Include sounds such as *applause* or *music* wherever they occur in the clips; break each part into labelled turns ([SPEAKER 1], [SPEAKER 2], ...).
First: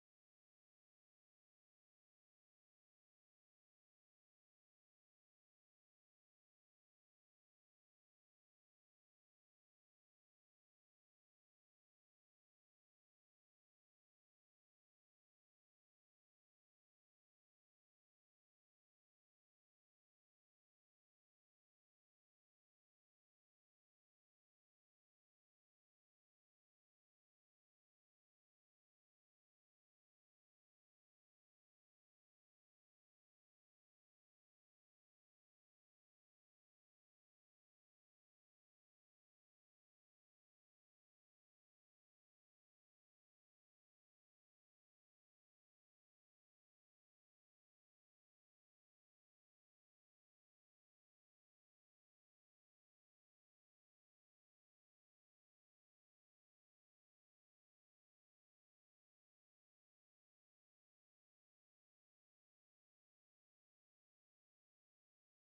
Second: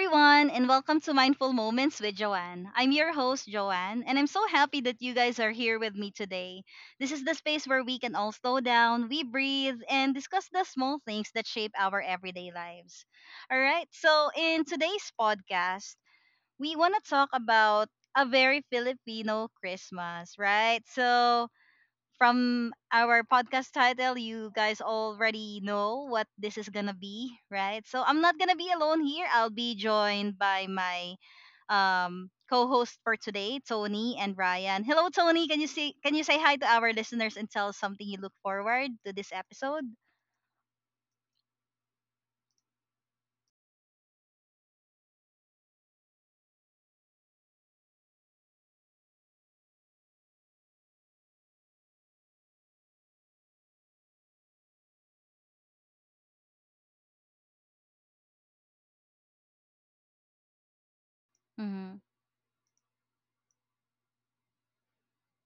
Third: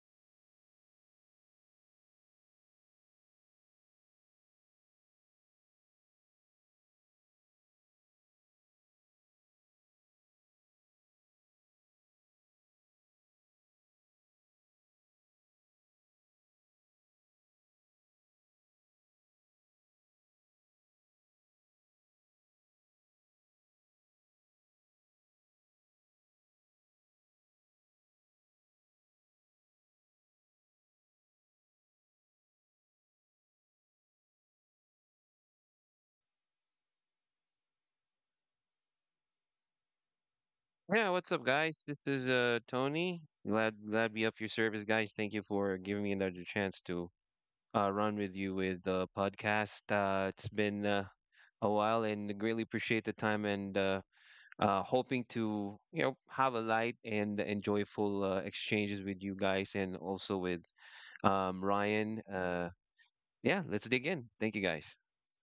[SPEAKER 1] everyone, and welcome to Mindful Moments with Joanne. I'm your host, Joanne, and I'm so happy that you guys are here with me today. This is the space where we can all slow down, we breathe, and discuss the small things that shape our everyday lives. All right, so in today's podcast, we want to talk about a very Filipino Christmas, right? So, from our podcast title, you guys already know what this is gonna be, right? So I'm not gonna be alone here. I'll be joined by my co-host for today, Tony and Ryan. Hello, Tony. Can you say hi to our listeners and tell us something you look forward to this episode?
[SPEAKER 2] Yeah, what's up, guys? This is Tony. Glad to be up your service, guys. Thank you for giving me another chance to run with you with the podcast. It's been a while, and greatly appreciate the time and hoping to have a light and enjoyable exchanges with you guys and also with Ryan. Yeah, let's dig in. Thank you, guys.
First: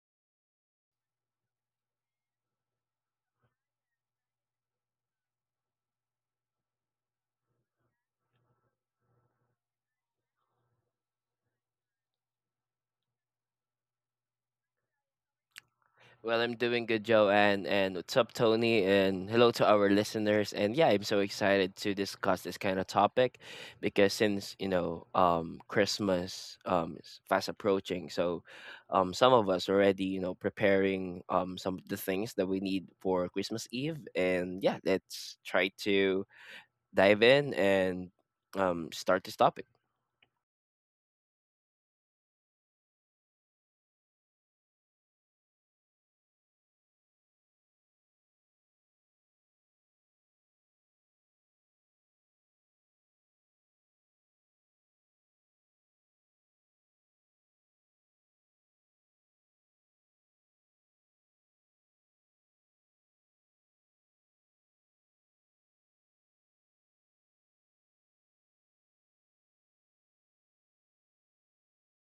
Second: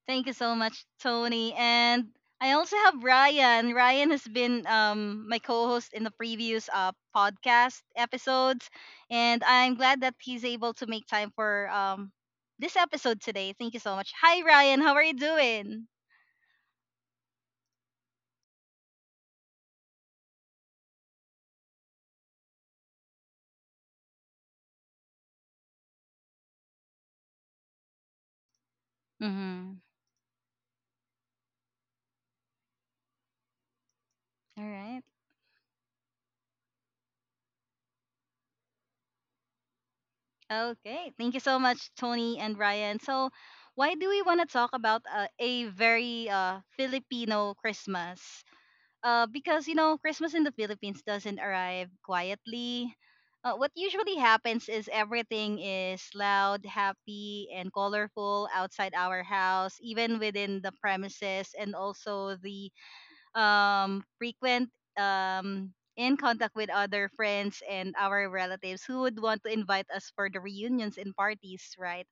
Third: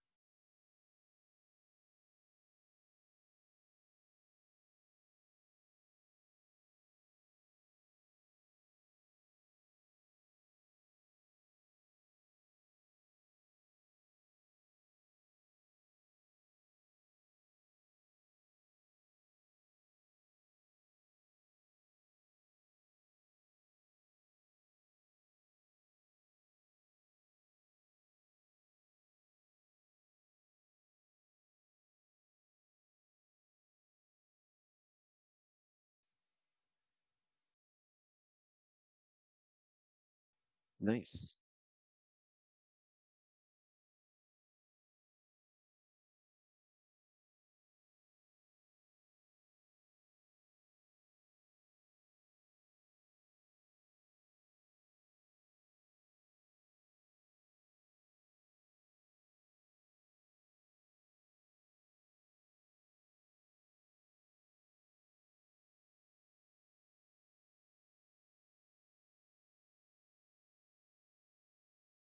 [SPEAKER 1] Thank you so much, Tony. And I also have Ryan. Ryan has been my co-host in the previous podcast episodes, and I'm glad that he's able to make time for this episode today. Thank you so much. Hi, Ryan. How are you doing?
[SPEAKER 3] Well, I'm doing good, Joanne, and what's up, Tony? And hello to our listeners. And yeah, I'm so excited to discuss this kind of topic because since Christmas is fast approaching. So some
[SPEAKER 1] Mm-hmm.
[SPEAKER 3] of us already preparing some of the things that we need for Christmas Eve.
[SPEAKER 1] All
[SPEAKER 3] And yeah,
[SPEAKER 1] right.
[SPEAKER 3] let's try to dive in and start this topic.
[SPEAKER 1] Okay. Thank
[SPEAKER 2] Nice.
[SPEAKER 1] you so much, Tony and Ryan. So, why do we want to talk about a very Filipino Christmas? Because you know, Christmas in the Philippines doesn't arrive quietly. What usually happens is everything is loud, happy, and colorful outside our house, even within the premises, and also the frequent um, in contact with other friends and our relatives who would want to invite us for the reunions and parties, right?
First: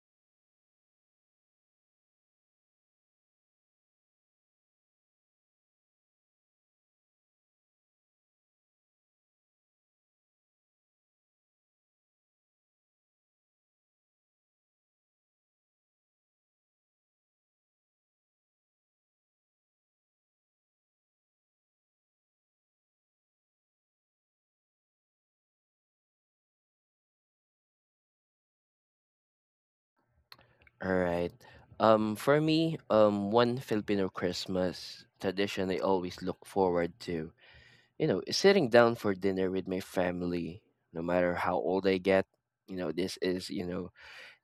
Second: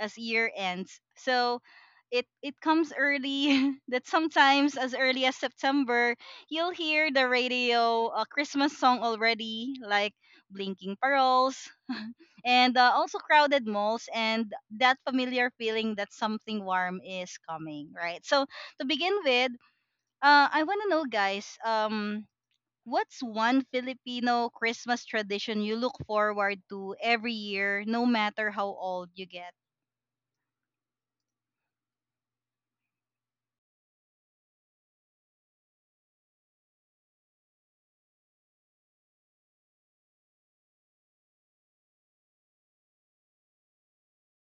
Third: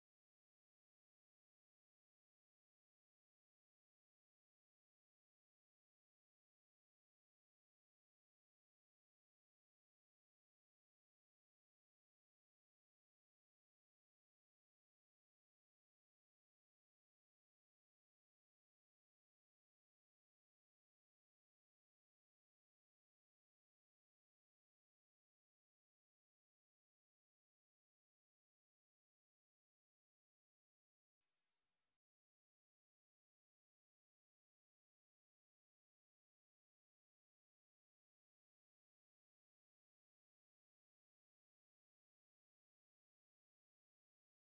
[SPEAKER 1] As year ends. So it comes early *laughs* that sometimes as early as September, you'll hear the radio a Christmas song already, like blinking pearls and also crowded malls and that familiar feeling that something warm is coming, right? So to begin with, I want to know, guys, what's one Filipino Christmas tradition you look forward to every year, no matter how old you get?
[SPEAKER 3] All right. For me, one Filipino Christmas tradition I always look forward to, sitting down for dinner with my family, no matter how old I get. You know, this is, you know,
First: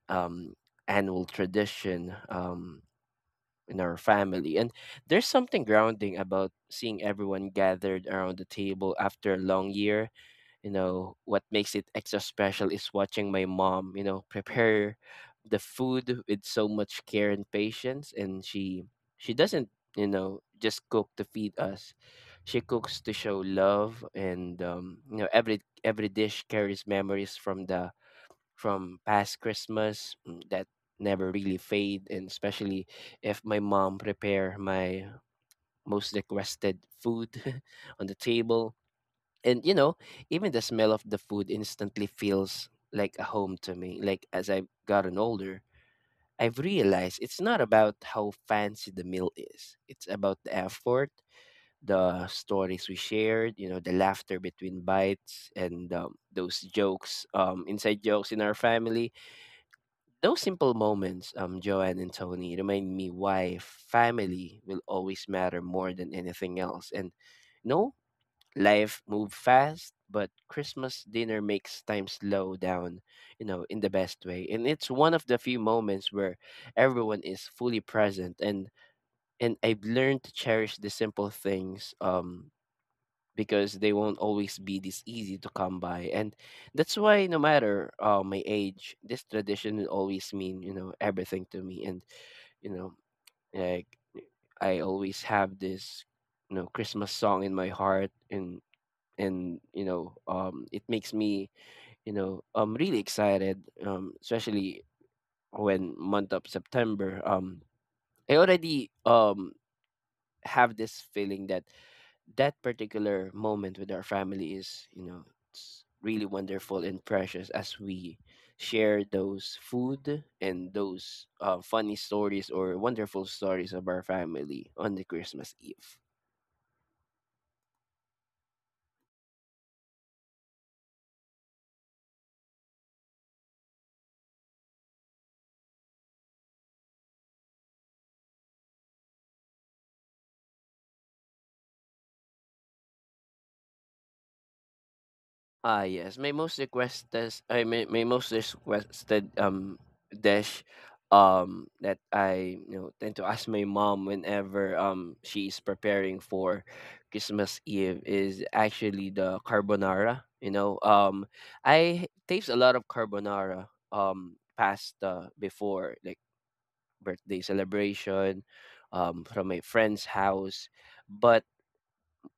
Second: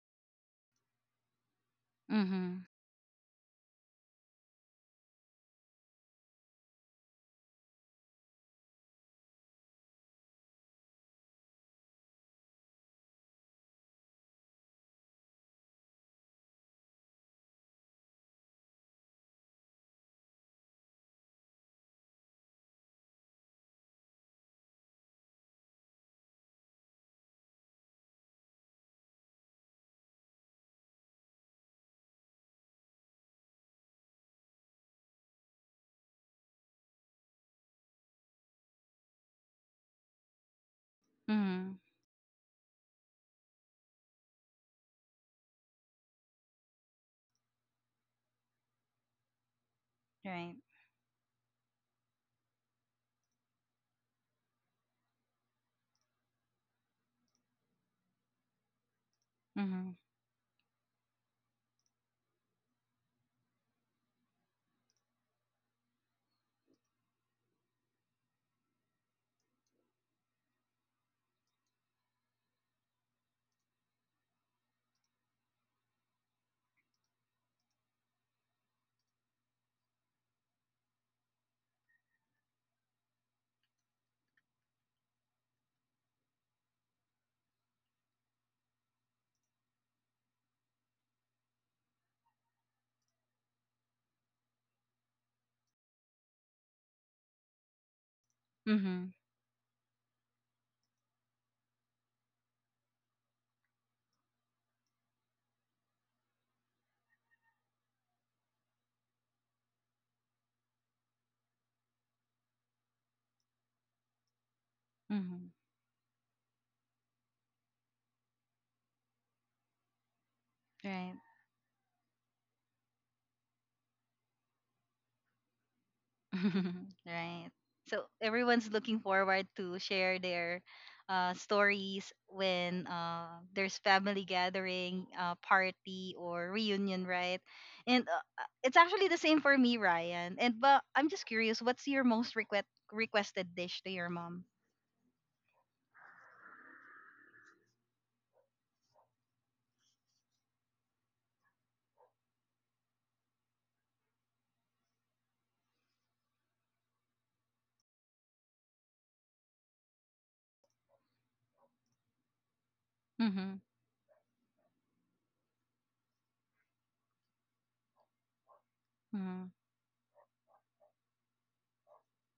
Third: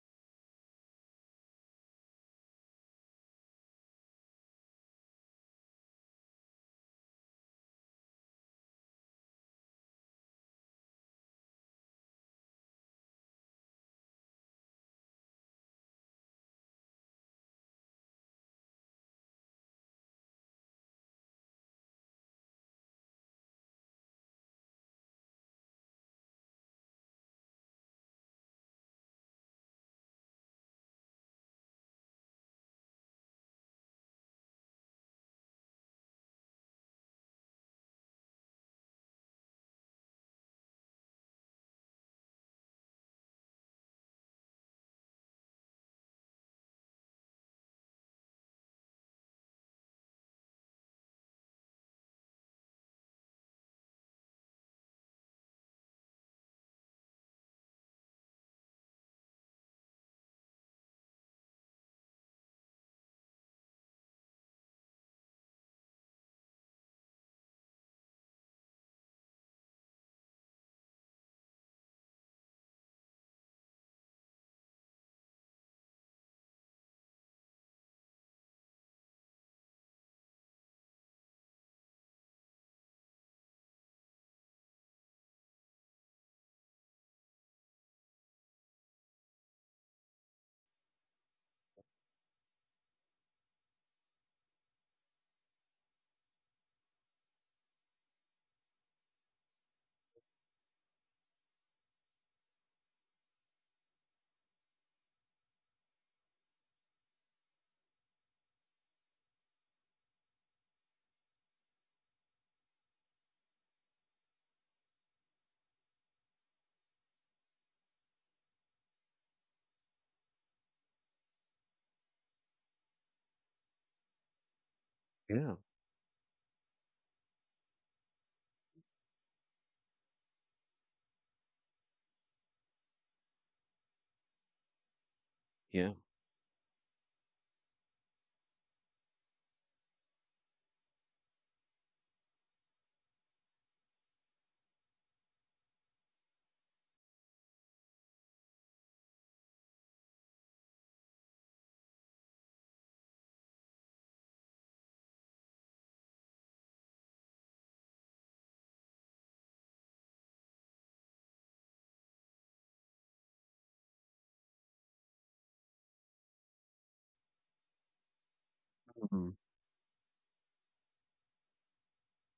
[SPEAKER 3] um, Annual tradition
[SPEAKER 1] Mhm.
[SPEAKER 3] in our family. And there's something grounding about seeing everyone gathered around the table after a long year. You know what makes it extra special is watching my mom prepare the food with so much care and patience. And she doesn't just cook to feed us. She cooks to show love, and every dish carries memories from the from past Christmas that never really fade. And especially if my mom prepare my most requested food *laughs* on the table, and even the smell of the food
[SPEAKER 1] Mhm.
[SPEAKER 3] instantly feels like a home to me. Like as I've gotten older, I've realized it's not about how fancy the meal is, it's about the
[SPEAKER 1] Right.
[SPEAKER 3] effort, the stories we shared, the laughter between bites, and those jokes, inside jokes in our family.
[SPEAKER 1] Mhm.
[SPEAKER 3] Those simple moments, Joanne and Tony, remind me why family will always matter more than anything else. And no, life move fast, but Christmas dinner makes time slow down, in the best way. And it's one of the few moments where everyone is fully present, and I've learned to cherish the simple things because they won't always be this easy to come by. And that's why no matter my age, this tradition will always mean, everything to me. And you know, like I always have this Christmas song in my heart. And
[SPEAKER 1] Mhm.
[SPEAKER 3] it makes me really excited, especially when month of September, I already have this feeling that particular moment with our family is,
[SPEAKER 1] Mhm.
[SPEAKER 3] it's really wonderful and precious as we share those food and
[SPEAKER 1] Right.
[SPEAKER 3] those funny stories or wonderful stories of our family on the Christmas
[SPEAKER 2] Yeah.
[SPEAKER 3] Eve.
[SPEAKER 1] *laughs* Right. So everyone's looking forward to share their stories when there's family gathering,
[SPEAKER 2] Yeah.
[SPEAKER 1] party or reunion, right? And it's actually the same for me, Ryan. And but I'm just curious, what's your most request requested dish to your mom?
[SPEAKER 3] Ah, yes. My most requested, I my my most requested dish that I tend to ask my mom whenever she's preparing for Christmas Eve is actually the carbonara. I taste a lot of
[SPEAKER 1] Mhm.
[SPEAKER 3] carbonara pasta before, like birthday celebration,
[SPEAKER 2] Mm,
[SPEAKER 3] from
[SPEAKER 1] Mhm.
[SPEAKER 3] my friend's house. But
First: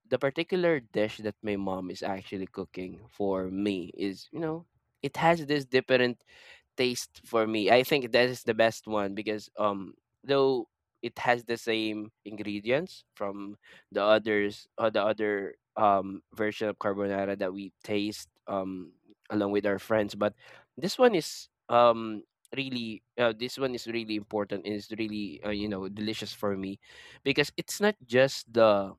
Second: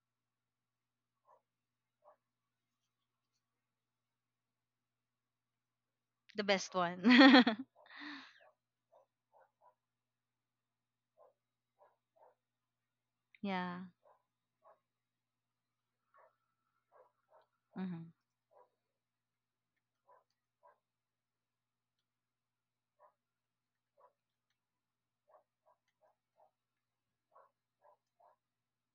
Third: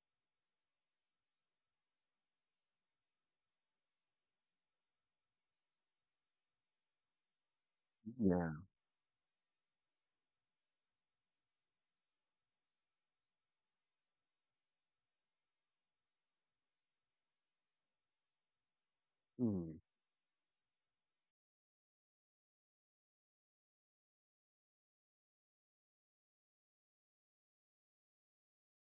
[SPEAKER 3] the particular dish that my mom is actually cooking for me is, it has this different
[SPEAKER 1] The best one.
[SPEAKER 3] taste for
[SPEAKER 1] *laughs*
[SPEAKER 3] me. I think that is
[SPEAKER 2] yeah.
[SPEAKER 3] the best one because though it has the same ingredients from
[SPEAKER 1] Yeah.
[SPEAKER 3] the others or the other version of carbonara that we
[SPEAKER 1] Mhm.
[SPEAKER 3] taste along with our
[SPEAKER 2] Mm.
[SPEAKER 3] friends. But this one is, really this one is really important, and it's really delicious for me, because it's not just the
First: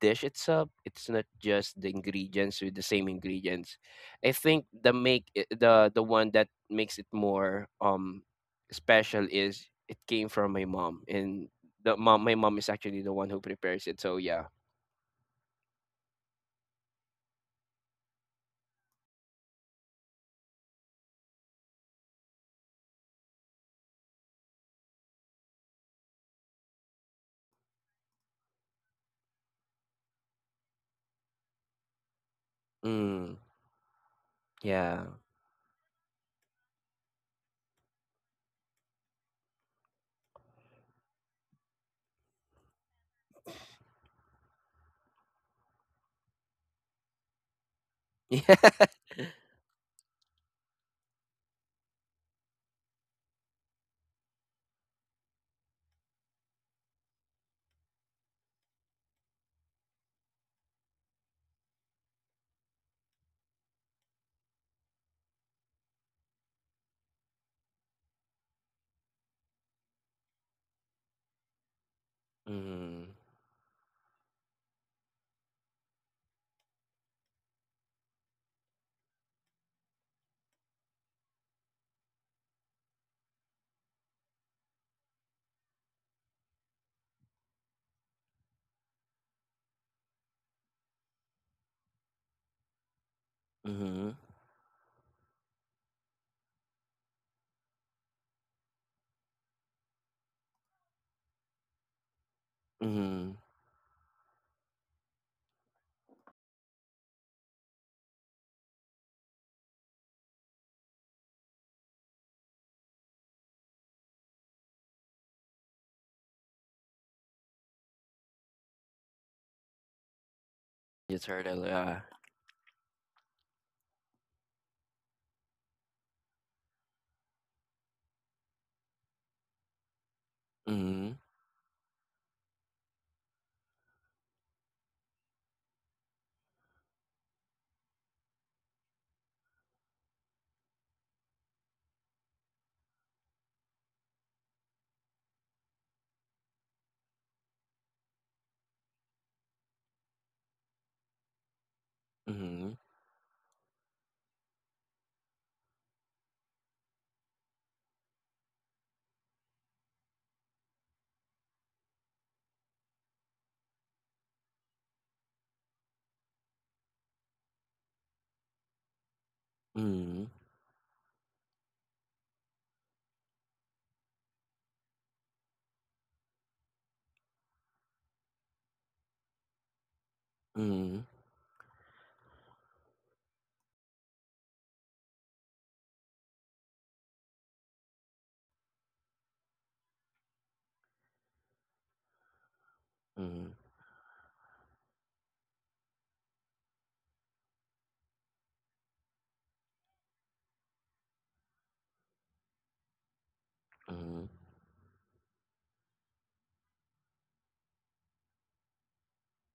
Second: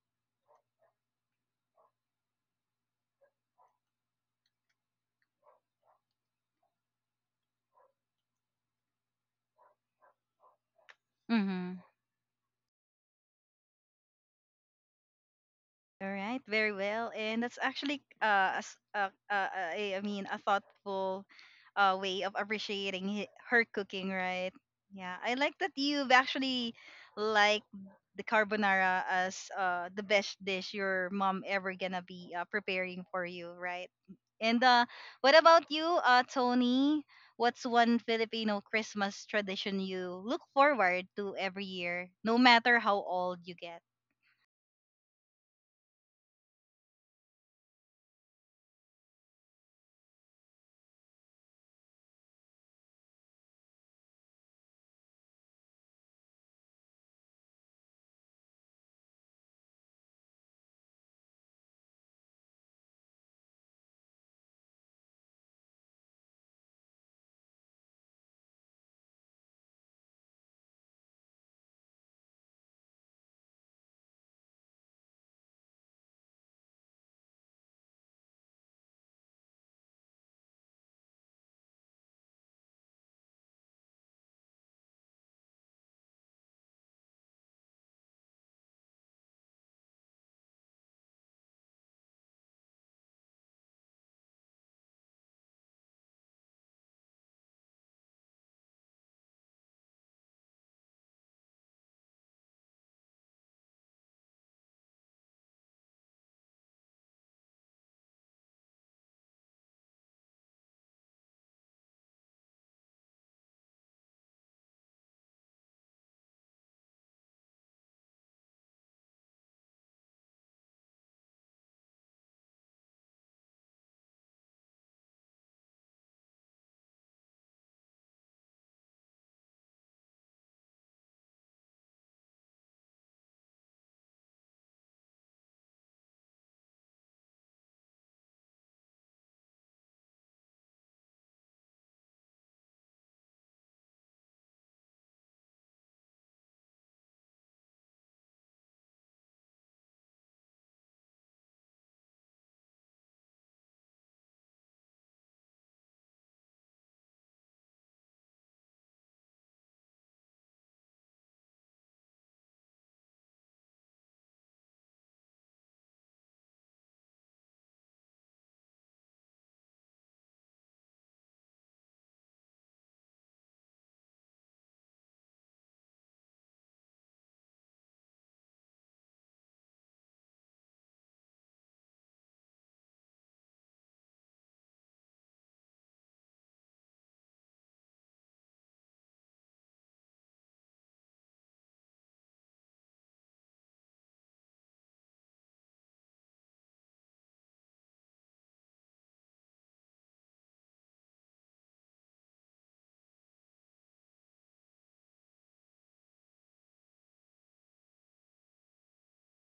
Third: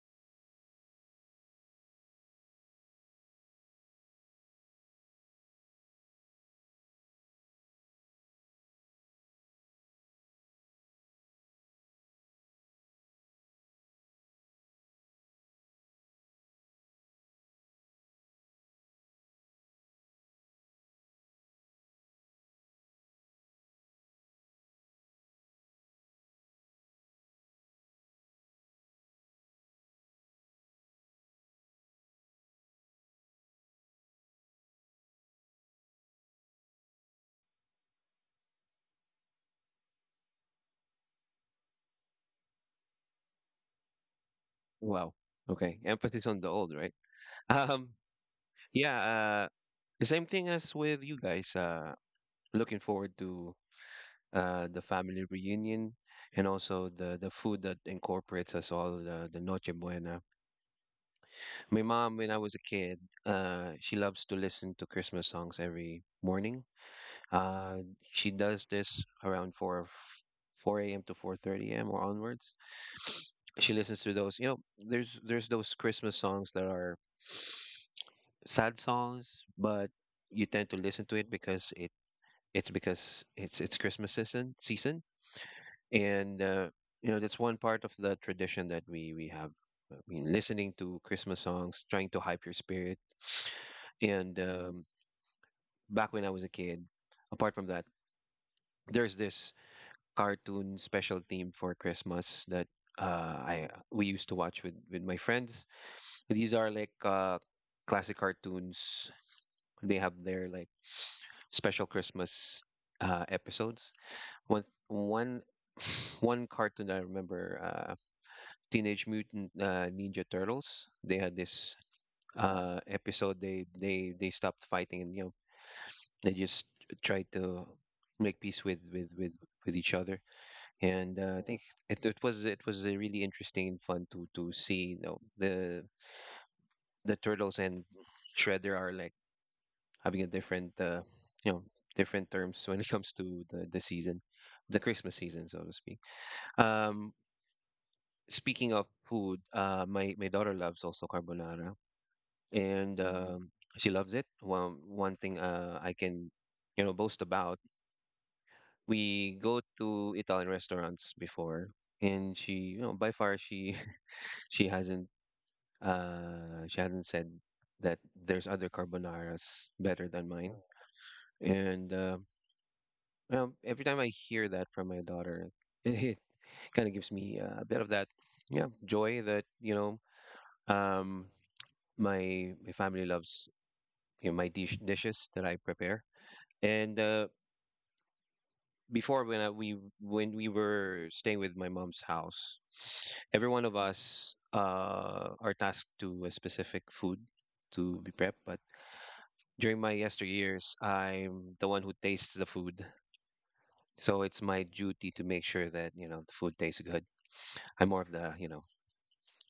[SPEAKER 3] dish itself, it's not just the ingredients with the same ingredients. I think the one that makes it more special is it came from my mom. And
[SPEAKER 1] Mhm.
[SPEAKER 3] the mom my mom is actually the one who prepares it, so yeah.
[SPEAKER 1] All right, very well, and that's actually a, s- a- I mean a thoughtful way of appreciating her cooking, right? Yeah, I like that you've actually liked the carbonara as the best dish your mom ever gonna be preparing for
[SPEAKER 3] mm,
[SPEAKER 1] you, right? And
[SPEAKER 3] yeah.
[SPEAKER 1] what about you, Tony? What's one Filipino Christmas tradition you look forward to every year, no matter how old you get?
[SPEAKER 2] Wow. Okay. Emphasis on the old, right? *laughs* Um.
[SPEAKER 3] *laughs* Yeah.
[SPEAKER 2] Yeah, the same thing as with you guys. Looking forward to the family reunion and also the food that incorporates us all, the Noche Buena. My mom, when I was a kid, she loves to listen to Christmas songs every morning. Uh, she does this around 4 a.m. to 4:30 a.m. or onwards.
[SPEAKER 3] mm,
[SPEAKER 2] She listens to those, you know, there's those Christmas songs that are sad songs, but you tend to listen to it because it's Christmas season, and you know that's one part of the tradition that we have. I mean, listening to Christmas songs, trying to hype your spirit.
[SPEAKER 3] mm-hmm.
[SPEAKER 2] And back when I was a kid, apart from that, there's this cartoon special theme for Christmas that
[SPEAKER 3] Mm-hmm.
[SPEAKER 2] I we used to watch with my friends. These are like classic cartoons. They have their like special Christmas episodes. One one one cartoon I remember, Teenage Mutant Ninja Turtles. They
[SPEAKER 3] It's
[SPEAKER 2] had
[SPEAKER 3] heard a
[SPEAKER 2] this
[SPEAKER 3] lot.
[SPEAKER 2] episode. They stopped fighting and you know they just tried to make peace with each other.
[SPEAKER 3] Mm-hmm.
[SPEAKER 2] And I think it was a really interesting and fun to see. You know the turtles and Shredder are like having a different you know different terms when it comes to the season, the Christmas season, so to speak. Um, Speaking of food, my daughter loves also carbonara,
[SPEAKER 3] Mm-hmm.
[SPEAKER 2] and um, she loves it. One thing I can, you know, boast about. We go to Italian restaurants before, and she, you know, by far she *laughs* she hasn't she hasn't said that there's other carbonaras better
[SPEAKER 3] Mm-hmm.
[SPEAKER 2] than mine. And well, every time I hear that from my daughter, *laughs* it kind of gives me a bit of that, yeah, joy that.
[SPEAKER 3] Mm-hmm.
[SPEAKER 2] Um, my family loves, dishes that I prepare. And before when I, we when we were staying with my mom's house,
[SPEAKER 3] Mm-hmm.
[SPEAKER 2] every one of us are tasked to a specific food to be prepped. But during my yesteryears, I'm the one who tastes the food,
[SPEAKER 3] Mm-hmm.
[SPEAKER 2] so it's my duty to make sure that you know the food tastes good. I'm more of the, you know,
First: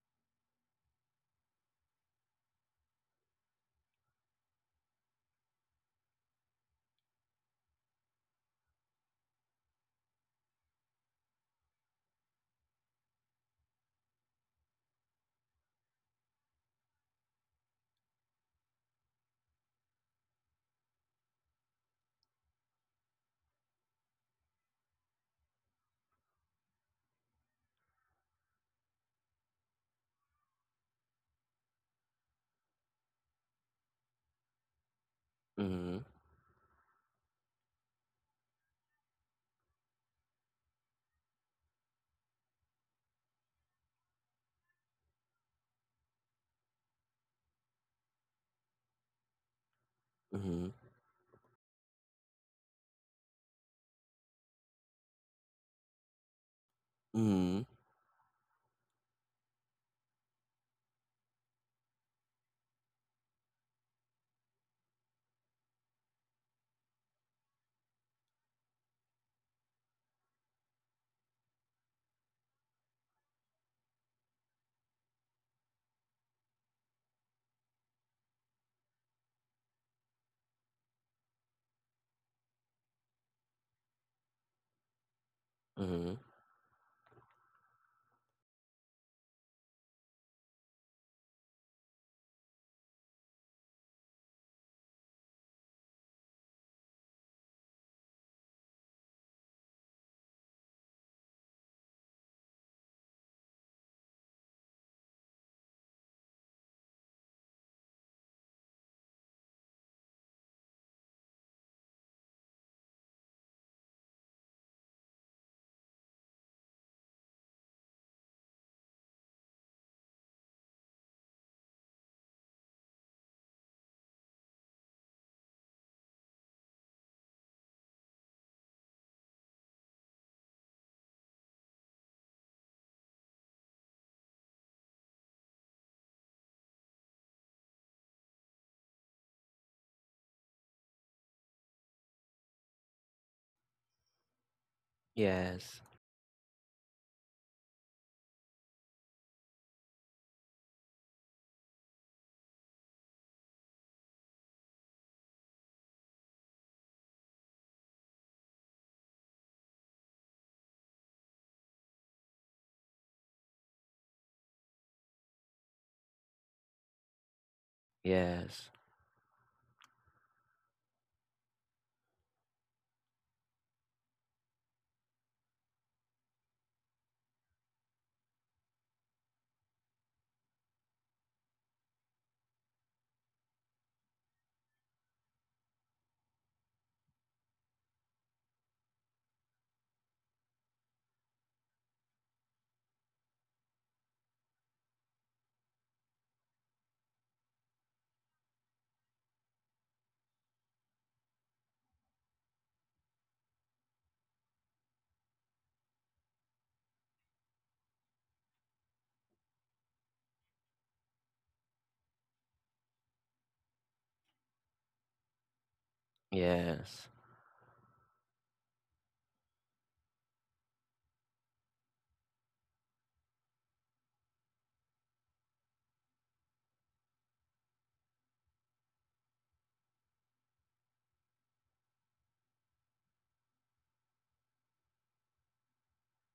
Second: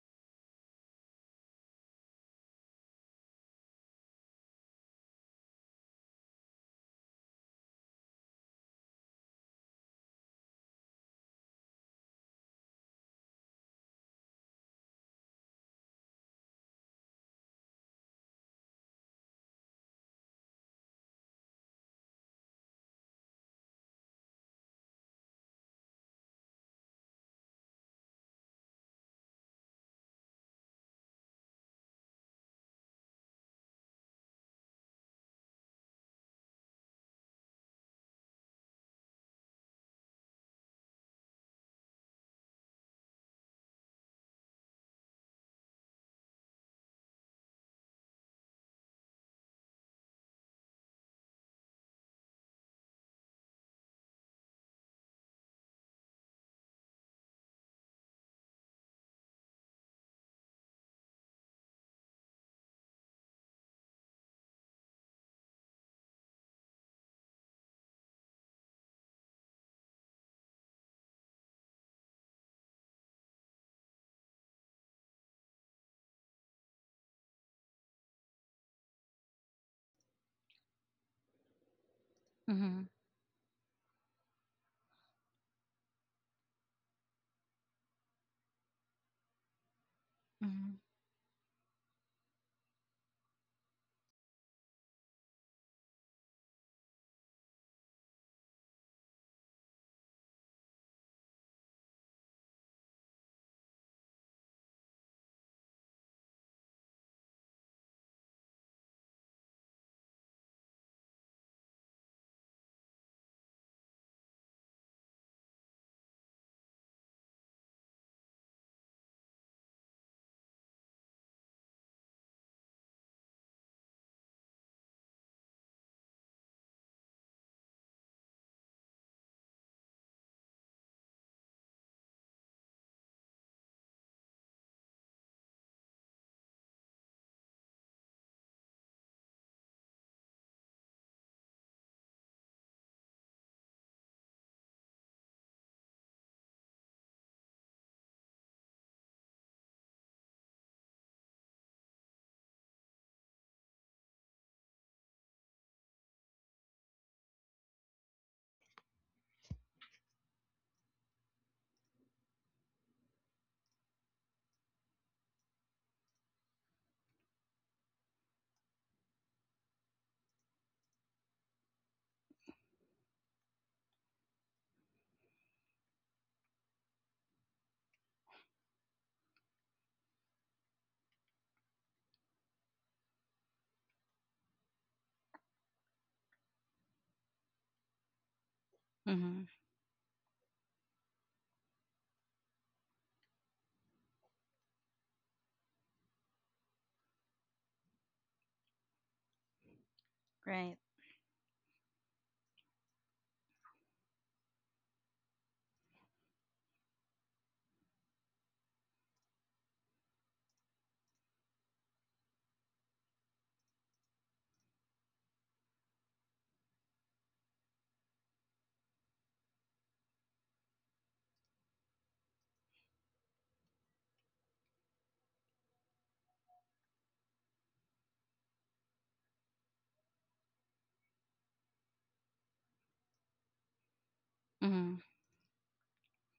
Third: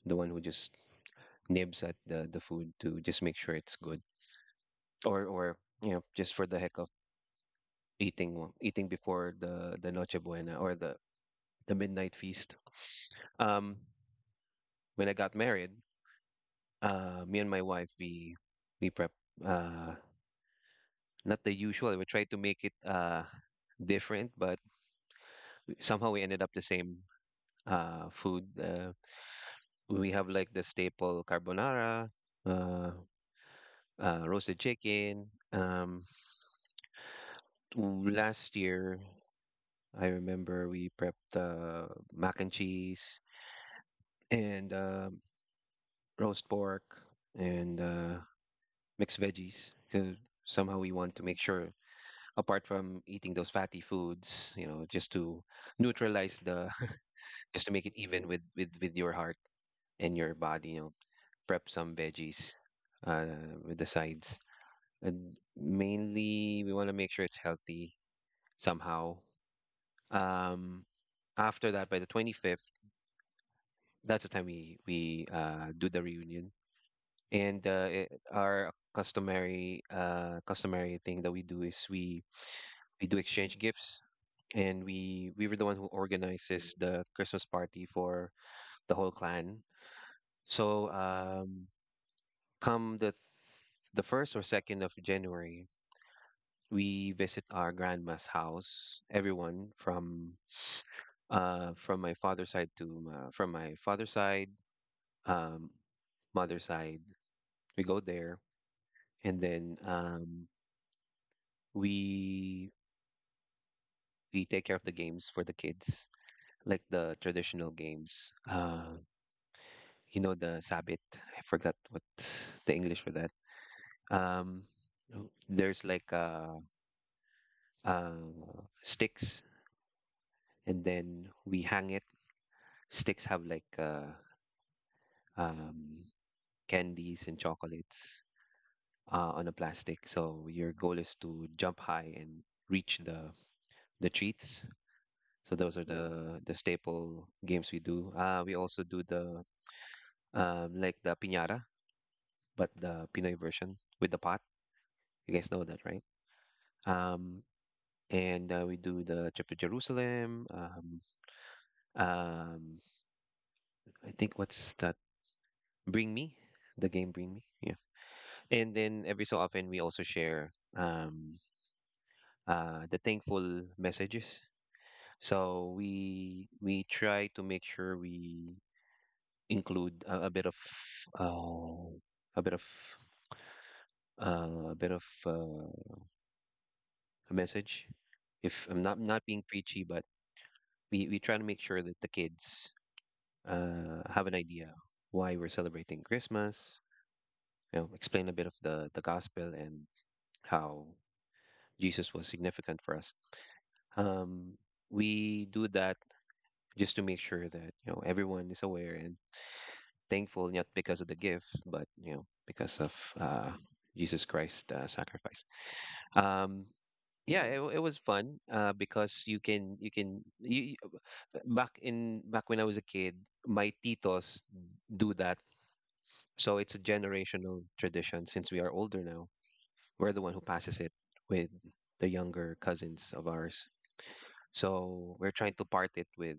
[SPEAKER 2] the one who just nibs at the food to just make sure it's good, or you know, just for the heck eating, eating before the Noche Buena or the midnight feast. Um, when I got married, me and my wife we prep, uh not the usual. We tried to make it different, but somehow we ended up the same food. We have like the staple carbonara, uh, roasted chicken.
[SPEAKER 3] Mm-hmm.
[SPEAKER 2] Um, Last year I remember we prepped mac and cheese and roast pork and mixed veggies. 'Cause
[SPEAKER 3] Mm-hmm.
[SPEAKER 2] somehow we want to make sure, apart from eating those fatty foods, you know, just to neutralize the, *laughs*
[SPEAKER 3] Mm-hmm.
[SPEAKER 2] just to make it even with your heart and your body. You know, prep some veggies uh, with the sides, and mainly we want to make sure it's healthy somehow. Um, After that, by the 25th, that's the time we do the reunion and our customary thing that we do is we
[SPEAKER 1] Mm-hmm.
[SPEAKER 2] do exchange gifts, and we were the one who
[SPEAKER 3] Mm-hmm.
[SPEAKER 2] organizes the Christmas party for the whole clan. So come the first or second of January we visit our grandma's house, everyone from my father's side to my, from my father's side um mother's side. We go there, and then we take care of the games for the kids, like the traditional games. You know, the sabit. I forgot what the English for that. Um, Oh. There's like sticks, and then we hang it. Sticks have like um, candies and chocolates on a plastic. So your goal is to jump high and reach the treats. So those
[SPEAKER 3] Yes.
[SPEAKER 2] are the staple games we do. We also do the, like, the piñata, but the Pinoy version with the pot. You guys know that, right? Um, and we do the trip to Jerusalem. Um, I think, what's that? Bring Me, the game Bring Me. Yeah.
[SPEAKER 3] Yes.
[SPEAKER 2] And then every so often we also share, the thankful messages. So we try to make sure we include a bit of uh, a bit of a bit of a message. If I'm not
[SPEAKER 1] Mm-hmm.
[SPEAKER 2] being preachy, but we try to make sure that the kids have an idea why we're celebrating Christmas. You know, explain a bit of the gospel and
[SPEAKER 1] Right.
[SPEAKER 2] how Jesus was significant for us. Um, we do that just to make sure that you know everyone is aware and thankful, not because of the gift, but you know because of uh, Jesus Christ's sacrifice. Um,
[SPEAKER 3] Yes.
[SPEAKER 2] yeah, it was fun because back in back when I was a kid, my titos do that. So it's a generational tradition. Since we are older now, we're the one who passes it with the younger cousins of ours.
[SPEAKER 1] Mm-hmm.
[SPEAKER 2] So we're trying to part it with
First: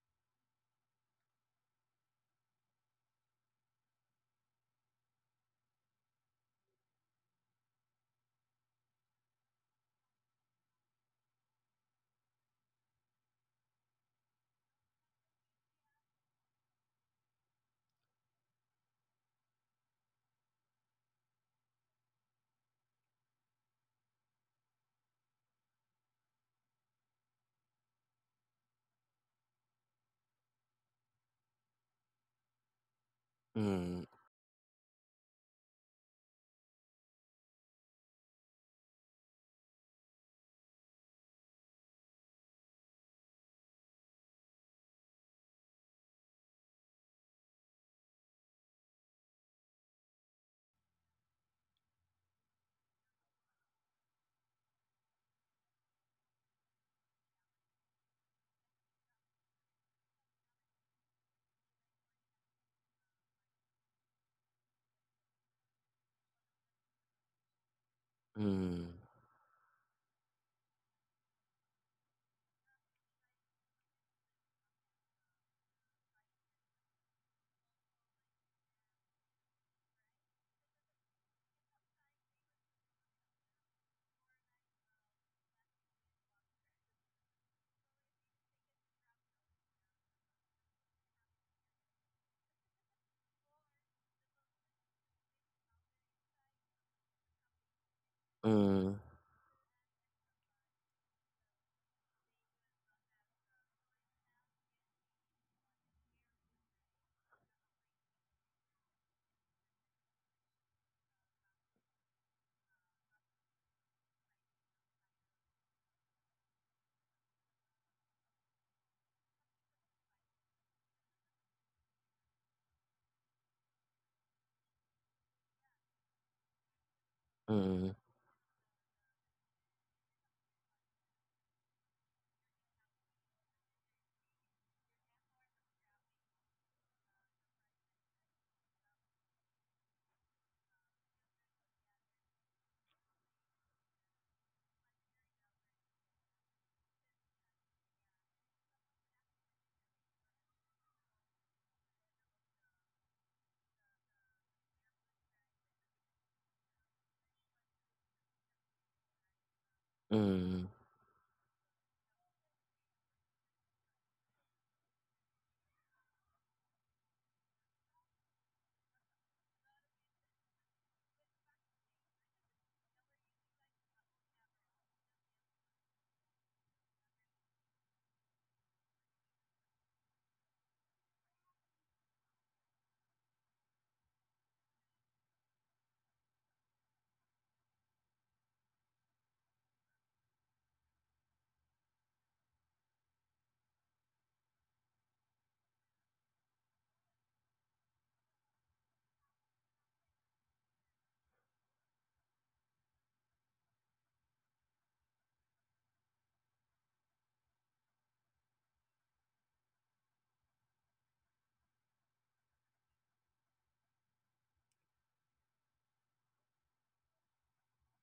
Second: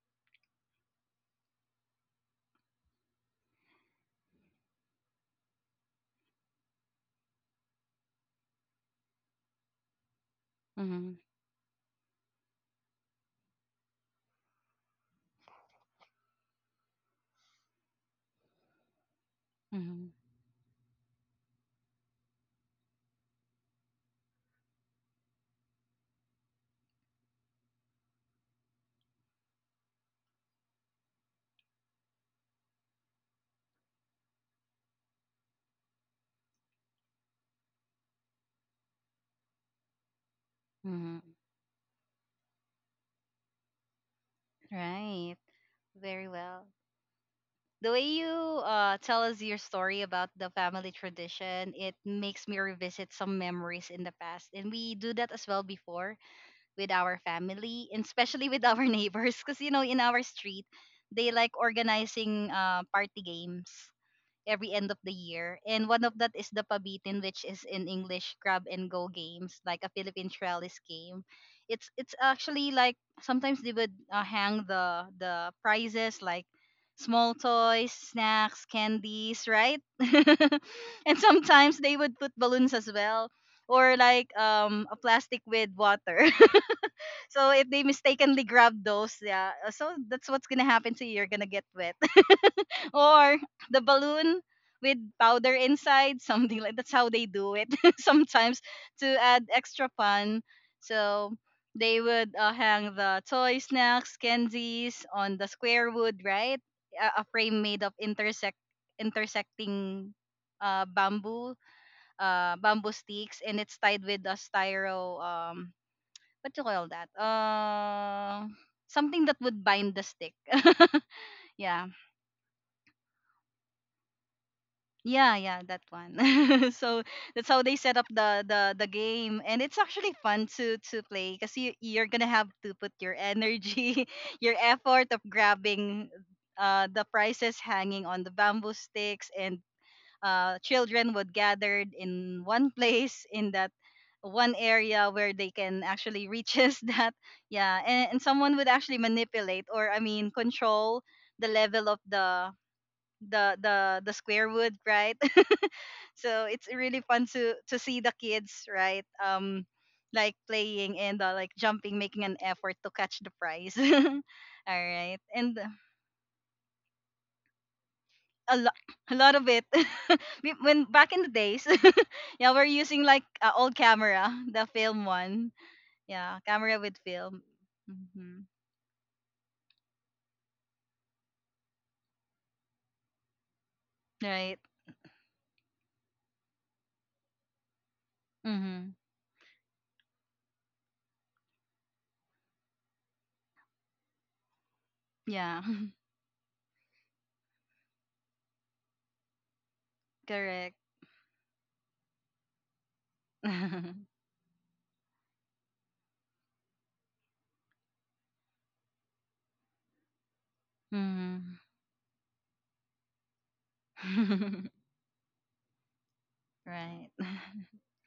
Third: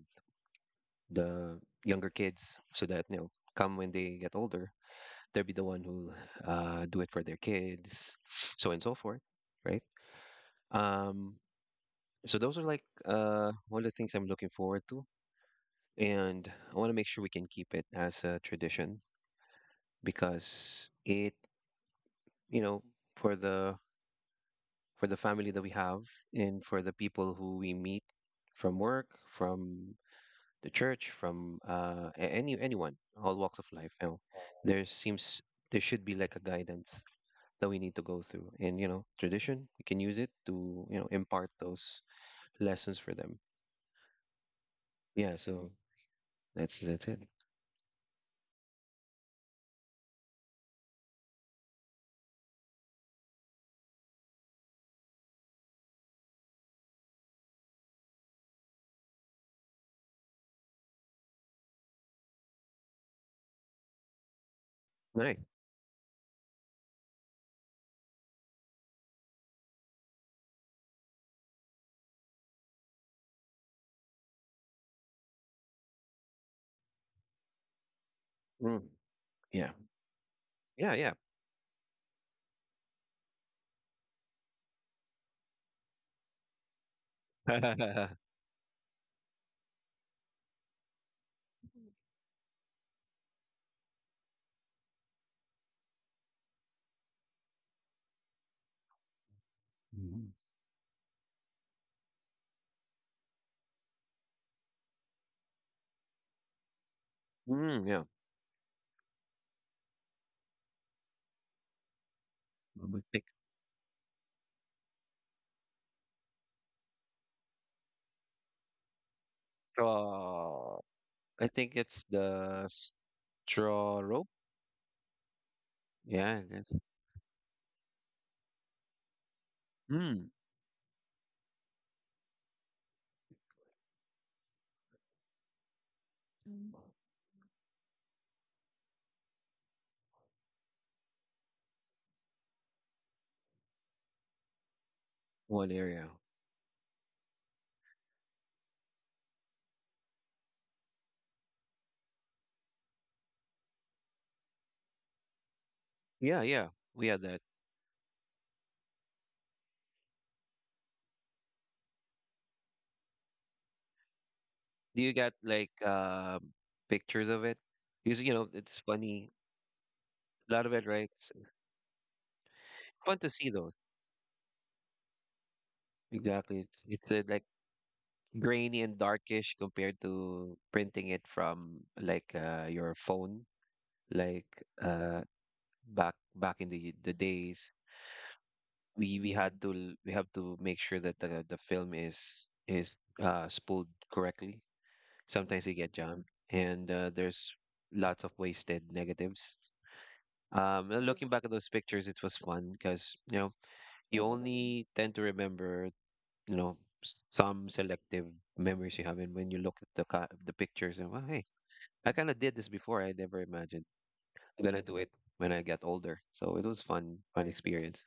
[SPEAKER 2] the younger kids so that you know, come when they get older, they'll be the one who do it for their kids, so and so forth, right?
[SPEAKER 1] Mm-hmm.
[SPEAKER 2] Um, so those are like one of the things I'm looking forward to, and I want to make sure we can keep it as a tradition
[SPEAKER 1] Mm-hmm.
[SPEAKER 2] because, it you know, for the family that we have, and for the people who we meet from work, from the church, from any anyone, all walks of life,
[SPEAKER 3] Mm,
[SPEAKER 2] you know, there seems there should be like a guidance that we need to go through, and you know, tradition, we can use it to, you know,
[SPEAKER 1] Mm-hmm.
[SPEAKER 2] impart those lessons for them. Yeah,
[SPEAKER 1] Right.
[SPEAKER 2] so
[SPEAKER 1] Very well.
[SPEAKER 2] that's it.
[SPEAKER 1] The way you tell us your story about the family tradition, it makes me revisit some memories in the past. And we do that as well before with our family, and especially with our *laughs* neighbors. Because, you know, in our street, they like organizing party games every end of the
[SPEAKER 2] Nice.
[SPEAKER 1] year. And one of that is the Pabitin, which is in English grab
[SPEAKER 3] mm,
[SPEAKER 1] and go games, like a Philippine Trellis game. It's actually like sometimes they would hang the prizes like small toys, snacks,
[SPEAKER 2] Mm.
[SPEAKER 1] candies,
[SPEAKER 2] Yeah.
[SPEAKER 1] right? *laughs*
[SPEAKER 2] Yeah. Yeah.
[SPEAKER 1] And sometimes they would put balloons as well, or like a plastic with water. So if
[SPEAKER 2] *laughs*
[SPEAKER 1] they
[SPEAKER 2] Yeah.
[SPEAKER 1] mistakenly grab those, yeah, so that's what's gonna happen to you. You're gonna get wet, *laughs* or the balloon with powder inside, *laughs* something like that's how they do it *laughs* sometimes
[SPEAKER 3] mm,
[SPEAKER 1] to add extra
[SPEAKER 2] Mhm.
[SPEAKER 1] fun. So they would hang the toy, snacks, candies on the square wood, right? A frame made
[SPEAKER 2] Mm,
[SPEAKER 1] of
[SPEAKER 2] yeah.
[SPEAKER 1] intersecting bamboo, bamboo
[SPEAKER 2] Big-
[SPEAKER 1] sticks, and it's tied with a styro what you call that? Something that would bind the stick.
[SPEAKER 2] oh, I
[SPEAKER 1] *laughs*
[SPEAKER 2] think
[SPEAKER 1] yeah,
[SPEAKER 2] it's the straw rope.
[SPEAKER 1] yeah, that one.
[SPEAKER 2] Yeah, I
[SPEAKER 1] *laughs*
[SPEAKER 2] guess.
[SPEAKER 1] So that's how they
[SPEAKER 3] mm,
[SPEAKER 1] set up the the game, and it's actually
[SPEAKER 2] Mm.
[SPEAKER 1] fun to play because you you're gonna have to put your energy, *laughs* your effort of grabbing
[SPEAKER 2] Mm.
[SPEAKER 1] the prizes hanging on the bamboo sticks. And children would gather in one place, in that one area where they
[SPEAKER 2] One
[SPEAKER 1] can
[SPEAKER 2] area.
[SPEAKER 1] actually reaches *laughs* that. Yeah, and someone would actually manipulate, or I mean control the level of the the square wood, right? *laughs*
[SPEAKER 2] Yeah,
[SPEAKER 1] So it's
[SPEAKER 2] yeah,
[SPEAKER 1] really
[SPEAKER 2] we had
[SPEAKER 1] fun
[SPEAKER 2] that.
[SPEAKER 1] to see the kids, right? Like
[SPEAKER 3] mm.
[SPEAKER 1] playing and like jumping, making an effort to catch the prize. *laughs* All
[SPEAKER 2] Do you
[SPEAKER 1] right.
[SPEAKER 2] got
[SPEAKER 1] And
[SPEAKER 2] like pictures of it? Because you know
[SPEAKER 1] a lot.
[SPEAKER 2] it's
[SPEAKER 1] *laughs* A
[SPEAKER 2] funny.
[SPEAKER 1] lot of it. *laughs*
[SPEAKER 2] A lot of it,
[SPEAKER 1] When
[SPEAKER 2] right?
[SPEAKER 1] back in the
[SPEAKER 2] It's
[SPEAKER 1] days, *laughs* yeah, we're using
[SPEAKER 2] fun
[SPEAKER 1] like
[SPEAKER 2] to see
[SPEAKER 1] old
[SPEAKER 2] those.
[SPEAKER 1] camera, the film one. Yeah,
[SPEAKER 2] Exactly.
[SPEAKER 1] camera with
[SPEAKER 2] It's
[SPEAKER 1] film.
[SPEAKER 2] like
[SPEAKER 1] Hmm.
[SPEAKER 2] grainy and darkish compared to printing it from like your phone, like
[SPEAKER 1] Right.
[SPEAKER 2] uh, back in the days.
[SPEAKER 1] Mm-hmm.
[SPEAKER 2] We have to make sure that the film is spooled correctly.
[SPEAKER 1] Yeah.
[SPEAKER 2] Sometimes they get jammed, and there's lots of wasted negatives.
[SPEAKER 1] *laughs* Correct.
[SPEAKER 2] Looking back at those pictures, it was fun because, you know, you
[SPEAKER 1] *laughs*
[SPEAKER 2] only tend to remember, you know, some selective memories you have, and when you look at the pictures, and well, hey,
[SPEAKER 1] Mm-hmm.
[SPEAKER 2] I kind of did this before. I never imagined I'm
[SPEAKER 1] *laughs*
[SPEAKER 2] gonna do it when I get older. So it was
[SPEAKER 1] Right.
[SPEAKER 2] fun, fun
[SPEAKER 1] *laughs*
[SPEAKER 2] experience.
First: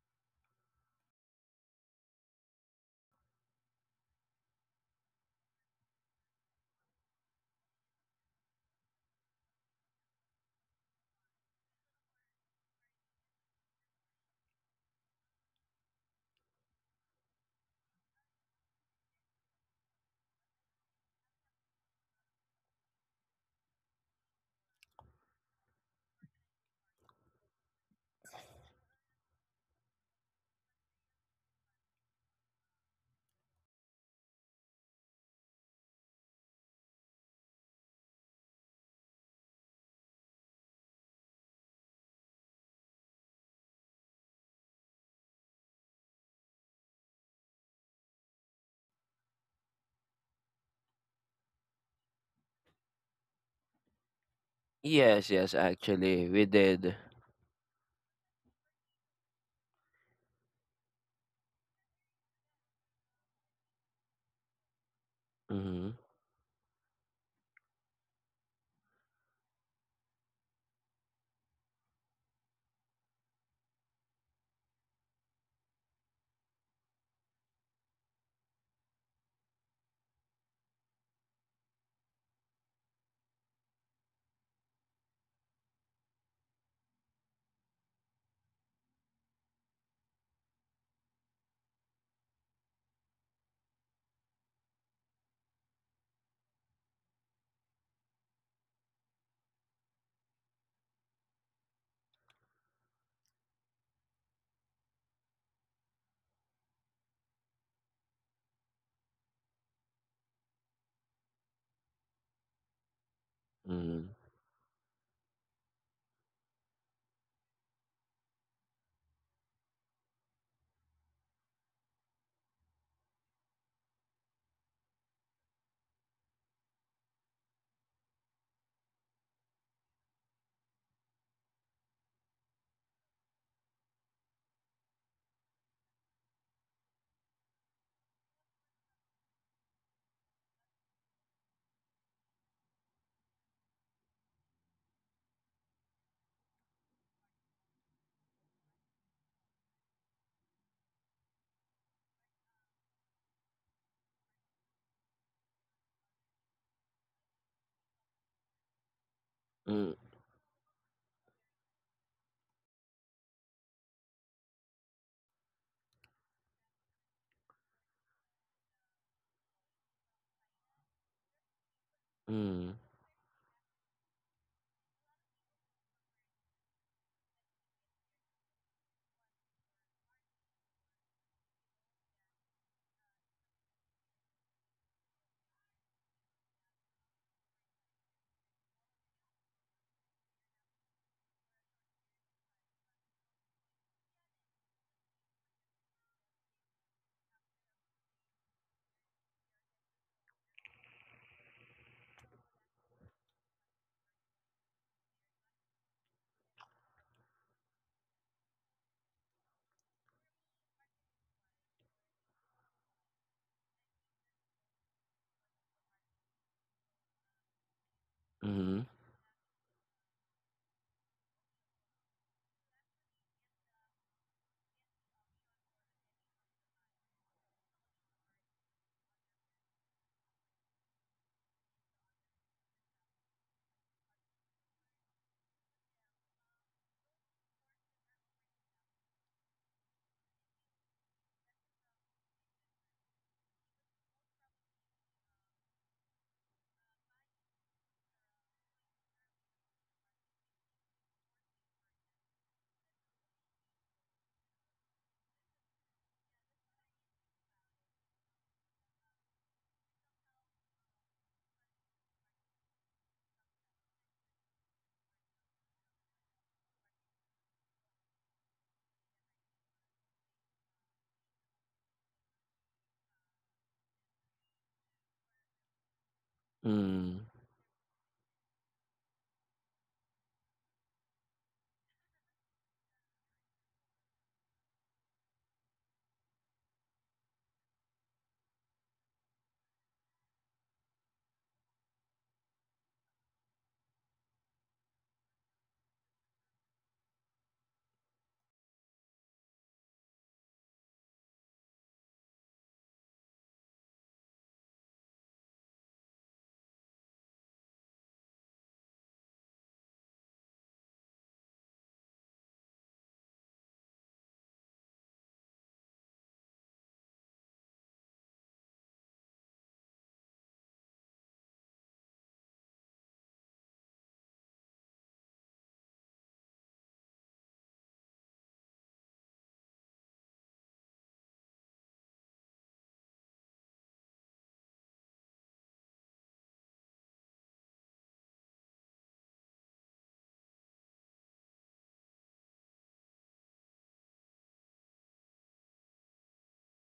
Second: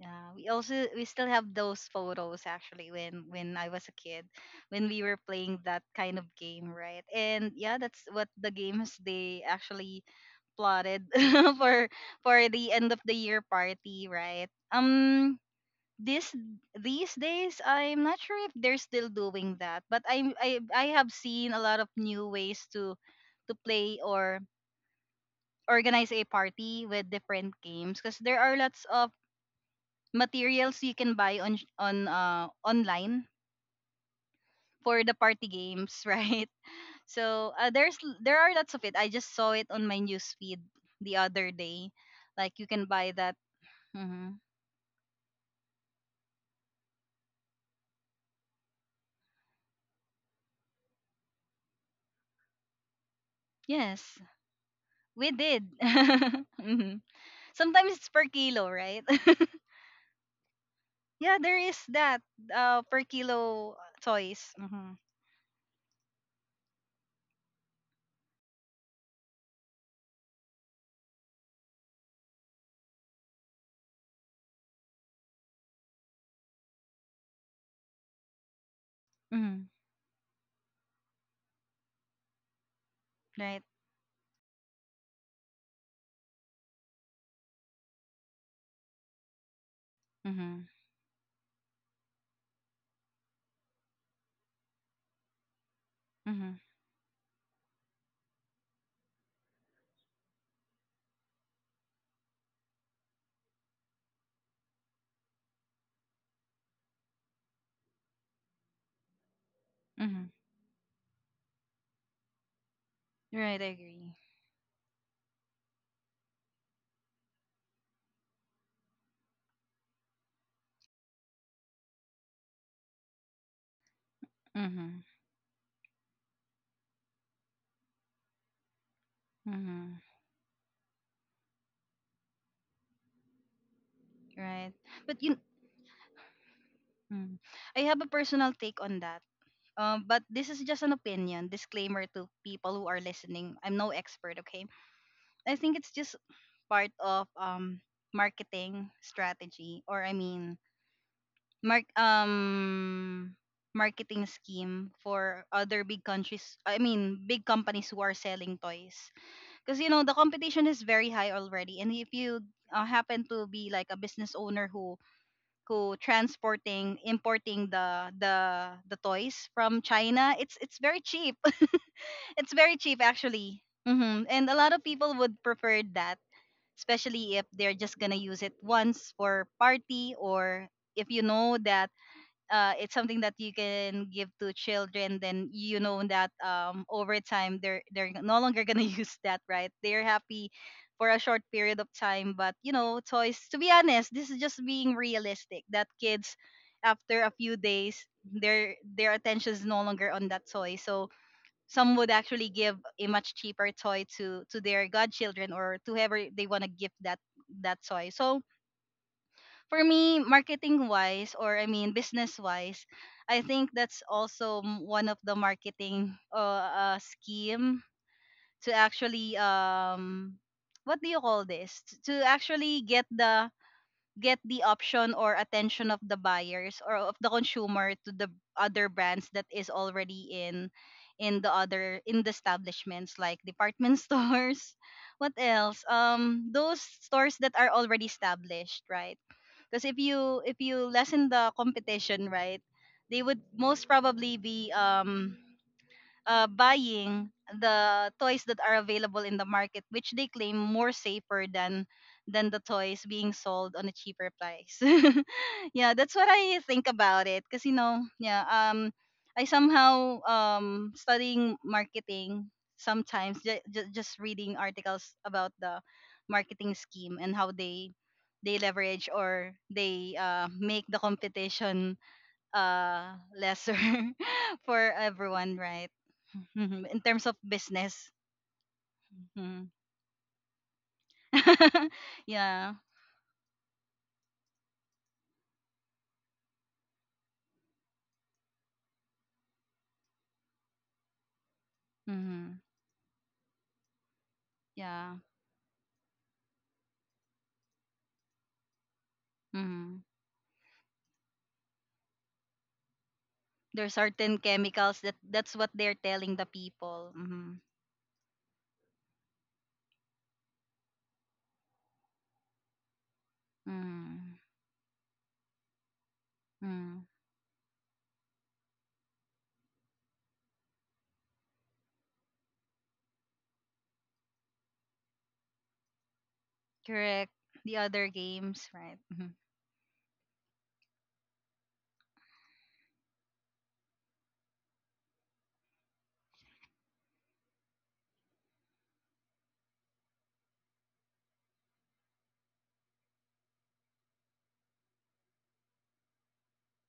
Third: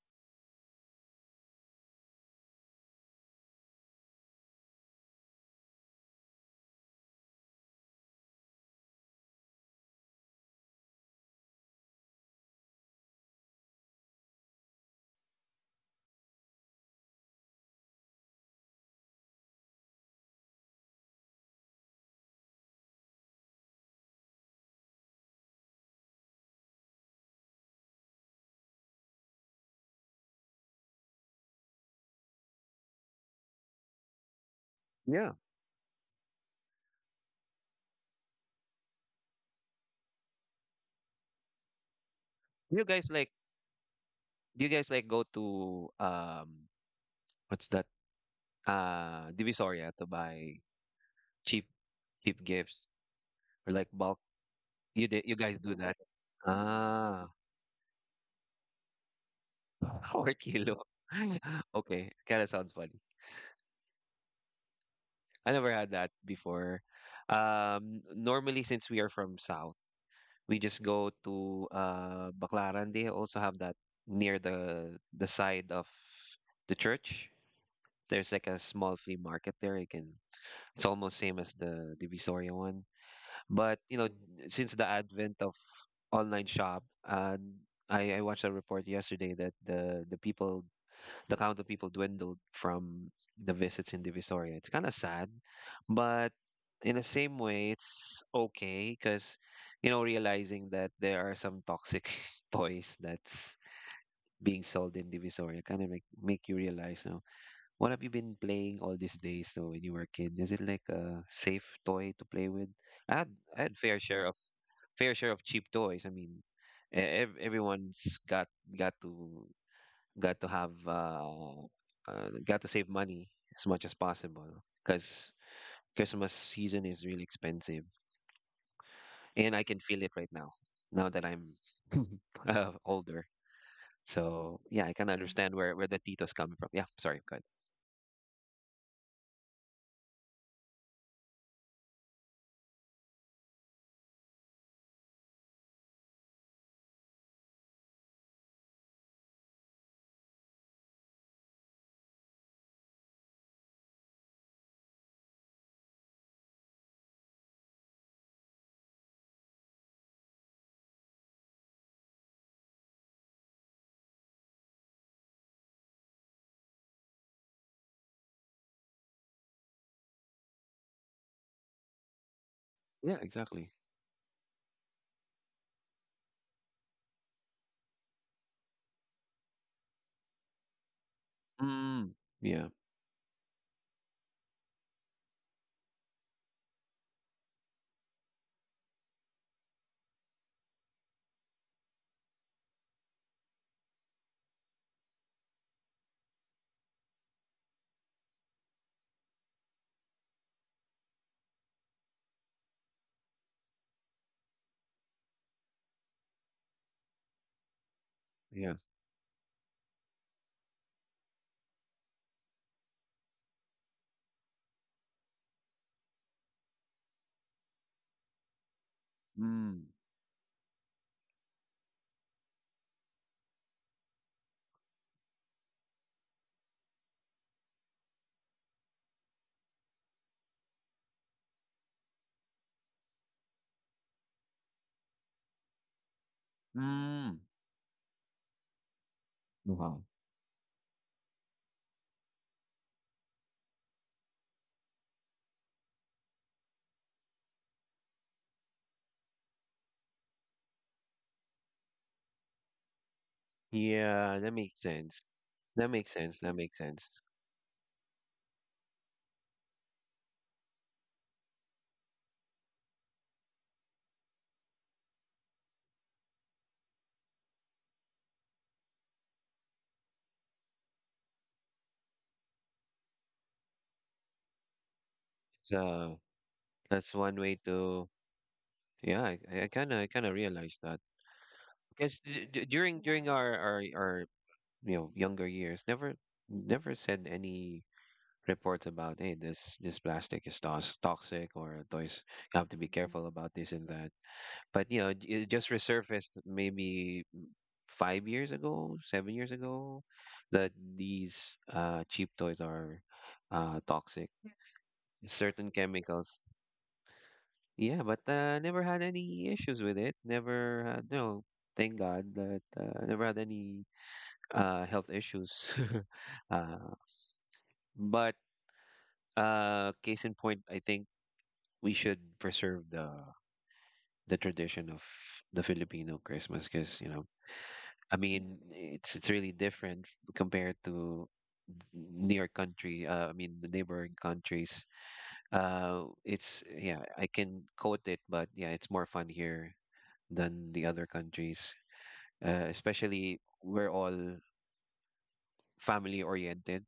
[SPEAKER 1] Yeah, we also, we still have those photos actually when I was a kid, when we were playing that kind of game, right? And yeah, that's what the games they actually plotted *laughs* for for the end of the year party, right? This these days I'm not sure if they're still doing that, but I have seen a lot of new ways to play or organize a party with different games, because there are lots of materials you can buy on online for the
[SPEAKER 2] Yeah,
[SPEAKER 1] party games, *laughs* right? So there's there are lots of it. I just saw it on my newsfeed the other day. Like you
[SPEAKER 2] you
[SPEAKER 1] can
[SPEAKER 2] guys
[SPEAKER 1] buy
[SPEAKER 2] like
[SPEAKER 1] that. Mm-hmm.
[SPEAKER 2] do you guys like go to, what's that, Divisoria, to buy cheap cheap gifts or like bulk?
[SPEAKER 1] Yes,
[SPEAKER 2] You Did
[SPEAKER 3] Yes,
[SPEAKER 1] we
[SPEAKER 2] you
[SPEAKER 3] yes,
[SPEAKER 2] guys
[SPEAKER 1] did.
[SPEAKER 2] do
[SPEAKER 1] *laughs*
[SPEAKER 2] that?
[SPEAKER 3] actually, we did.
[SPEAKER 1] Mhm.
[SPEAKER 2] Ah,
[SPEAKER 1] Sometimes it's per kilo, right? *laughs*
[SPEAKER 2] *laughs* 4 kilo.
[SPEAKER 1] Yeah, there
[SPEAKER 2] *laughs*
[SPEAKER 1] is
[SPEAKER 2] Okay,
[SPEAKER 1] that
[SPEAKER 2] kind of sounds
[SPEAKER 1] per
[SPEAKER 2] funny.
[SPEAKER 1] kilo toys. Mm-hmm.
[SPEAKER 2] I never
[SPEAKER 3] Mm,
[SPEAKER 2] had that before. Normally, since we are from South, we just go to Baclaran. They also have that near the side of the church. There's like a small flea market
[SPEAKER 1] Mm-hmm.
[SPEAKER 2] there. You can It's almost same as the Divisoria one.
[SPEAKER 1] Right.
[SPEAKER 2] But you know, since the advent of online shop, I watched a report yesterday that the people,
[SPEAKER 1] Mm-hmm.
[SPEAKER 2] the count of people dwindled from the visits in Divisoria. It's kind of sad, but
[SPEAKER 1] Mm-hmm.
[SPEAKER 2] in the same way, it's okay because, you know, realizing that there are some toxic *laughs* toys that's being sold in Divisoria kind of make you realize, what have you been playing all these days so when you were a
[SPEAKER 1] Mm-hmm.
[SPEAKER 2] kid? Is it like a safe toy to play with? I had
[SPEAKER 1] Right,
[SPEAKER 2] I
[SPEAKER 1] I
[SPEAKER 2] had fair
[SPEAKER 3] mm,
[SPEAKER 1] agree.
[SPEAKER 2] share of cheap toys. I mean, everyone's got to got to have got to save money as much as possible
[SPEAKER 1] Mm-hmm.
[SPEAKER 2] because Christmas season is really expensive, and I can
[SPEAKER 1] Mm-hmm.
[SPEAKER 2] feel it right now. Now that I'm *laughs* older, so
[SPEAKER 1] Right.
[SPEAKER 2] yeah, I can
[SPEAKER 1] But you,
[SPEAKER 2] understand where the titos come from. Yeah, sorry, go
[SPEAKER 1] mm,
[SPEAKER 2] ahead.
[SPEAKER 1] I have a personal take on that. But this is just an opinion. Disclaimer to people who are listening. I'm no expert. Okay. I think it's just part of marketing strategy, or I mean, mark um marketing scheme for other big countries, I mean big companies who are selling toys, because you
[SPEAKER 3] mm,
[SPEAKER 1] know the competition is very high already. And if you happen to be like a business owner who transporting, importing the the toys from China, it's very cheap. *laughs* It's very
[SPEAKER 3] mm,
[SPEAKER 1] cheap
[SPEAKER 2] Yeah,
[SPEAKER 1] actually.
[SPEAKER 2] exactly.
[SPEAKER 1] Hmm. And a lot of people would prefer that, especially if they're just gonna use it once for party, or if you know that
[SPEAKER 2] Mm, yeah,
[SPEAKER 1] it's something that you can give to children. Then you know that over time they're no longer gonna *laughs* use that, right? They're happy for a short period of time. But you know, toys, to be honest, this is just being realistic, that kids after a few days, their attention is no longer on that toy. So some would actually give a much cheaper toy to their godchildren, or to whoever they want to give that that toy. So
[SPEAKER 2] yeah.
[SPEAKER 1] for me, marketing wise, or I mean, business wise, I think that's also one of the marketing scheme to
[SPEAKER 3] mm,
[SPEAKER 1] actually
[SPEAKER 2] Mm.
[SPEAKER 1] what do you call this? To actually get the option or attention of the buyers or of the consumer to the other brands that is already in the other in the establishments like department *laughs* stores, what else, those stores
[SPEAKER 2] Mm.
[SPEAKER 1] that are already established, right? Because
[SPEAKER 2] Wow.
[SPEAKER 1] if you lessen the competition, right, they would most probably be buying the toys that are available in the market, which they claim more safer than the toys being sold on a cheaper
[SPEAKER 2] Yeah, that
[SPEAKER 1] price.
[SPEAKER 2] makes
[SPEAKER 1] *laughs*
[SPEAKER 2] sense. That
[SPEAKER 1] Yeah,
[SPEAKER 2] makes
[SPEAKER 1] that's what
[SPEAKER 2] sense. That
[SPEAKER 1] I
[SPEAKER 2] makes
[SPEAKER 1] think
[SPEAKER 2] sense.
[SPEAKER 1] about it. Cause you know, yeah, I somehow studying marketing, sometimes just reading articles about the marketing scheme and how they leverage or they make the competition lesser *laughs* for everyone, right?
[SPEAKER 2] So
[SPEAKER 1] *laughs* In
[SPEAKER 2] that's
[SPEAKER 1] terms
[SPEAKER 3] mm,
[SPEAKER 1] of
[SPEAKER 2] one way
[SPEAKER 1] business.
[SPEAKER 2] to, yeah,
[SPEAKER 1] Mhm.
[SPEAKER 2] I kind of realized that
[SPEAKER 1] *laughs*
[SPEAKER 2] because
[SPEAKER 1] Yeah.
[SPEAKER 2] during our you know younger years, never never said any reports about, hey, this plastic is tos toxic, or toys you
[SPEAKER 1] Hmm.
[SPEAKER 2] have to be careful about this and that. But you know,
[SPEAKER 1] Yeah.
[SPEAKER 2] it just resurfaced maybe 5 years ago, 7 years
[SPEAKER 1] Hmm.
[SPEAKER 2] ago, that these cheap toys are
[SPEAKER 1] There are
[SPEAKER 2] toxic.
[SPEAKER 1] certain chemicals that that's what
[SPEAKER 2] Certain
[SPEAKER 1] they're telling
[SPEAKER 2] chemicals.
[SPEAKER 1] the people. Hmm.
[SPEAKER 2] Yeah, but never had any issues with it. Never had, no, thank God that never had any
[SPEAKER 1] Hmm.
[SPEAKER 2] health issues. *laughs* uh,
[SPEAKER 1] Hmm.
[SPEAKER 2] but case in point, I think we should preserve the tradition of the Filipino Christmas because, you know,
[SPEAKER 1] Correct. The other
[SPEAKER 2] I mean,
[SPEAKER 1] games, right?
[SPEAKER 2] it's
[SPEAKER 1] Hmm.
[SPEAKER 2] really different compared to near country I mean the neighboring countries. It's, yeah, I can quote it, but yeah, it's more fun here than the other countries, especially we're all family oriented,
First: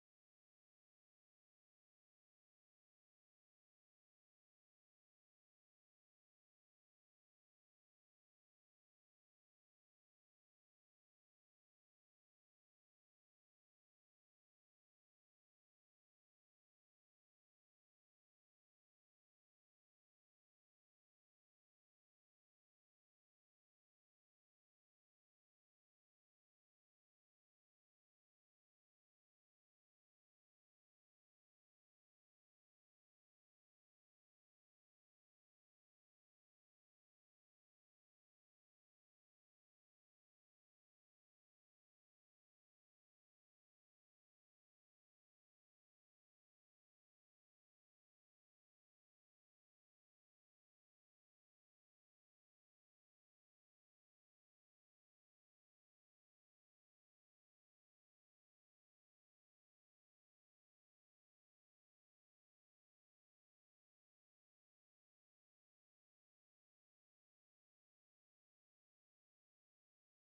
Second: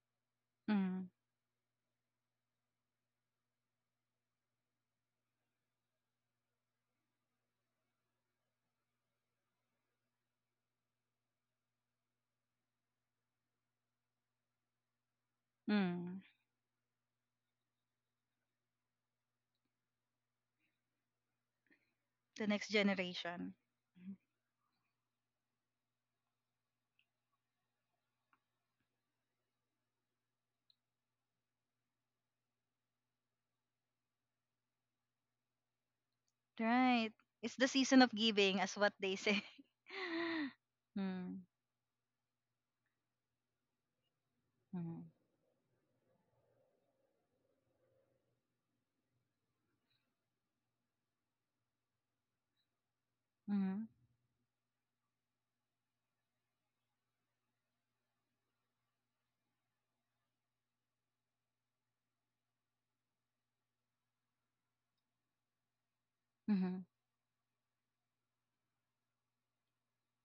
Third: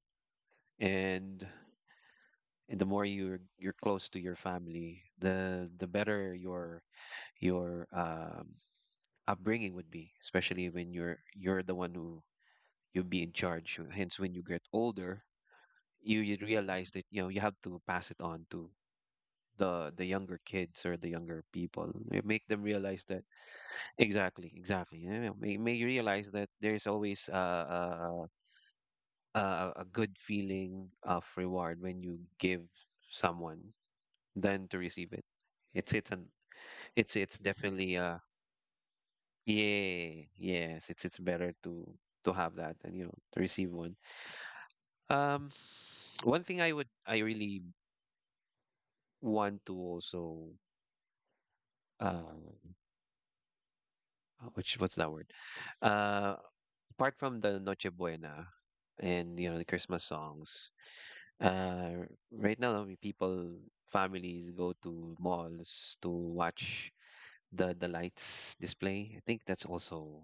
[SPEAKER 1] Hmm.
[SPEAKER 2] and the more you're close to your family, the better your your upbringing would be, especially when you're the one who you'll be in charge, hence when you get older,
[SPEAKER 1] Mm.
[SPEAKER 2] you realize that you know you have to pass it on to the younger kids or the younger people.
[SPEAKER 1] The
[SPEAKER 2] Make them
[SPEAKER 1] next
[SPEAKER 2] realize that
[SPEAKER 1] generation. Mm-hmm.
[SPEAKER 2] exactly, exactly. Yeah, may you realize that there's always a, a a good feeling of reward when you give someone than to receive it. It's an
[SPEAKER 1] Right.
[SPEAKER 2] it's
[SPEAKER 1] It's the
[SPEAKER 2] definitely,
[SPEAKER 1] season of giving, as what they say.
[SPEAKER 2] yeah, yes, it's better
[SPEAKER 1] *laughs*
[SPEAKER 2] to have that and you know to receive one.
[SPEAKER 1] Mm-hmm.
[SPEAKER 2] Um, one thing I would I really want to also, uh,
[SPEAKER 1] Mm-hmm.
[SPEAKER 2] which, what's that word? uh Apart from the Noche Buena and you know the Christmas songs, uh, right now we, people, families go to malls to
[SPEAKER 1] Mm-hmm.
[SPEAKER 2] watch the lights display. I think that's also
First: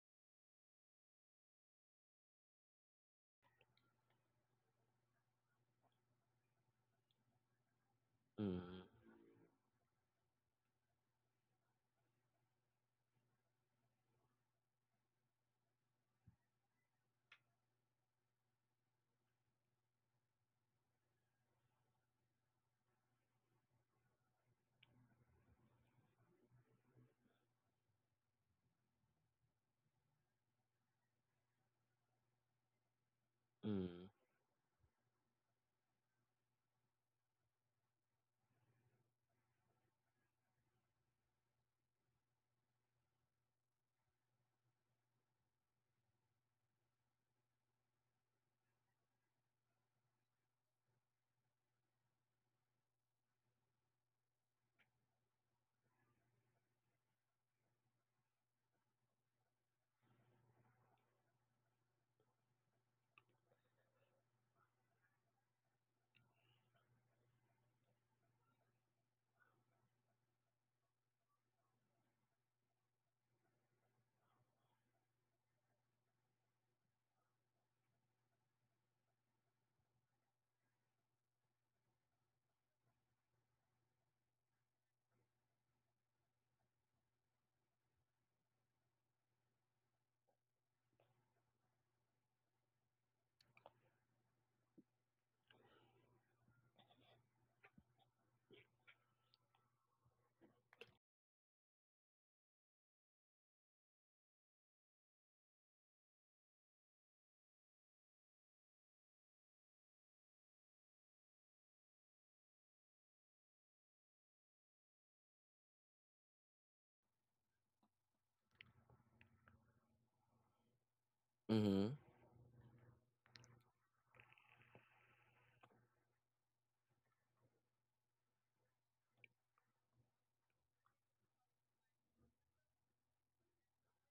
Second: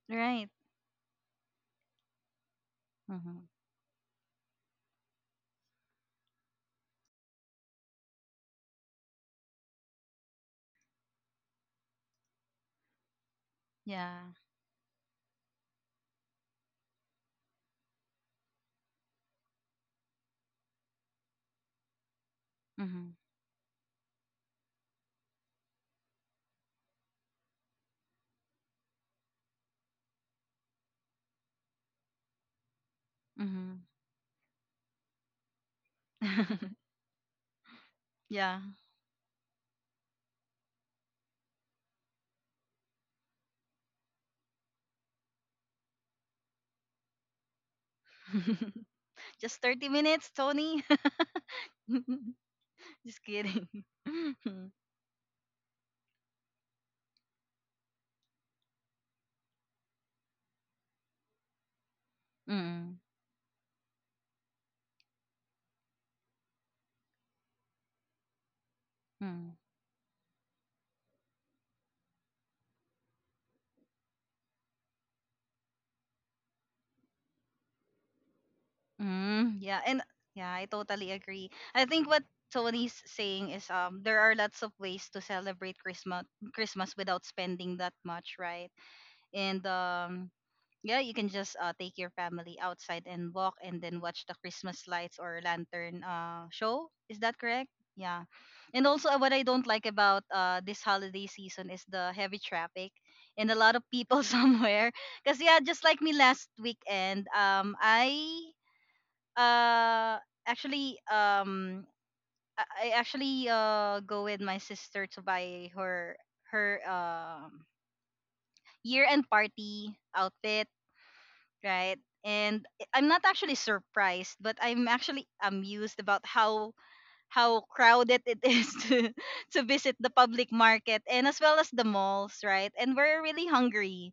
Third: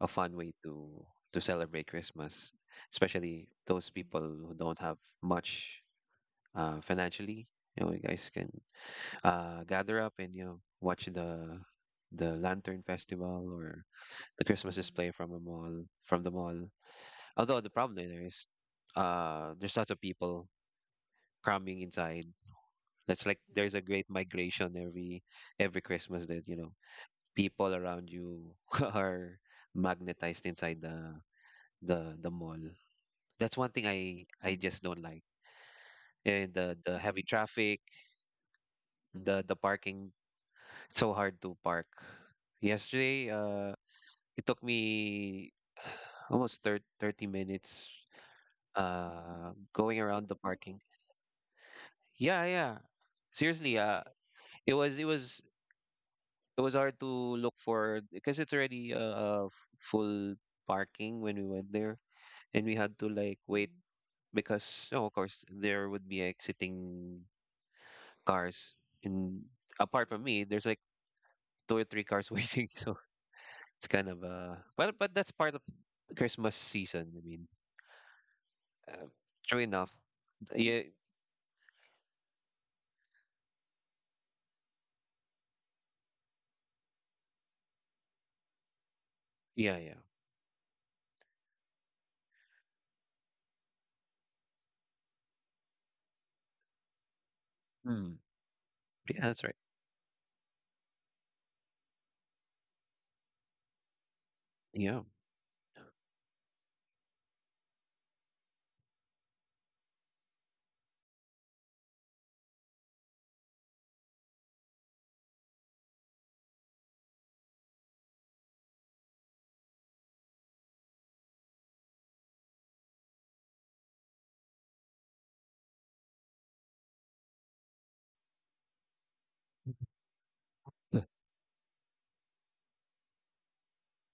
[SPEAKER 2] a fun
[SPEAKER 1] Right.
[SPEAKER 2] way to celebrate Christmas,
[SPEAKER 1] Mhm.
[SPEAKER 2] especially those people who don't have much financially. You know, you guys can gather up and you know watch the lantern festival or
[SPEAKER 1] Yeah.
[SPEAKER 2] the Christmas display from a mall, from the mall although the problem there is, there's lots of people cramming inside.
[SPEAKER 1] Mhm.
[SPEAKER 2] That's like there's a great migration every Christmas, that you know people around you *laughs* are magnetized inside the the mall. That's one thing
[SPEAKER 1] Mhm.
[SPEAKER 3] mm,
[SPEAKER 2] I just don't like. And the
[SPEAKER 1] *laughs*
[SPEAKER 2] heavy traffic,
[SPEAKER 1] Yeah.
[SPEAKER 2] the parking, it's so hard to park. Yesterday, it took me *sighs* almost thir 30 minutes
[SPEAKER 1] *laughs* Just 30
[SPEAKER 2] going around
[SPEAKER 1] minutes,
[SPEAKER 2] the parking.
[SPEAKER 1] Tony. *laughs*
[SPEAKER 2] Yeah, yeah.
[SPEAKER 1] Just kidding.
[SPEAKER 2] Seriously, uh
[SPEAKER 1] *laughs*
[SPEAKER 2] it was it was it was hard to look for because it's already full parking when we went there,
[SPEAKER 1] Mm.
[SPEAKER 2] and we had
[SPEAKER 1] Mm.
[SPEAKER 2] to like wait because, oh, of course there would be exiting cars. And apart from me there's like two or three cars *laughs* waiting, so it's kind of, but that's part of Christmas season, I mean, uh, true
[SPEAKER 1] Mm. Yeah,
[SPEAKER 2] enough.
[SPEAKER 1] and yeah, I
[SPEAKER 2] Yeah,
[SPEAKER 1] totally agree. I think what Tony's saying is there are lots of ways to celebrate Christmas without spending that much, right? And
[SPEAKER 2] yeah, yeah.
[SPEAKER 1] yeah, you can just take your family outside and walk, and then watch the Christmas lights or lantern show. Is that correct?
[SPEAKER 2] Mm,
[SPEAKER 1] Yeah. And also,
[SPEAKER 2] yeah,
[SPEAKER 1] what
[SPEAKER 2] that's
[SPEAKER 1] I
[SPEAKER 2] right.
[SPEAKER 1] don't like about this holiday season is the heavy traffic and a lot of people *laughs* somewhere.
[SPEAKER 2] Yeah,
[SPEAKER 1] Because, yeah, just like me last weekend, I uh, actually. I actually go with my sister to buy her her um year end party outfit,
[SPEAKER 3] mm,
[SPEAKER 1] right? And I'm not actually surprised, but I'm actually amused about how crowded it is *laughs* to visit the public market and as well as the malls, right? And we're really hungry.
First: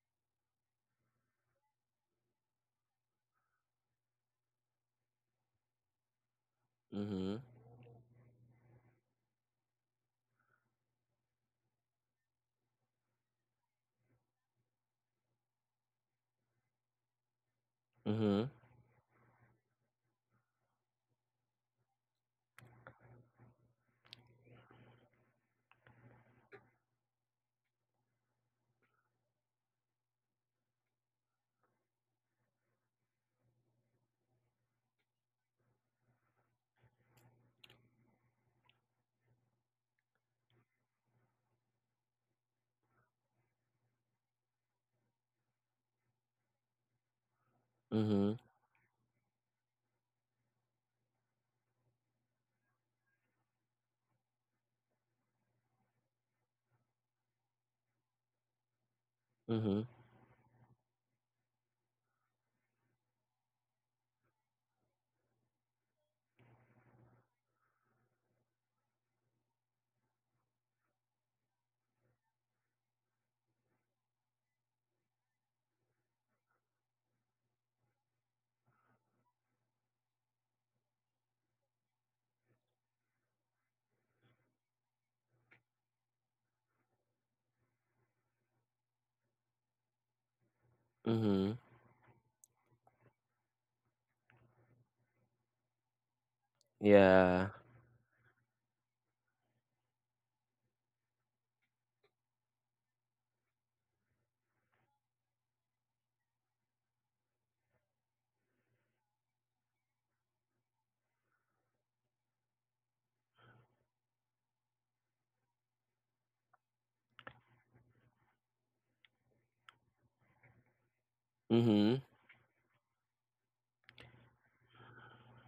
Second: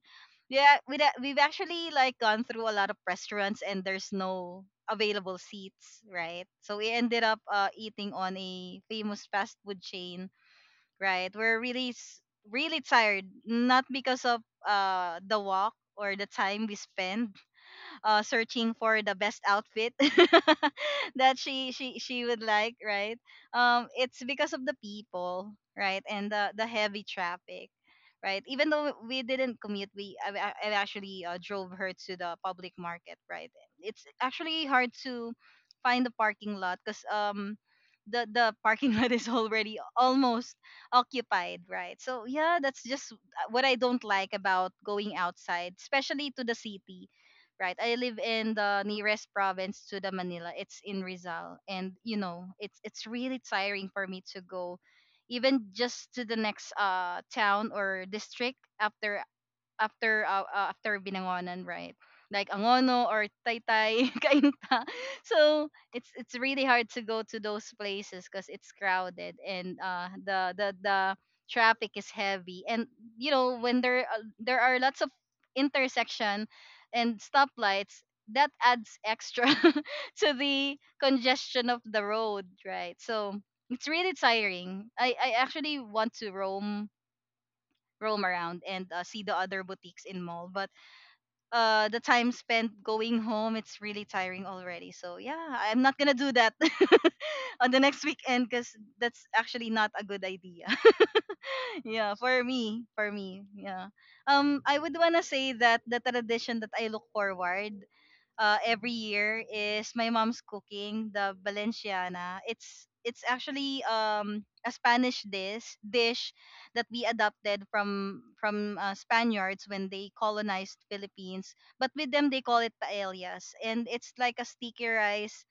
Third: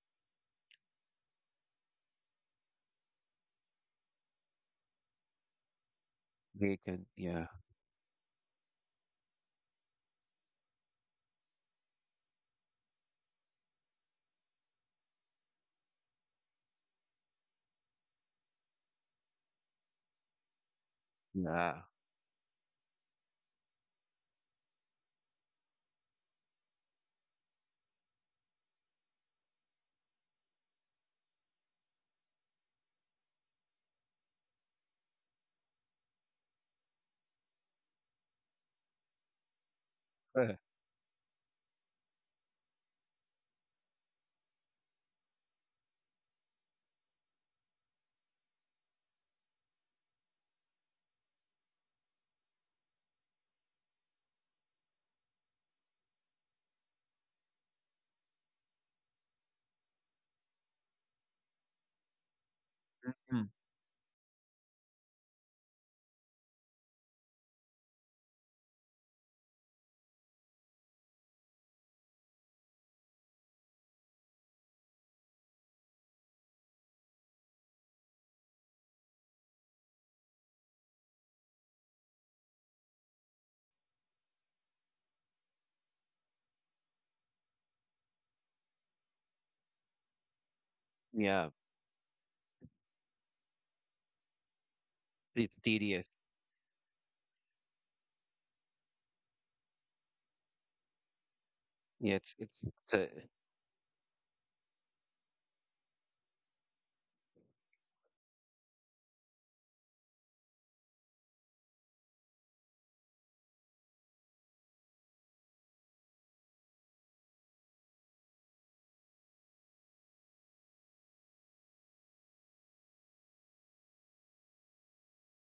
[SPEAKER 1] Yeah, we've actually like gone through a lot of restaurants and there's no available seats, right? So
[SPEAKER 2] we
[SPEAKER 1] we
[SPEAKER 3] mhm,
[SPEAKER 2] can
[SPEAKER 1] ended up
[SPEAKER 3] mhm,
[SPEAKER 2] yeah.
[SPEAKER 1] eating on a famous fast food chain, right? We're really tired, not because of the walk or the time we spend
[SPEAKER 3] mhm,
[SPEAKER 1] searching for the best outfit *laughs* that she
[SPEAKER 2] Yeah.
[SPEAKER 1] she
[SPEAKER 2] *laughs*
[SPEAKER 1] she would like, right? It's because of the people, right, and the heavy traffic, right? Even though we didn't commute, we I actually drove her to the public market, right? It's actually hard to find the parking lot because the *laughs* parking lot is already
[SPEAKER 2] Uh,
[SPEAKER 1] almost occupied, right? So yeah, that's just what I don't like about going outside, especially to the city, right? I live
[SPEAKER 3] mhm,
[SPEAKER 1] in the nearest province to the Manila. It's in Rizal, and you know, it's really tiring for me to go, even just to the next town or district after
[SPEAKER 3] mhm,
[SPEAKER 1] after uh, uh, after Binangonan, right, like Angono
[SPEAKER 2] mm,
[SPEAKER 1] or
[SPEAKER 2] mm.
[SPEAKER 1] Taytay *laughs* Kainta. So it's really hard to go to those places because it's crowded and the traffic is heavy, and you know, when there are lots of intersection and stoplights that adds extra *laughs* to the congestion of the road, right? So it's really tiring. I actually want to roam around and see the other boutiques in mall, but
[SPEAKER 2] Yeah,
[SPEAKER 3] mhm.
[SPEAKER 1] the time spent going home, it's really tiring already. So
[SPEAKER 2] it's
[SPEAKER 1] yeah, I'm not
[SPEAKER 2] tedious.
[SPEAKER 1] gonna do that *laughs*
[SPEAKER 3] Yeah.
[SPEAKER 1] on the next weekend because that's actually not a good idea. *laughs* Yeah,
[SPEAKER 2] Yeah,
[SPEAKER 1] for
[SPEAKER 2] it's
[SPEAKER 1] me
[SPEAKER 2] the
[SPEAKER 1] for me yeah. I would wanna say that the tradition that I look forward every year is my mom's cooking, the Valenciana. It's actually a Spanish dish that we adopted from Spaniards when they colonized Philippines. But
[SPEAKER 3] Mm-hmm.
[SPEAKER 1] with them, they call it paellas, and it's like a sticky rice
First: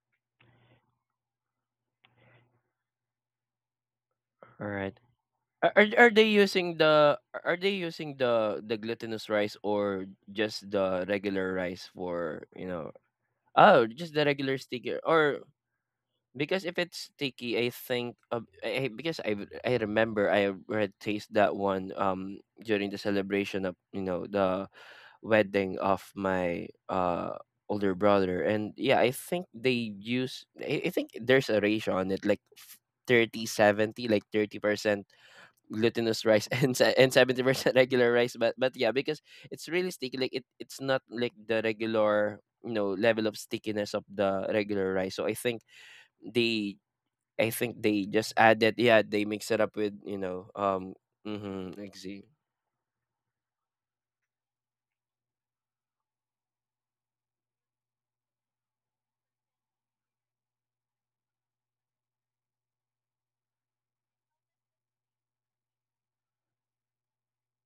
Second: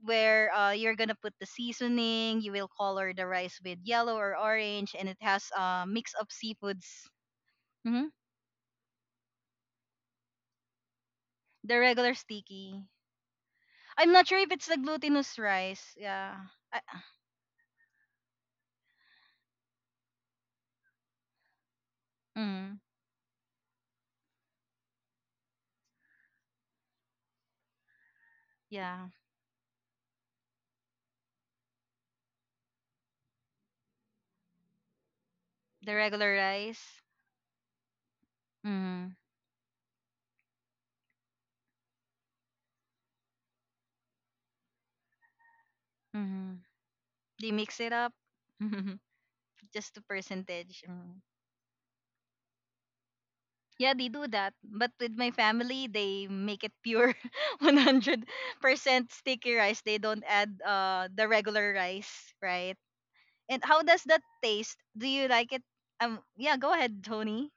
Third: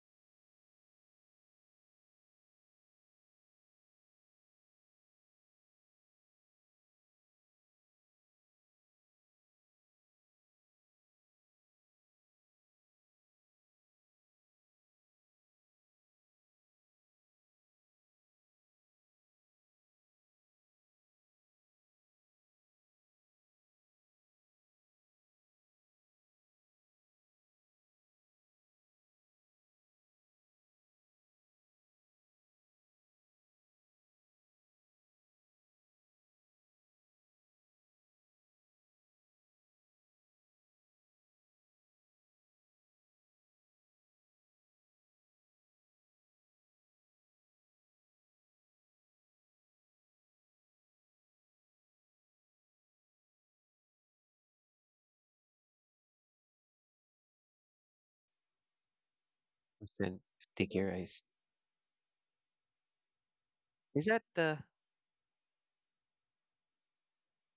[SPEAKER 1] where you're gonna put the seasoning. You will color the rice with yellow or
[SPEAKER 3] All
[SPEAKER 1] orange,
[SPEAKER 3] right.
[SPEAKER 1] and it has
[SPEAKER 3] Are,
[SPEAKER 1] a
[SPEAKER 3] are are
[SPEAKER 1] mix of
[SPEAKER 3] they using
[SPEAKER 1] seafoods.
[SPEAKER 3] the, are they
[SPEAKER 1] Hmm.
[SPEAKER 3] using the glutinous rice or just the regular
[SPEAKER 1] The
[SPEAKER 3] rice
[SPEAKER 1] regular
[SPEAKER 3] for,
[SPEAKER 1] sticky.
[SPEAKER 3] oh, just
[SPEAKER 1] I'm
[SPEAKER 3] the
[SPEAKER 1] not sure if
[SPEAKER 3] regular
[SPEAKER 1] it's the
[SPEAKER 3] sticky
[SPEAKER 1] glutinous
[SPEAKER 3] or,
[SPEAKER 1] rice. Yeah.
[SPEAKER 3] because if it's sticky, I think of, because I remember I had taste that one
[SPEAKER 1] Mm.
[SPEAKER 3] during the celebration of the wedding of my older brother. And yeah, I
[SPEAKER 1] Yeah,
[SPEAKER 3] think they use, I think there's a ratio on it like f- 30-70, like 30%
[SPEAKER 1] the
[SPEAKER 3] glutinous
[SPEAKER 1] regular
[SPEAKER 3] rice *laughs*
[SPEAKER 1] rice.
[SPEAKER 3] and 70% regular rice. But yeah, because
[SPEAKER 1] Mm.
[SPEAKER 3] it's really sticky. Like it, it's not like the regular, level of stickiness of the regular rice. So I think
[SPEAKER 1] Mm.
[SPEAKER 3] they, I
[SPEAKER 1] They
[SPEAKER 3] think
[SPEAKER 1] mix it
[SPEAKER 3] they
[SPEAKER 1] up
[SPEAKER 3] just added, yeah,
[SPEAKER 1] *laughs*
[SPEAKER 3] they mix it up with,
[SPEAKER 1] just the percentage. Mm.
[SPEAKER 3] mm-hmm, exe-
[SPEAKER 1] Yeah, they do that. But with my family, they make it pure *laughs* 100% sticky rice. They
[SPEAKER 2] instant
[SPEAKER 1] don't add
[SPEAKER 2] sticky rice.
[SPEAKER 1] the regular rice, right? And how does
[SPEAKER 2] Is that
[SPEAKER 1] that
[SPEAKER 2] the?
[SPEAKER 1] taste? Do you like it? Yeah, go ahead, Tony.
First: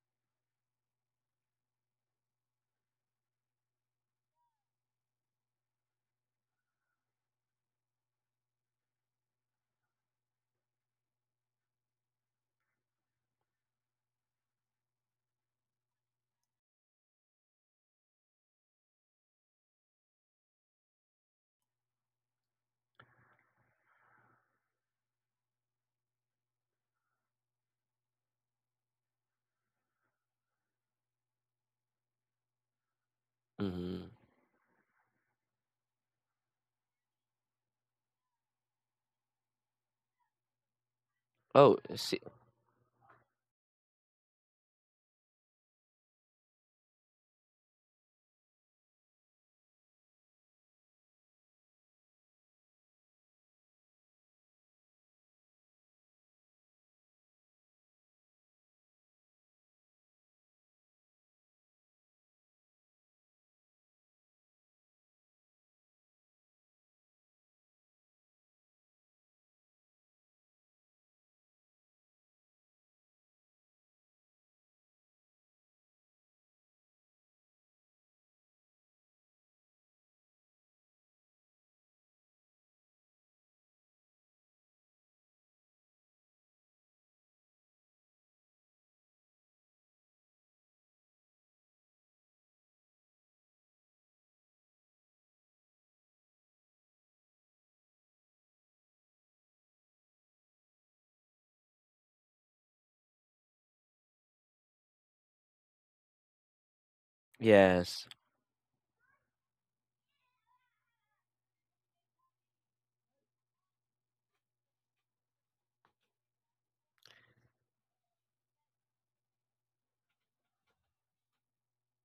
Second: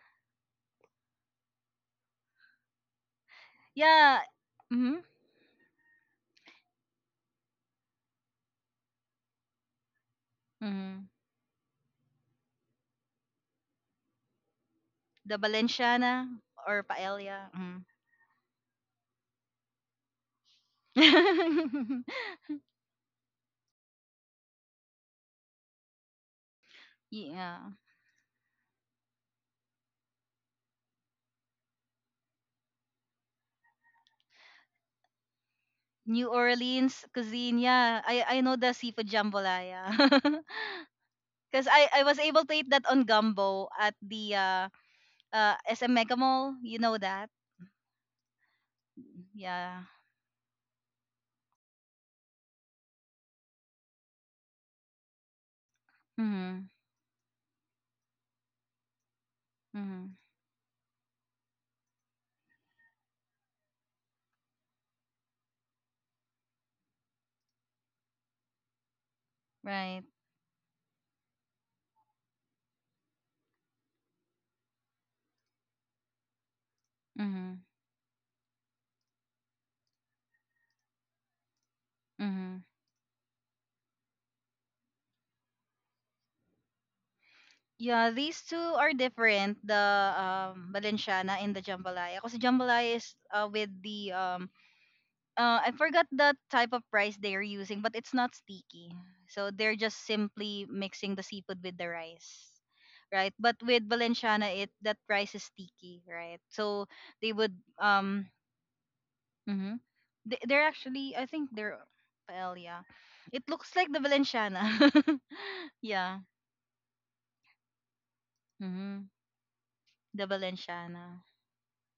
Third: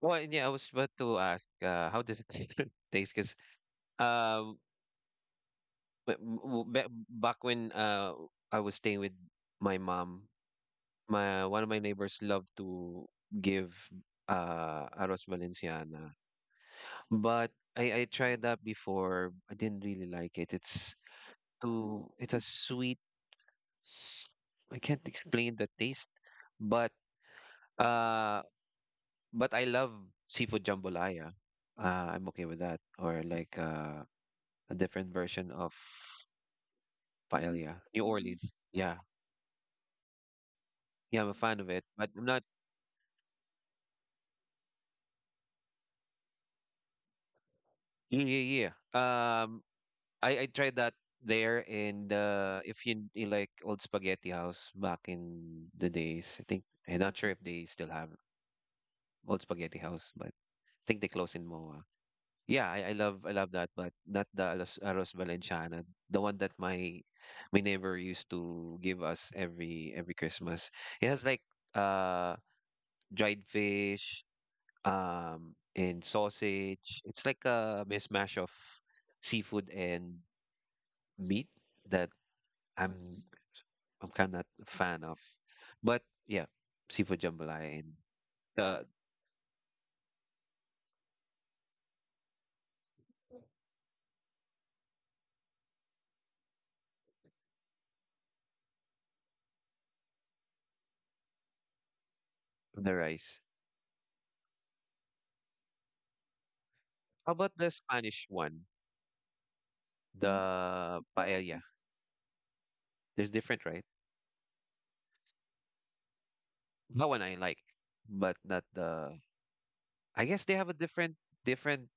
[SPEAKER 2] Well, yeah, I was about to ask. How does it *laughs* taste? Because,
[SPEAKER 1] Yeah.
[SPEAKER 2] um,
[SPEAKER 1] Mhm.
[SPEAKER 2] but back when I was staying with my mom,
[SPEAKER 1] Hmm.
[SPEAKER 2] my one of my neighbors loved to give arroz
[SPEAKER 1] The
[SPEAKER 2] valenciana,
[SPEAKER 1] Valenciana or paella.
[SPEAKER 2] but
[SPEAKER 1] Mm.
[SPEAKER 2] I tried that before. I didn't really like it. It's too.
[SPEAKER 1] *laughs*
[SPEAKER 2] It's a sweet. I can't explain the taste, but
[SPEAKER 1] Yeah.
[SPEAKER 2] uh but I love seafood jambalaya. I'm okay with that. Or like
[SPEAKER 3] mm-hmm.
[SPEAKER 2] a different version of
[SPEAKER 1] New Orleans cuisine.
[SPEAKER 2] paella.
[SPEAKER 1] Yeah,
[SPEAKER 2] New
[SPEAKER 1] I know
[SPEAKER 2] Orleans.
[SPEAKER 1] the
[SPEAKER 2] Yeah.
[SPEAKER 1] seafood jambalaya. *laughs*
[SPEAKER 2] Yeah, I'm a fan
[SPEAKER 1] Cause
[SPEAKER 2] of
[SPEAKER 3] Oh,
[SPEAKER 2] it.
[SPEAKER 1] I
[SPEAKER 2] But
[SPEAKER 3] see,
[SPEAKER 1] was
[SPEAKER 2] I'm
[SPEAKER 1] able
[SPEAKER 2] not.
[SPEAKER 1] to eat that on gumbo at the SM Mega Mall. You know that?
[SPEAKER 2] Yeah, yeah, yeah. Um,
[SPEAKER 1] Yeah.
[SPEAKER 2] I tried that there in the if you, you like Old Spaghetti House back in the days. I think
[SPEAKER 1] Mhm.
[SPEAKER 2] I'm not sure if they still have Old Spaghetti House,
[SPEAKER 1] Mhm.
[SPEAKER 2] but I think they closed in MOA. Yeah, I love that, but not the Aros, Aros Valenciana, the one that my neighbor used to give us
[SPEAKER 1] Right.
[SPEAKER 2] every Christmas. It has like uh dried fish, and sausage. It's like
[SPEAKER 1] Mhm.
[SPEAKER 2] a mismatch of seafood and meat that
[SPEAKER 1] Mhm.
[SPEAKER 2] I'm I'm kind of a fan of. But yeah, seafood jambalaya and
[SPEAKER 1] Yeah, these two
[SPEAKER 2] the
[SPEAKER 1] are different. The Balenciana and the jambalaya. Cause jambalaya is with the I forgot the type of rice they are using, but it's not sticky. So they're just simply mixing the seafood with the rice, right?
[SPEAKER 2] rice.
[SPEAKER 1] But with Valenciana, it that rice is sticky, right? So they
[SPEAKER 2] How
[SPEAKER 1] would
[SPEAKER 2] about the
[SPEAKER 3] yes,
[SPEAKER 2] Spanish one,
[SPEAKER 1] mhm,
[SPEAKER 2] the
[SPEAKER 1] they're actually I think
[SPEAKER 2] paella?
[SPEAKER 1] they're paella.
[SPEAKER 2] There's
[SPEAKER 1] It
[SPEAKER 2] different,
[SPEAKER 1] looks
[SPEAKER 2] right?
[SPEAKER 1] like the Valenciana, *laughs* yeah.
[SPEAKER 2] That one I like, but not
[SPEAKER 1] Hmm.
[SPEAKER 2] the. I
[SPEAKER 1] The
[SPEAKER 2] guess they have a different
[SPEAKER 1] Valenciana.
[SPEAKER 2] different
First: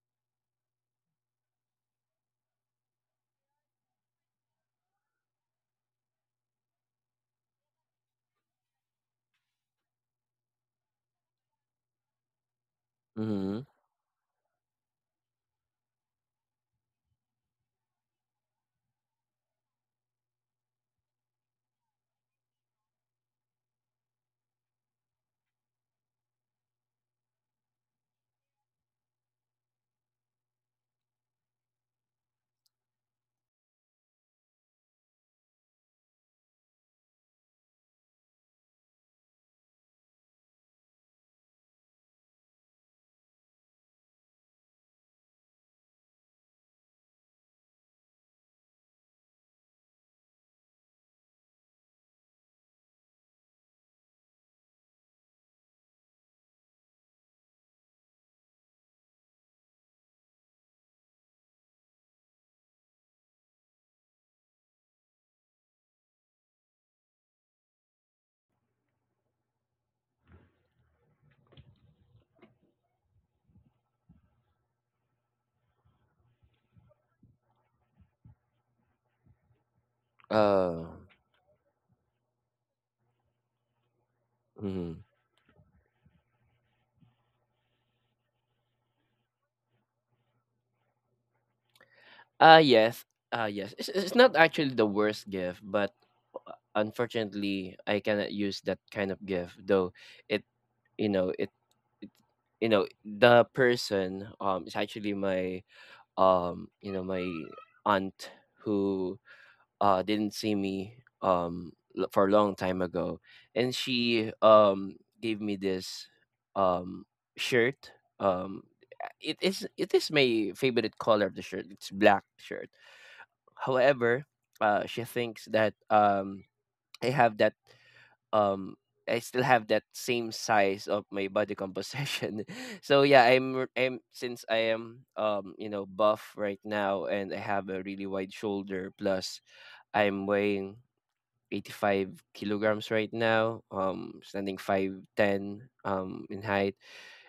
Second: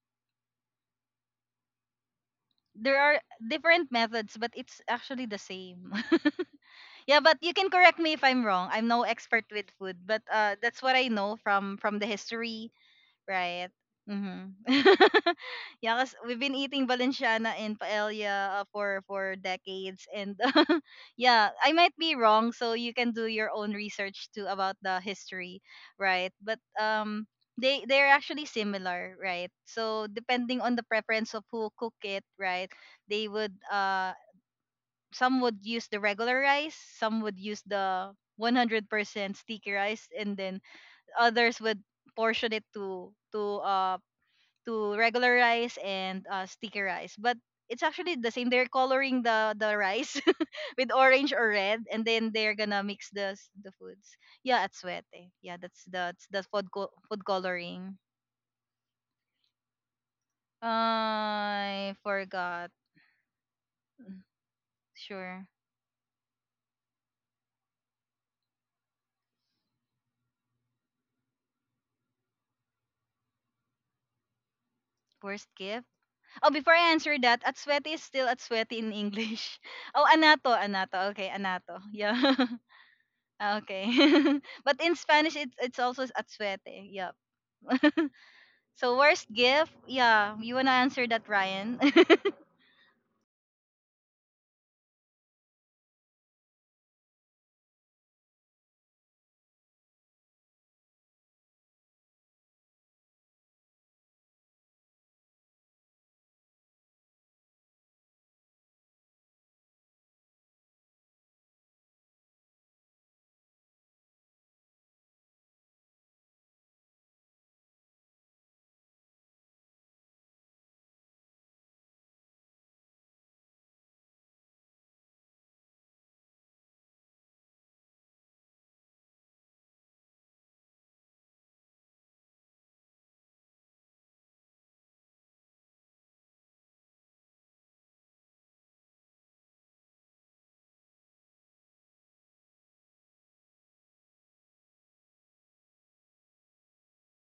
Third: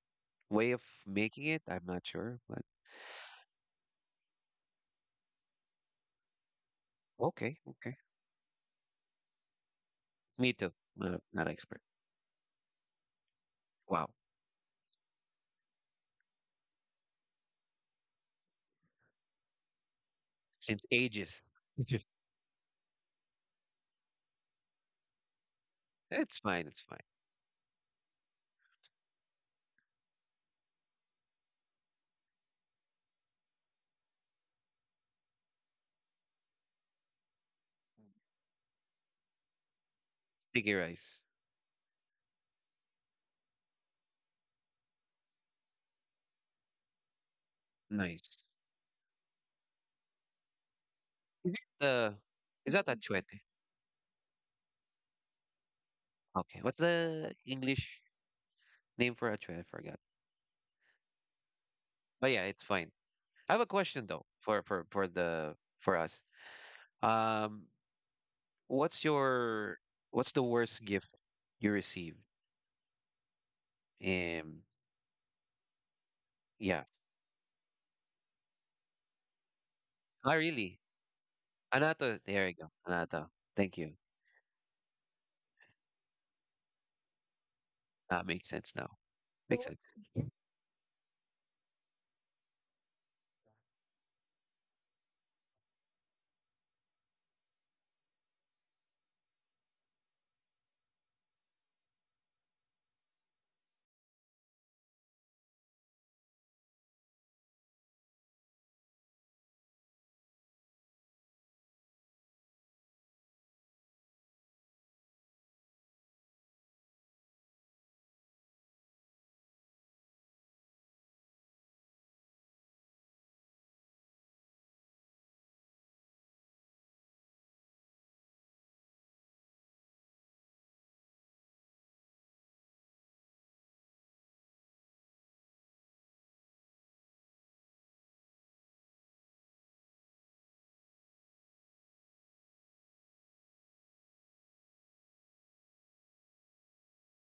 [SPEAKER 2] way of making it. I'm not sure, but
[SPEAKER 1] There are different methods, but it's actually the same. *laughs* Yeah, but you
[SPEAKER 2] okay,
[SPEAKER 1] can correct
[SPEAKER 2] okay.
[SPEAKER 1] me if I'm wrong. I'm no expert with food, but
[SPEAKER 2] Me too.
[SPEAKER 1] that's what I
[SPEAKER 2] Not
[SPEAKER 1] know
[SPEAKER 2] not expert.
[SPEAKER 1] from the history.
[SPEAKER 3] mm-hmm.
[SPEAKER 1] Right.
[SPEAKER 2] Wow,
[SPEAKER 1] Mm-hmm. *laughs* Yeah, cause we've been eating Valenciana and paella for decades, and *laughs*
[SPEAKER 2] since ages.
[SPEAKER 1] yeah, I might
[SPEAKER 2] *laughs*
[SPEAKER 1] be wrong, so you can do your own research too about the history, right?
[SPEAKER 2] It's
[SPEAKER 1] But
[SPEAKER 2] fine. It's fine.
[SPEAKER 1] they they're actually similar, right? So depending on the preference of who cook it, right? They would some would use the regular rice, some would use the 100% sticky rice, and then
[SPEAKER 2] Sticky rice.
[SPEAKER 1] others would portion it to regular rice and sticky rice. But it's actually the
[SPEAKER 2] Nice.
[SPEAKER 1] same. They're coloring the rice *laughs* with orange or
[SPEAKER 2] Is it
[SPEAKER 1] red, and
[SPEAKER 2] the?
[SPEAKER 1] then they're
[SPEAKER 2] Is
[SPEAKER 1] gonna
[SPEAKER 2] that
[SPEAKER 1] mix
[SPEAKER 2] achuete?
[SPEAKER 1] the foods. Yeah, at Suete. Yeah, that's the
[SPEAKER 2] Okay. What's
[SPEAKER 1] food
[SPEAKER 2] the
[SPEAKER 1] coloring.
[SPEAKER 2] English name for achuete? I forgot.
[SPEAKER 1] I
[SPEAKER 2] But yeah, it's
[SPEAKER 1] forgot.
[SPEAKER 2] fine. I have a question though for
[SPEAKER 1] Sure.
[SPEAKER 2] the for us. Um, what's your what's the worst gift you received? Um,
[SPEAKER 1] Worst gift. Oh, before
[SPEAKER 2] Yeah.
[SPEAKER 1] I answer that, at Suete is still at Suete in English. *laughs* Oh,
[SPEAKER 2] Oh, really?
[SPEAKER 3] Uh,
[SPEAKER 1] anato. Okay, anato. Yeah.
[SPEAKER 2] Anato. There you
[SPEAKER 1] *laughs*
[SPEAKER 2] go. Anato.
[SPEAKER 1] Ah,
[SPEAKER 2] Thank
[SPEAKER 1] okay.
[SPEAKER 2] you.
[SPEAKER 1] *laughs* But in
[SPEAKER 3] mm-hmm.
[SPEAKER 1] Spanish, it's also atsuete. Yep. *laughs*
[SPEAKER 2] That makes sense now.
[SPEAKER 1] So worst
[SPEAKER 2] Makes
[SPEAKER 1] gift?
[SPEAKER 2] sense.
[SPEAKER 1] Yeah, you wanna answer that, Ryan?
[SPEAKER 3] Ah yes, Ah yes. It's not actually the worst gift, but unfortunately, I cannot use that kind of gift. Though it, you know, it, it the person, is actually my, my aunt, who didn't see me for a long time ago. And she gave me this um shirt. um it is my favorite color of the shirt, it's black shirt. However, she thinks that i have that um I still have that same size of my body composition. *laughs* So yeah, I'm, since I am, buff right now, and I have a really wide shoulder. Plus I'm weighing 85 kilograms right now, standing 5'10", in height.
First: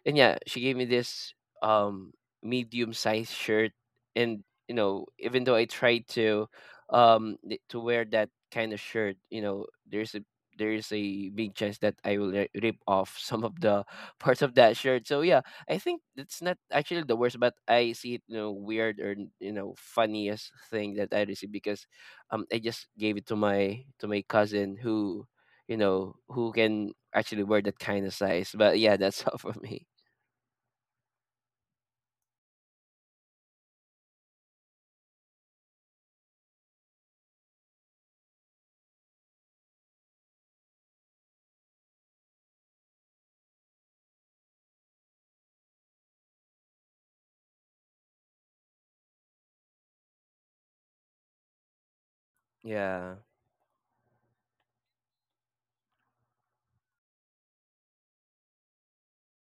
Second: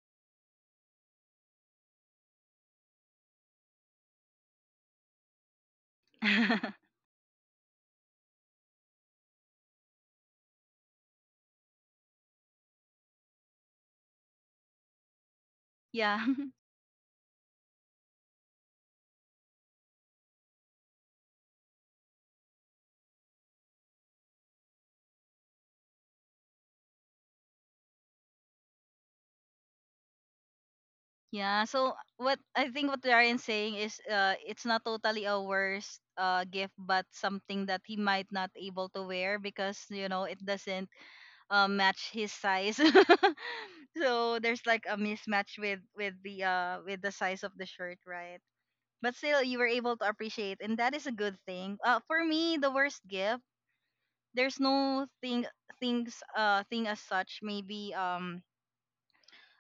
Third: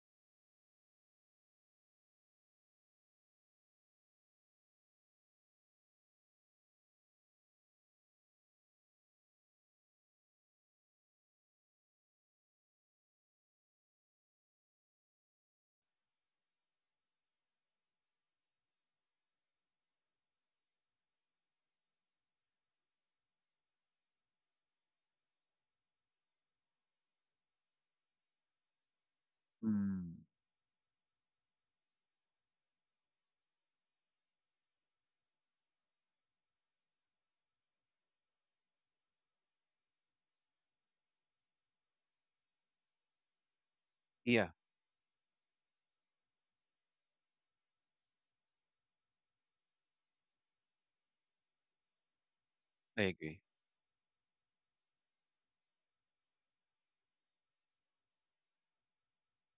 [SPEAKER 3] And yeah, she gave me this um medium sized shirt, and even though I tried to
[SPEAKER 1] *laughs*
[SPEAKER 3] to wear that kind of shirt, there's a, there's a big chance that rip off some of the *laughs* parts of that shirt. So yeah, I think
[SPEAKER 1] Yeah. *laughs*
[SPEAKER 3] it's not actually the worst, but I see it, weird or, funniest thing that I received, because I just gave it to my, to my cousin who who can actually wear that kind of size. But yeah, that's *laughs* all for me.
[SPEAKER 2] Mm.
[SPEAKER 1] Yeah. So what I think what Ryan's saying is it's not totally a worst gift, but something that he might not able to wear because you know it doesn't match his size. *laughs* So
[SPEAKER 2] Yeah,
[SPEAKER 1] there's like a mismatch with with the size of the shirt, right? But still you were able to appreciate, and that is a good thing. Uh, for me, the
[SPEAKER 2] I
[SPEAKER 1] worst
[SPEAKER 3] Yeah.
[SPEAKER 2] agree.
[SPEAKER 1] gift, there's no thing, thing as such. Maybe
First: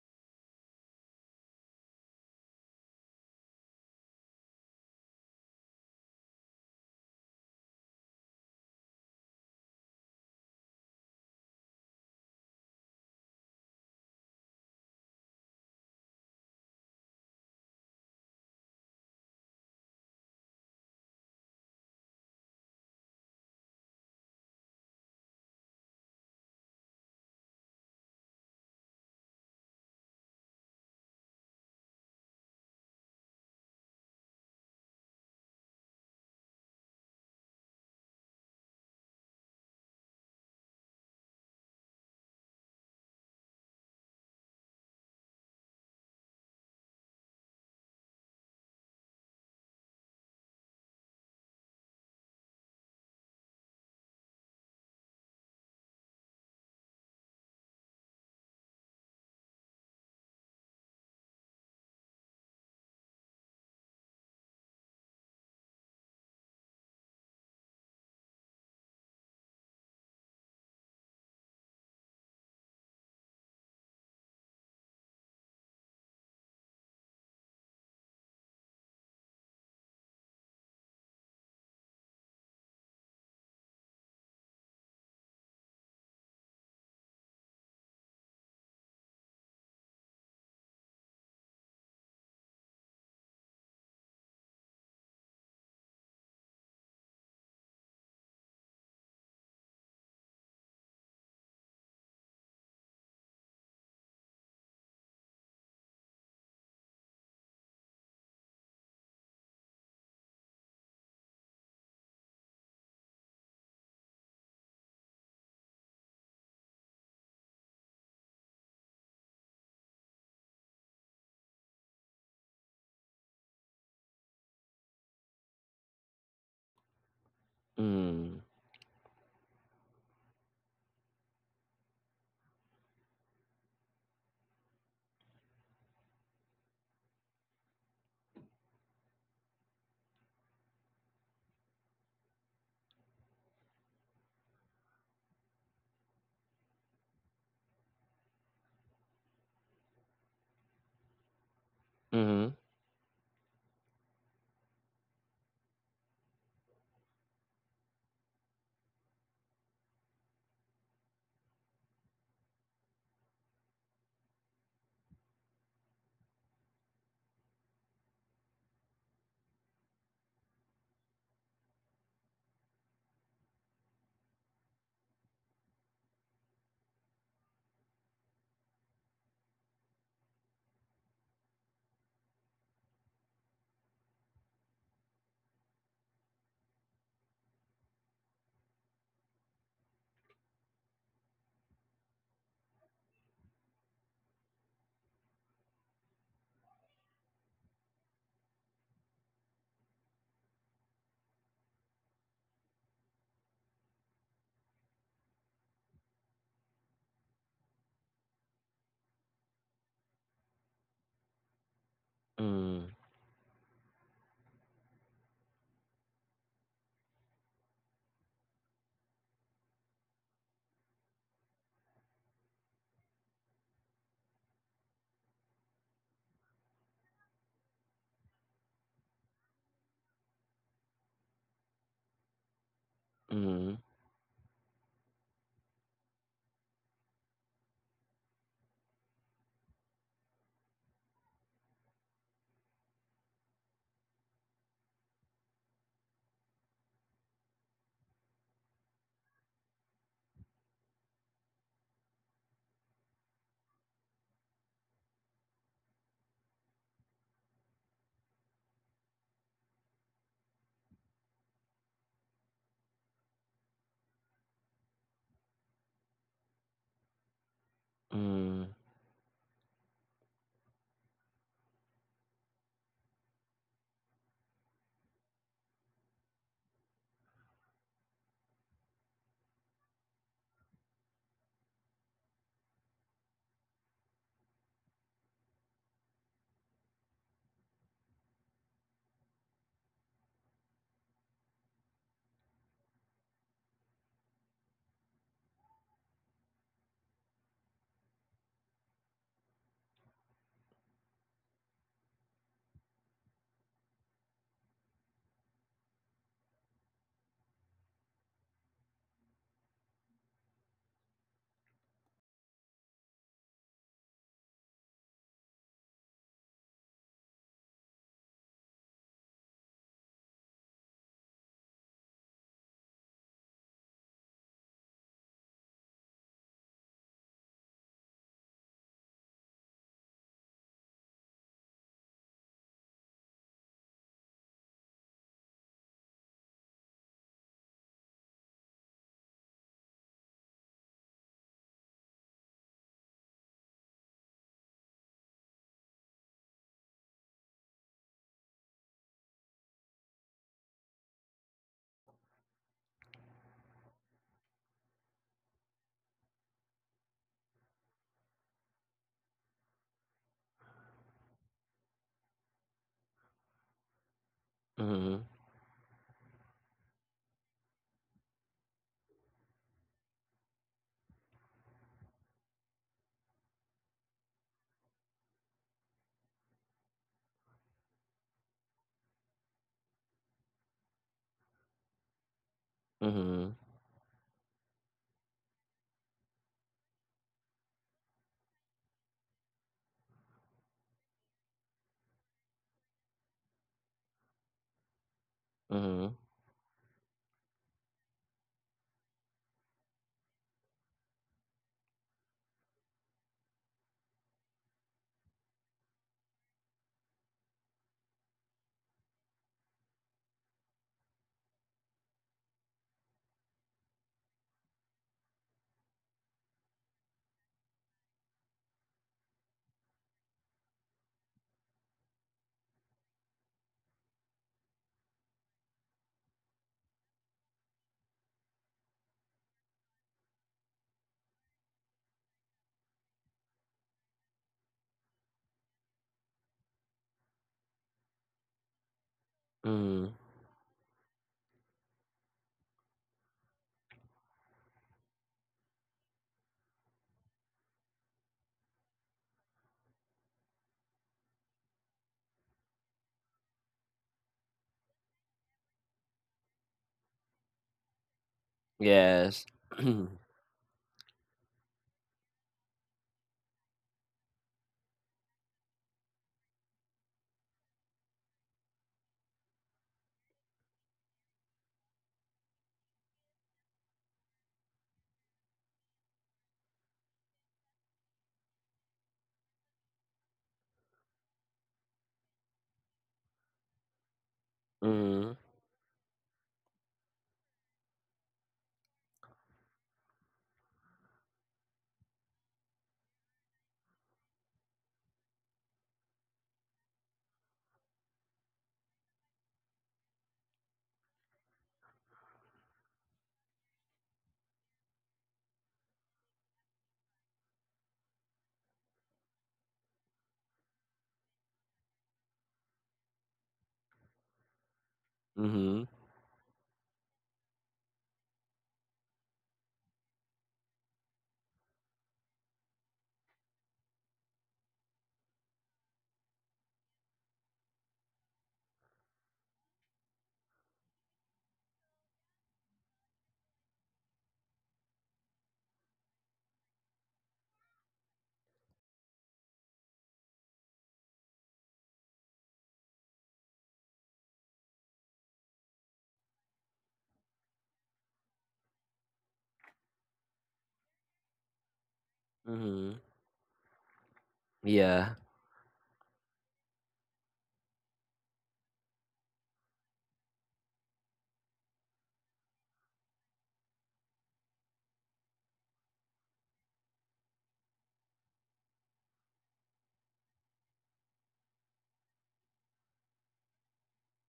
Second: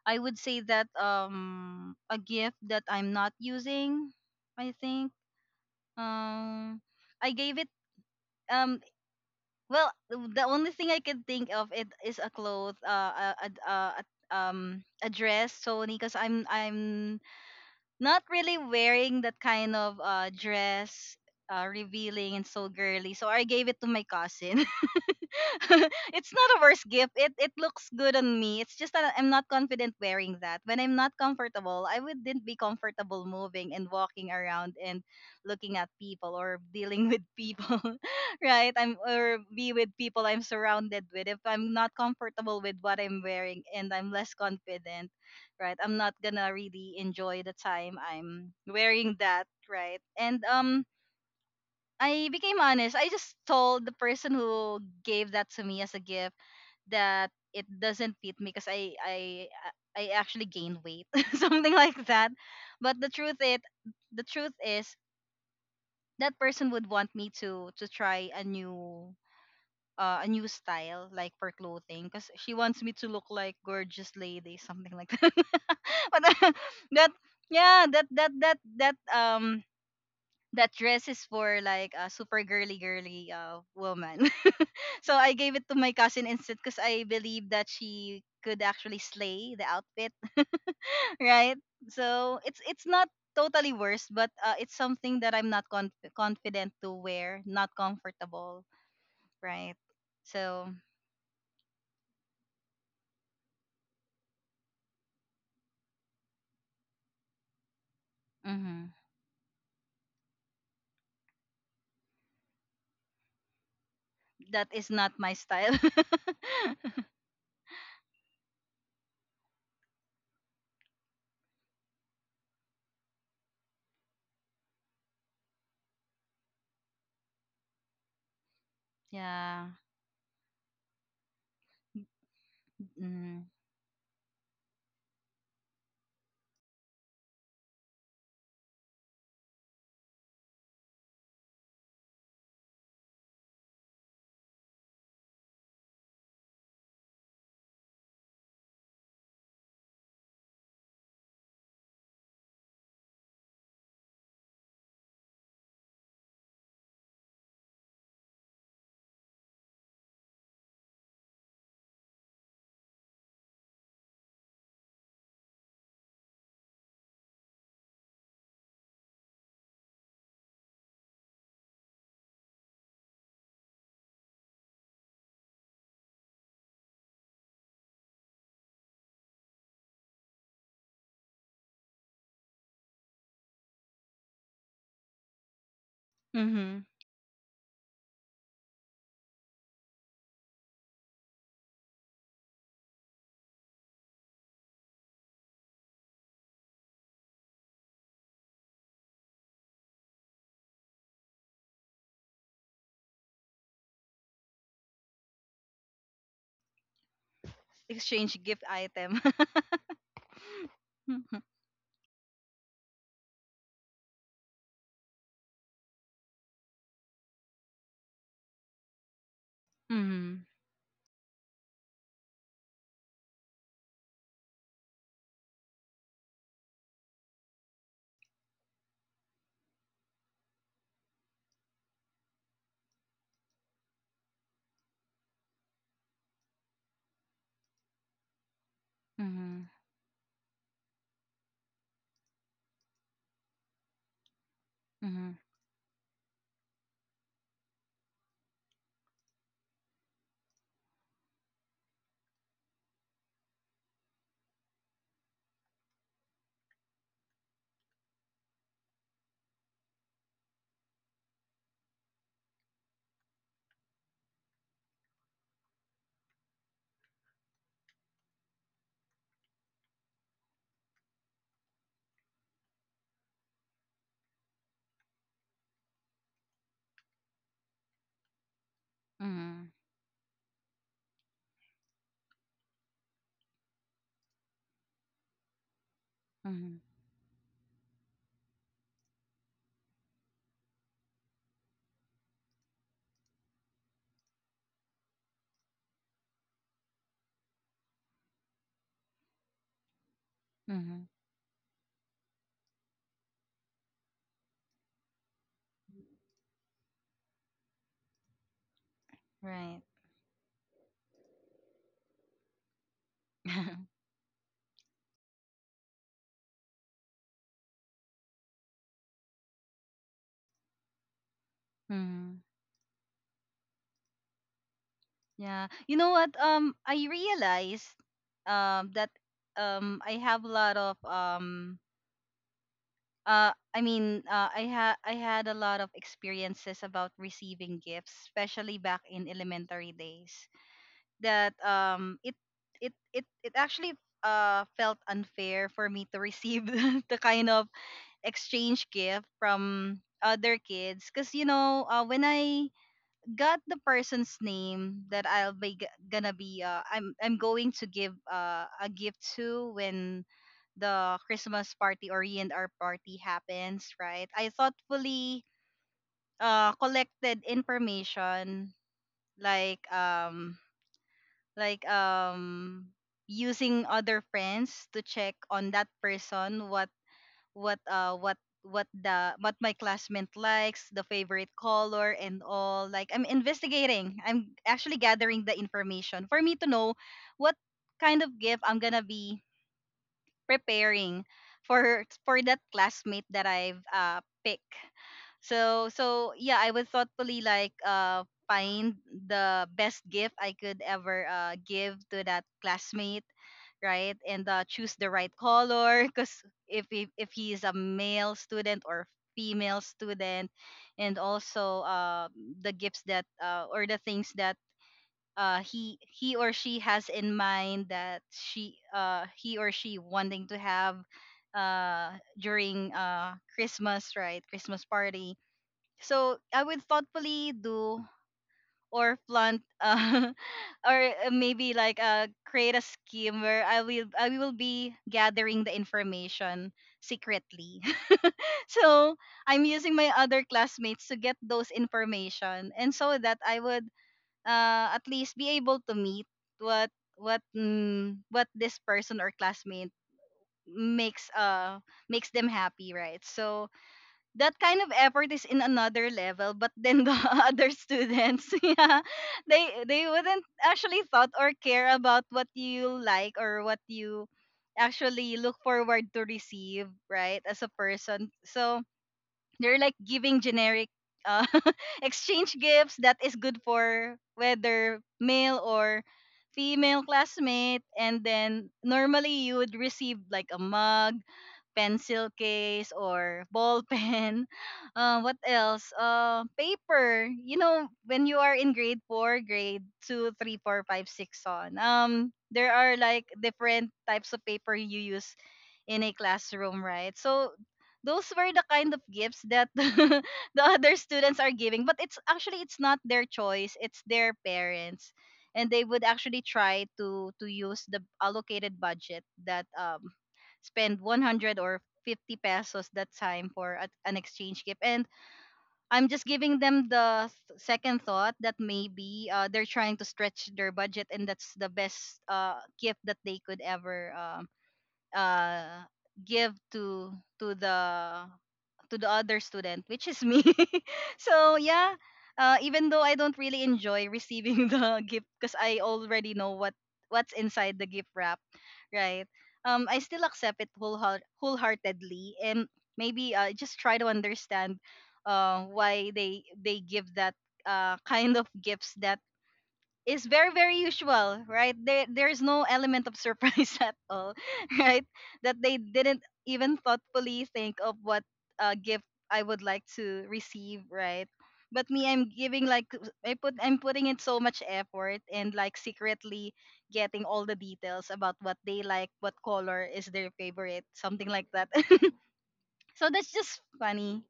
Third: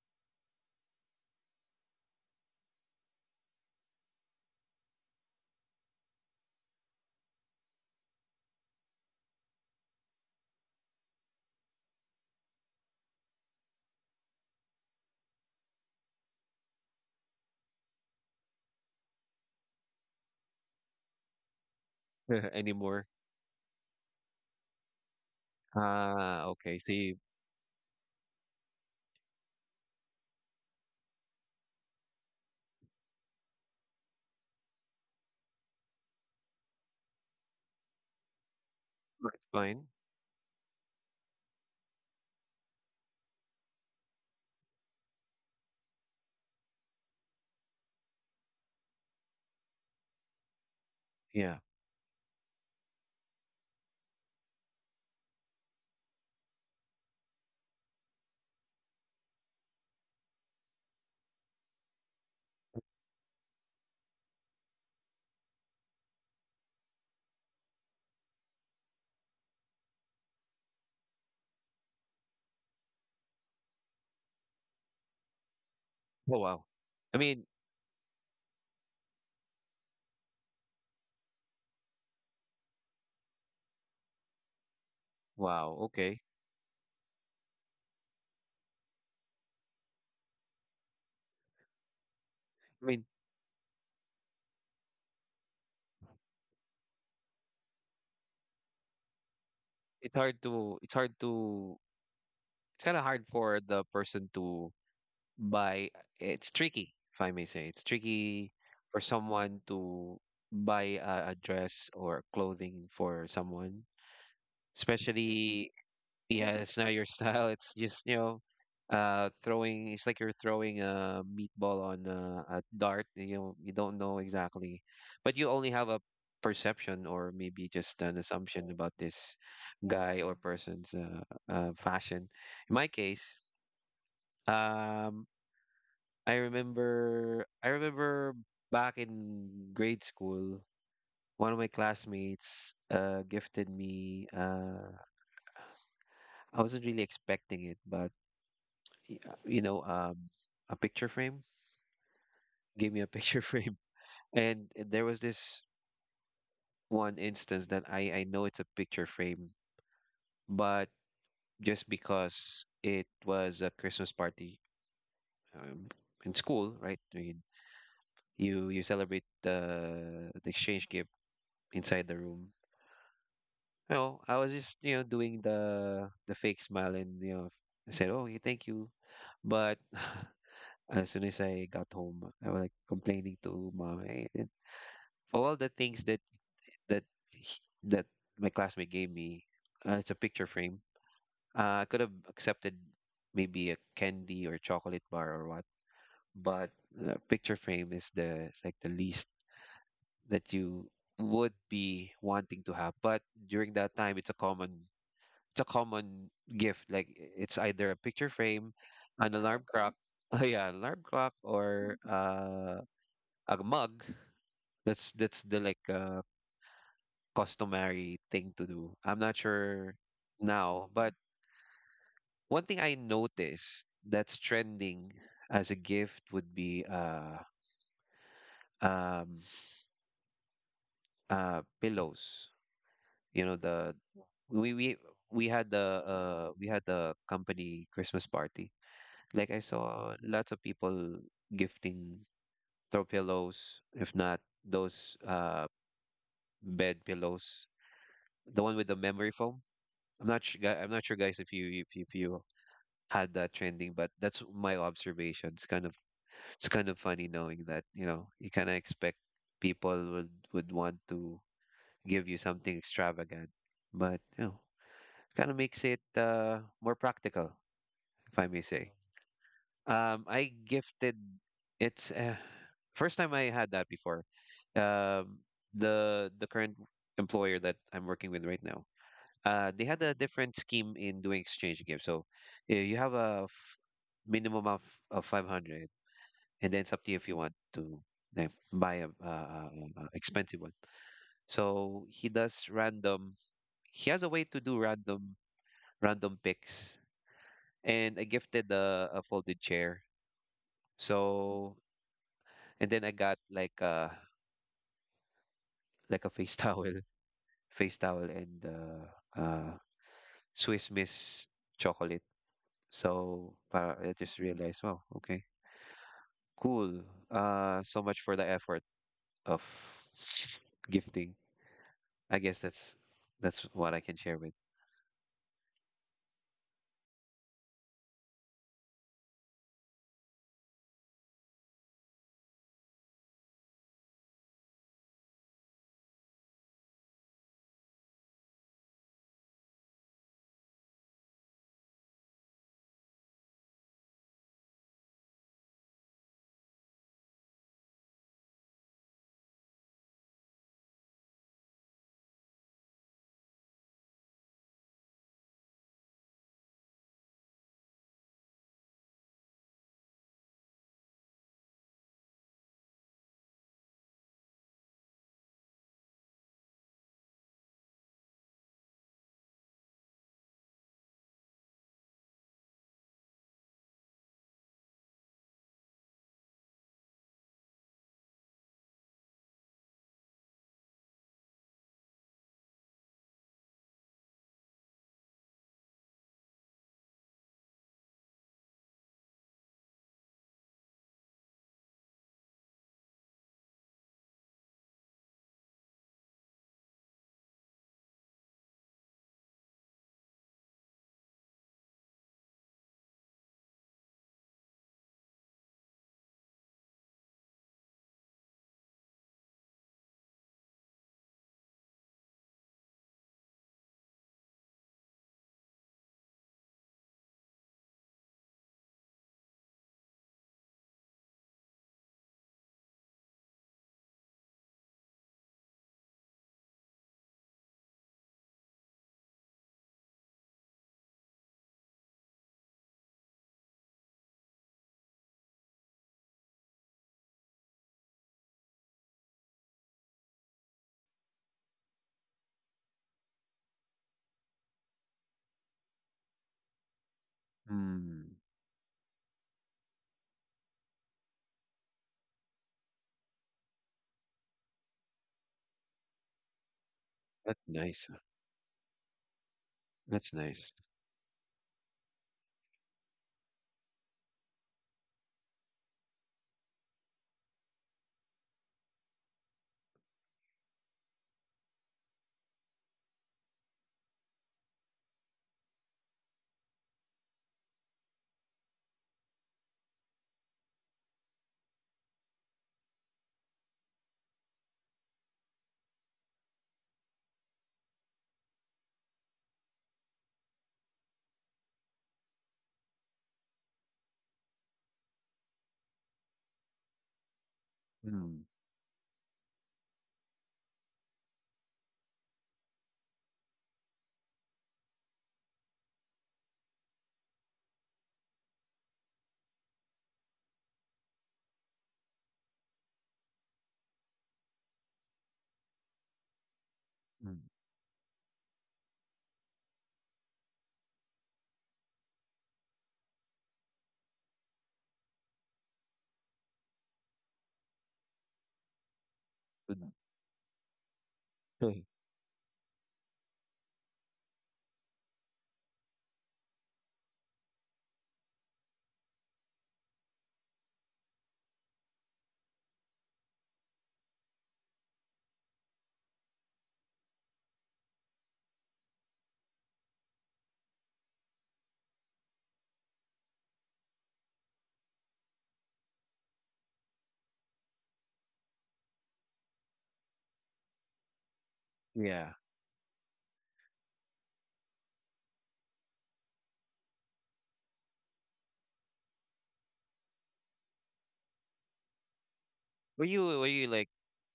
[SPEAKER 1] I would say that a gift that I'm not using, I think um I gave it um well, the only thing I can think of it is a cloth a dress Sony, because I'm not really wearing that kind of dress, revealing and
[SPEAKER 2] *laughs*
[SPEAKER 1] so
[SPEAKER 2] Anymore?
[SPEAKER 1] girly, so I gave it to my cousin. *laughs* It's
[SPEAKER 2] Ah,
[SPEAKER 1] not a
[SPEAKER 2] okay.
[SPEAKER 1] worse
[SPEAKER 2] See,
[SPEAKER 1] gift. It looks good on me. It's just that I'm not confident wearing that. When I'm not comfortable, I wouldn't be comfortable moving and walking around and looking at people or dealing with people, *laughs* right? I'm or
[SPEAKER 2] that's
[SPEAKER 1] be
[SPEAKER 2] fine.
[SPEAKER 1] with people I'm surrounded with. If I'm not comfortable with what I'm wearing and I'm less confident, right? I'm not gonna really enjoy the time I'm wearing that, right? And
[SPEAKER 2] Yeah.
[SPEAKER 1] I became honest. I just told the person who gave that to me as a gift that it doesn't fit me because I actually gained weight, *laughs* something like that. But the truth is that person would want me to try a new style like for clothing because she wants me to look like gorgeous lady, something like that. *laughs* But
[SPEAKER 2] Oh, wow.
[SPEAKER 1] *laughs* that
[SPEAKER 2] I mean,
[SPEAKER 1] yeah that that that that that dress is for like a super girly girly woman. *laughs* So I gave it
[SPEAKER 2] wow.
[SPEAKER 1] to my
[SPEAKER 2] Okay.
[SPEAKER 1] cousin instead because I believe that she could actually slay the outfit, *laughs* right? So it's
[SPEAKER 2] I
[SPEAKER 1] it's
[SPEAKER 2] mean,
[SPEAKER 1] not totally worse, but it's something that I'm not confident to wear, not comfortable, right?
[SPEAKER 2] it's hard
[SPEAKER 1] So
[SPEAKER 2] to, it's hard to, it's kind of hard for the person to buy. It's tricky, if I may say. It's tricky
[SPEAKER 1] mhm,
[SPEAKER 2] for someone to buy a dress or clothing for someone,
[SPEAKER 1] that is not my
[SPEAKER 2] especially.
[SPEAKER 1] style. *laughs*
[SPEAKER 2] Yeah, it's not your *laughs* style. It's just, you know, throwing. It's like you're throwing a meatball on a dart. You know, you don't know exactly, but you only have a perception, or maybe just an
[SPEAKER 3] Mm.
[SPEAKER 2] assumption about this
[SPEAKER 1] Yeah.
[SPEAKER 2] guy or person's fashion. In my case,
[SPEAKER 1] Mm.
[SPEAKER 2] um, I remember back in grade school, one of my classmates gifted me. I wasn't really expecting it, but you know, a picture frame.
[SPEAKER 3] Mhm.
[SPEAKER 2] Give me a picture *laughs* frame. And there was this one instance that I know it's a picture frame, but just because it was a Christmas party, um, in school, right? I mean, you celebrate the exchange gift inside the room. No, I was just you know doing the fake smile and you know I said, "Oh, yeah, thank you," but *laughs* as soon as I got home, I was like complaining to mom. "Hey, for all the things that
[SPEAKER 1] Mm-hmm.
[SPEAKER 2] that he- that my classmate gave me, it's a picture frame. I could have accepted maybe a candy or chocolate bar or what, but a picture frame is the it's like the least that you would be wanting to have." But during that time, it's a common gift. Like it's either a picture
[SPEAKER 1] Exchange gift
[SPEAKER 2] frame,
[SPEAKER 1] item.
[SPEAKER 2] an alarm clock,
[SPEAKER 1] *laughs*
[SPEAKER 2] *laughs* oh yeah, alarm clock,
[SPEAKER 1] Mm-hmm.
[SPEAKER 2] or
[SPEAKER 3] Mm.
[SPEAKER 2] a mug. That's the like, customary thing to do. I'm not sure now, but one thing I noticed that's trending as a gift would be um pillows. You know
[SPEAKER 3] Mhm.
[SPEAKER 2] the we we we had the company Christmas party. Like I
[SPEAKER 1] Mm-hmm.
[SPEAKER 2] saw lots of people gifting throw pillows, if not those
[SPEAKER 1] Mm-hmm.
[SPEAKER 2] bed pillows, the one with the memory foam. I'm not sure, I'm not sure, guys, if if you had that trending, but that's my observation. It's kind of funny knowing that, you know, you kind of expect people would want to give you something extravagant, but you know, kind of makes it, more practical, if I may
[SPEAKER 3] Mm.
[SPEAKER 2] say. I gifted. It's, first time I had that before. Um, the current employer that I'm working with right now,
[SPEAKER 1] Mhm.
[SPEAKER 2] they had a different scheme in doing exchange games. So you have minimum of 500, and then
[SPEAKER 1] Mhm.
[SPEAKER 2] it's up to you if you want to like, buy a expensive one. So he does random. He has a way to do random picks, and I gifted a folded chair.
[SPEAKER 1] Mhm.
[SPEAKER 2] So and then I got like a face *laughs* towel, face towel, and
[SPEAKER 1] Right.
[SPEAKER 2] Swiss Miss chocolate. So para
[SPEAKER 1] *laughs*
[SPEAKER 2] I just realized, wow, okay. Cool. So much for the effort of gifting. I
[SPEAKER 1] Mhm.
[SPEAKER 2] guess that's what I can share with.
[SPEAKER 1] Yeah. You know what? I realized that I have a lot of I had a lot of experiences about receiving gifts, especially back in elementary days. That it it it It actually felt unfair for me to receive *laughs* the kind of exchange gift from other kids, because you know, when I got the person's name that I'll be g- gonna be I'm going to give a gift to, when the Christmas party or E&R party happens, right? I
[SPEAKER 3] Mhm.
[SPEAKER 1] thoughtfully collected information, like like um using other friends to check on that person, what uh what what my classmate likes, the favorite color and all. Like I'm
[SPEAKER 3] Mhm.
[SPEAKER 1] investigating. I'm actually gathering the information for me to know what kind of gift I'm gonna be preparing for that classmate that I've picked. So
[SPEAKER 3] Mhm.
[SPEAKER 1] so yeah, I would thoughtfully like find the best gift I could ever give to that classmate, right? And choose the right color because if he is a male student or female student, and also the gifts that or the things that he or she has in mind, that she he or she wanting to have uh during Christmas, right, Christmas party. So I would thoughtfully do or plant *laughs* or maybe like create a scheme where I will be gathering the information secretly. *laughs* So I'm using my
[SPEAKER 3] Mhm.
[SPEAKER 1] other classmates to get those information, and so that I would at least be able to meet what
[SPEAKER 2] Hmm.
[SPEAKER 1] what this person or classmate makes makes them happy, right? So that kind of effort is in another level, but then the *laughs*
[SPEAKER 2] That's
[SPEAKER 1] other
[SPEAKER 2] nice.
[SPEAKER 1] students *laughs* yeah,
[SPEAKER 3] Yes.
[SPEAKER 1] they
[SPEAKER 3] *clears throat*
[SPEAKER 2] That's
[SPEAKER 1] wouldn't
[SPEAKER 2] nice.
[SPEAKER 1] actually thought or care about what you like or what you actually look forward to receive, right, as a person. So they're like giving generic uh, *laughs* exchange gifts that is good for whether male or female classmate. And then normally you would receive like a mug, pencil case, or ball *laughs* pen. Uh,
[SPEAKER 3] Mhm.
[SPEAKER 1] what else? Paper. You know, when you are in grade four, grade two, three, four, five, six so on. There are like different types of paper you use in a classroom, right? So those
[SPEAKER 2] Hmm.
[SPEAKER 1] were the kind of gifts that *laughs* the other students are giving, but it's not their choice, it's their parents. And they would actually try to use the allocated budget that spend 100 or 50 pesos that time for an exchange gift. And
[SPEAKER 3] Mhm.
[SPEAKER 1] I'm just giving them the
[SPEAKER 2] Mm.
[SPEAKER 1] second thought that maybe they're trying to stretch their budget and that's the best gift that they could ever uh give to the to the other student
[SPEAKER 2] Mm.
[SPEAKER 1] which is me *laughs* so
[SPEAKER 2] Mm.
[SPEAKER 1] yeah,
[SPEAKER 2] *laughs*
[SPEAKER 1] even though I don't really enjoy receiving *laughs* the gift because I already know what's inside the gift wrap, right? I still accept it wholeheartedly and maybe just try to understand why they give that *laughs* kind of gifts that is very very usual, right? There's no
[SPEAKER 3] Mhm.
[SPEAKER 1] element of surprise *laughs* at all, right?
[SPEAKER 3] Yeah.
[SPEAKER 1] That they didn't even thoughtfully think of what gift I would like to receive, right? But me, I'm
[SPEAKER 2] Yeah.
[SPEAKER 1] giving like I'm putting in so much effort and like secretly getting all the details about what they like, what color is their favorite, something like that. *laughs*
[SPEAKER 2] Were
[SPEAKER 1] So
[SPEAKER 2] you
[SPEAKER 1] that's
[SPEAKER 2] were you
[SPEAKER 1] just
[SPEAKER 2] like
[SPEAKER 1] funny.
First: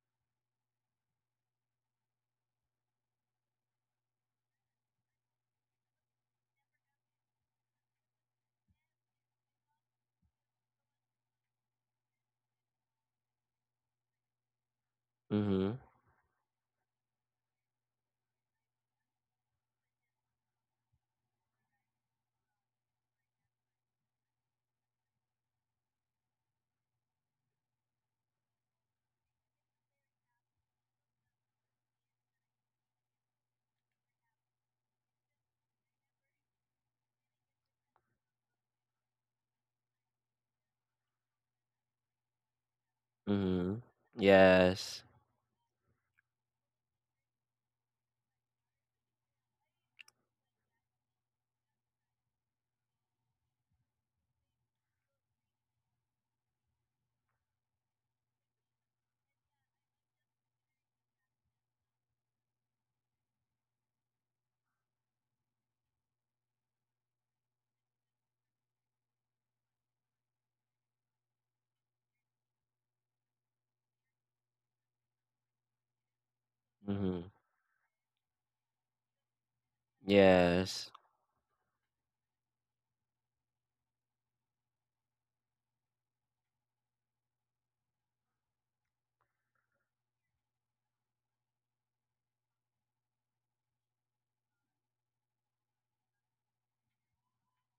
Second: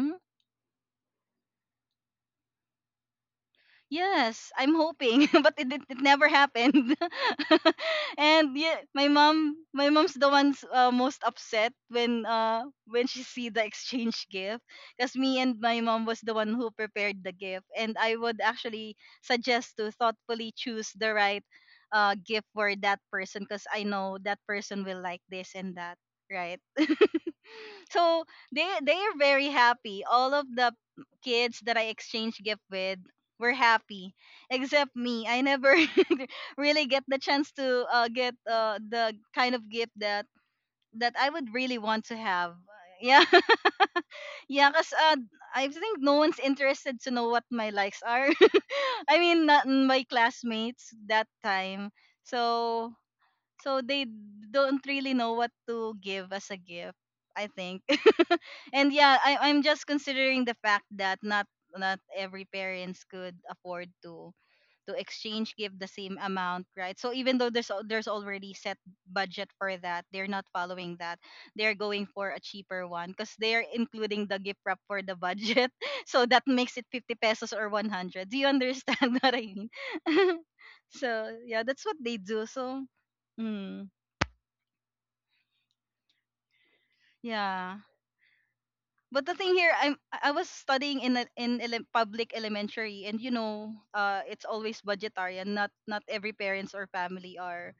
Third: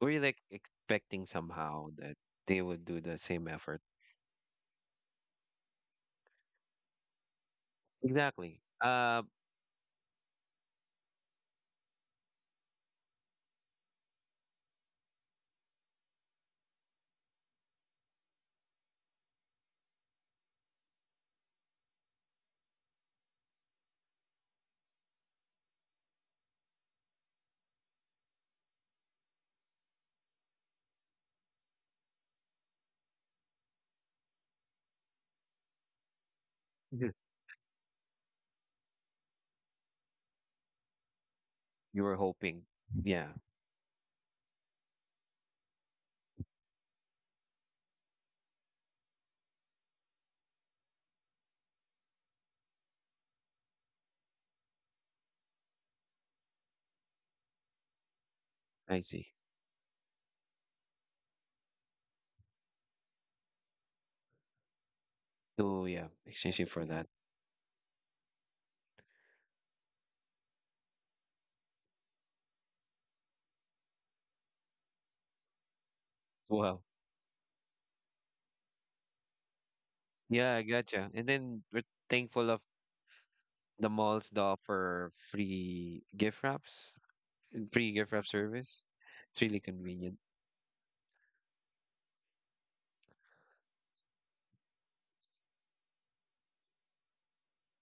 [SPEAKER 2] were you like expecting somehow that they would do the same effort?
[SPEAKER 1] Yes, I'm hoping, *laughs* but it never happened. *laughs* And
[SPEAKER 2] Exactly.
[SPEAKER 1] yeah, my mom, my mom's the one's most upset when she see the exchange gift, because me and
[SPEAKER 3] Mhm.
[SPEAKER 1] my mom was the one who prepared the gift, and I would actually suggest to thoughtfully choose the right gift for that person, because I know that person will like this and that, right? So they are very happy. All of the kids that I exchanged gift with were happy, except me. I never *laughs* really get
[SPEAKER 2] Mhm.
[SPEAKER 1] the chance to get the kind of gift that that I would really
[SPEAKER 2] You
[SPEAKER 1] want
[SPEAKER 2] were
[SPEAKER 1] to have.
[SPEAKER 2] hoping.
[SPEAKER 1] Yeah,
[SPEAKER 2] Yeah,
[SPEAKER 1] *laughs*
[SPEAKER 3] Mhm.
[SPEAKER 1] yeah, cause
[SPEAKER 3] Yes.
[SPEAKER 1] I think no one's interested to know what my likes are. *laughs* I mean, not my classmates that time. So so they don't really know what to give as a gift, I think. *laughs* And
[SPEAKER 2] I
[SPEAKER 1] yeah,
[SPEAKER 2] see.
[SPEAKER 1] I'm just considering the fact that not every parents could afford to exchange give
[SPEAKER 2] So
[SPEAKER 1] the
[SPEAKER 2] yeah,
[SPEAKER 1] same
[SPEAKER 2] exchange
[SPEAKER 1] amount,
[SPEAKER 2] it for
[SPEAKER 1] right?
[SPEAKER 2] that.
[SPEAKER 1] So even though there's already set budget for that, they're not following that, they're going for a cheaper one because they're including the gift wrap for the budget. *laughs* So that makes
[SPEAKER 2] Wow.
[SPEAKER 1] it 50
[SPEAKER 3] Mhm.
[SPEAKER 1] pesos or 100. Do you understand *laughs* what I mean? *laughs*
[SPEAKER 2] Yeah, I
[SPEAKER 3] Yes.
[SPEAKER 2] gotcha. And
[SPEAKER 1] So
[SPEAKER 2] then
[SPEAKER 1] yeah,
[SPEAKER 2] we're
[SPEAKER 1] that's what they do,
[SPEAKER 2] thankful of
[SPEAKER 1] so mm,
[SPEAKER 2] the malls that offer free gift wraps,
[SPEAKER 1] yeah.
[SPEAKER 2] free gift wrap service.
[SPEAKER 1] But the
[SPEAKER 2] It's
[SPEAKER 1] thing
[SPEAKER 2] really
[SPEAKER 1] here,
[SPEAKER 2] convenient.
[SPEAKER 1] I was studying in public elementary and you know it's always budgetary and not every parents or family are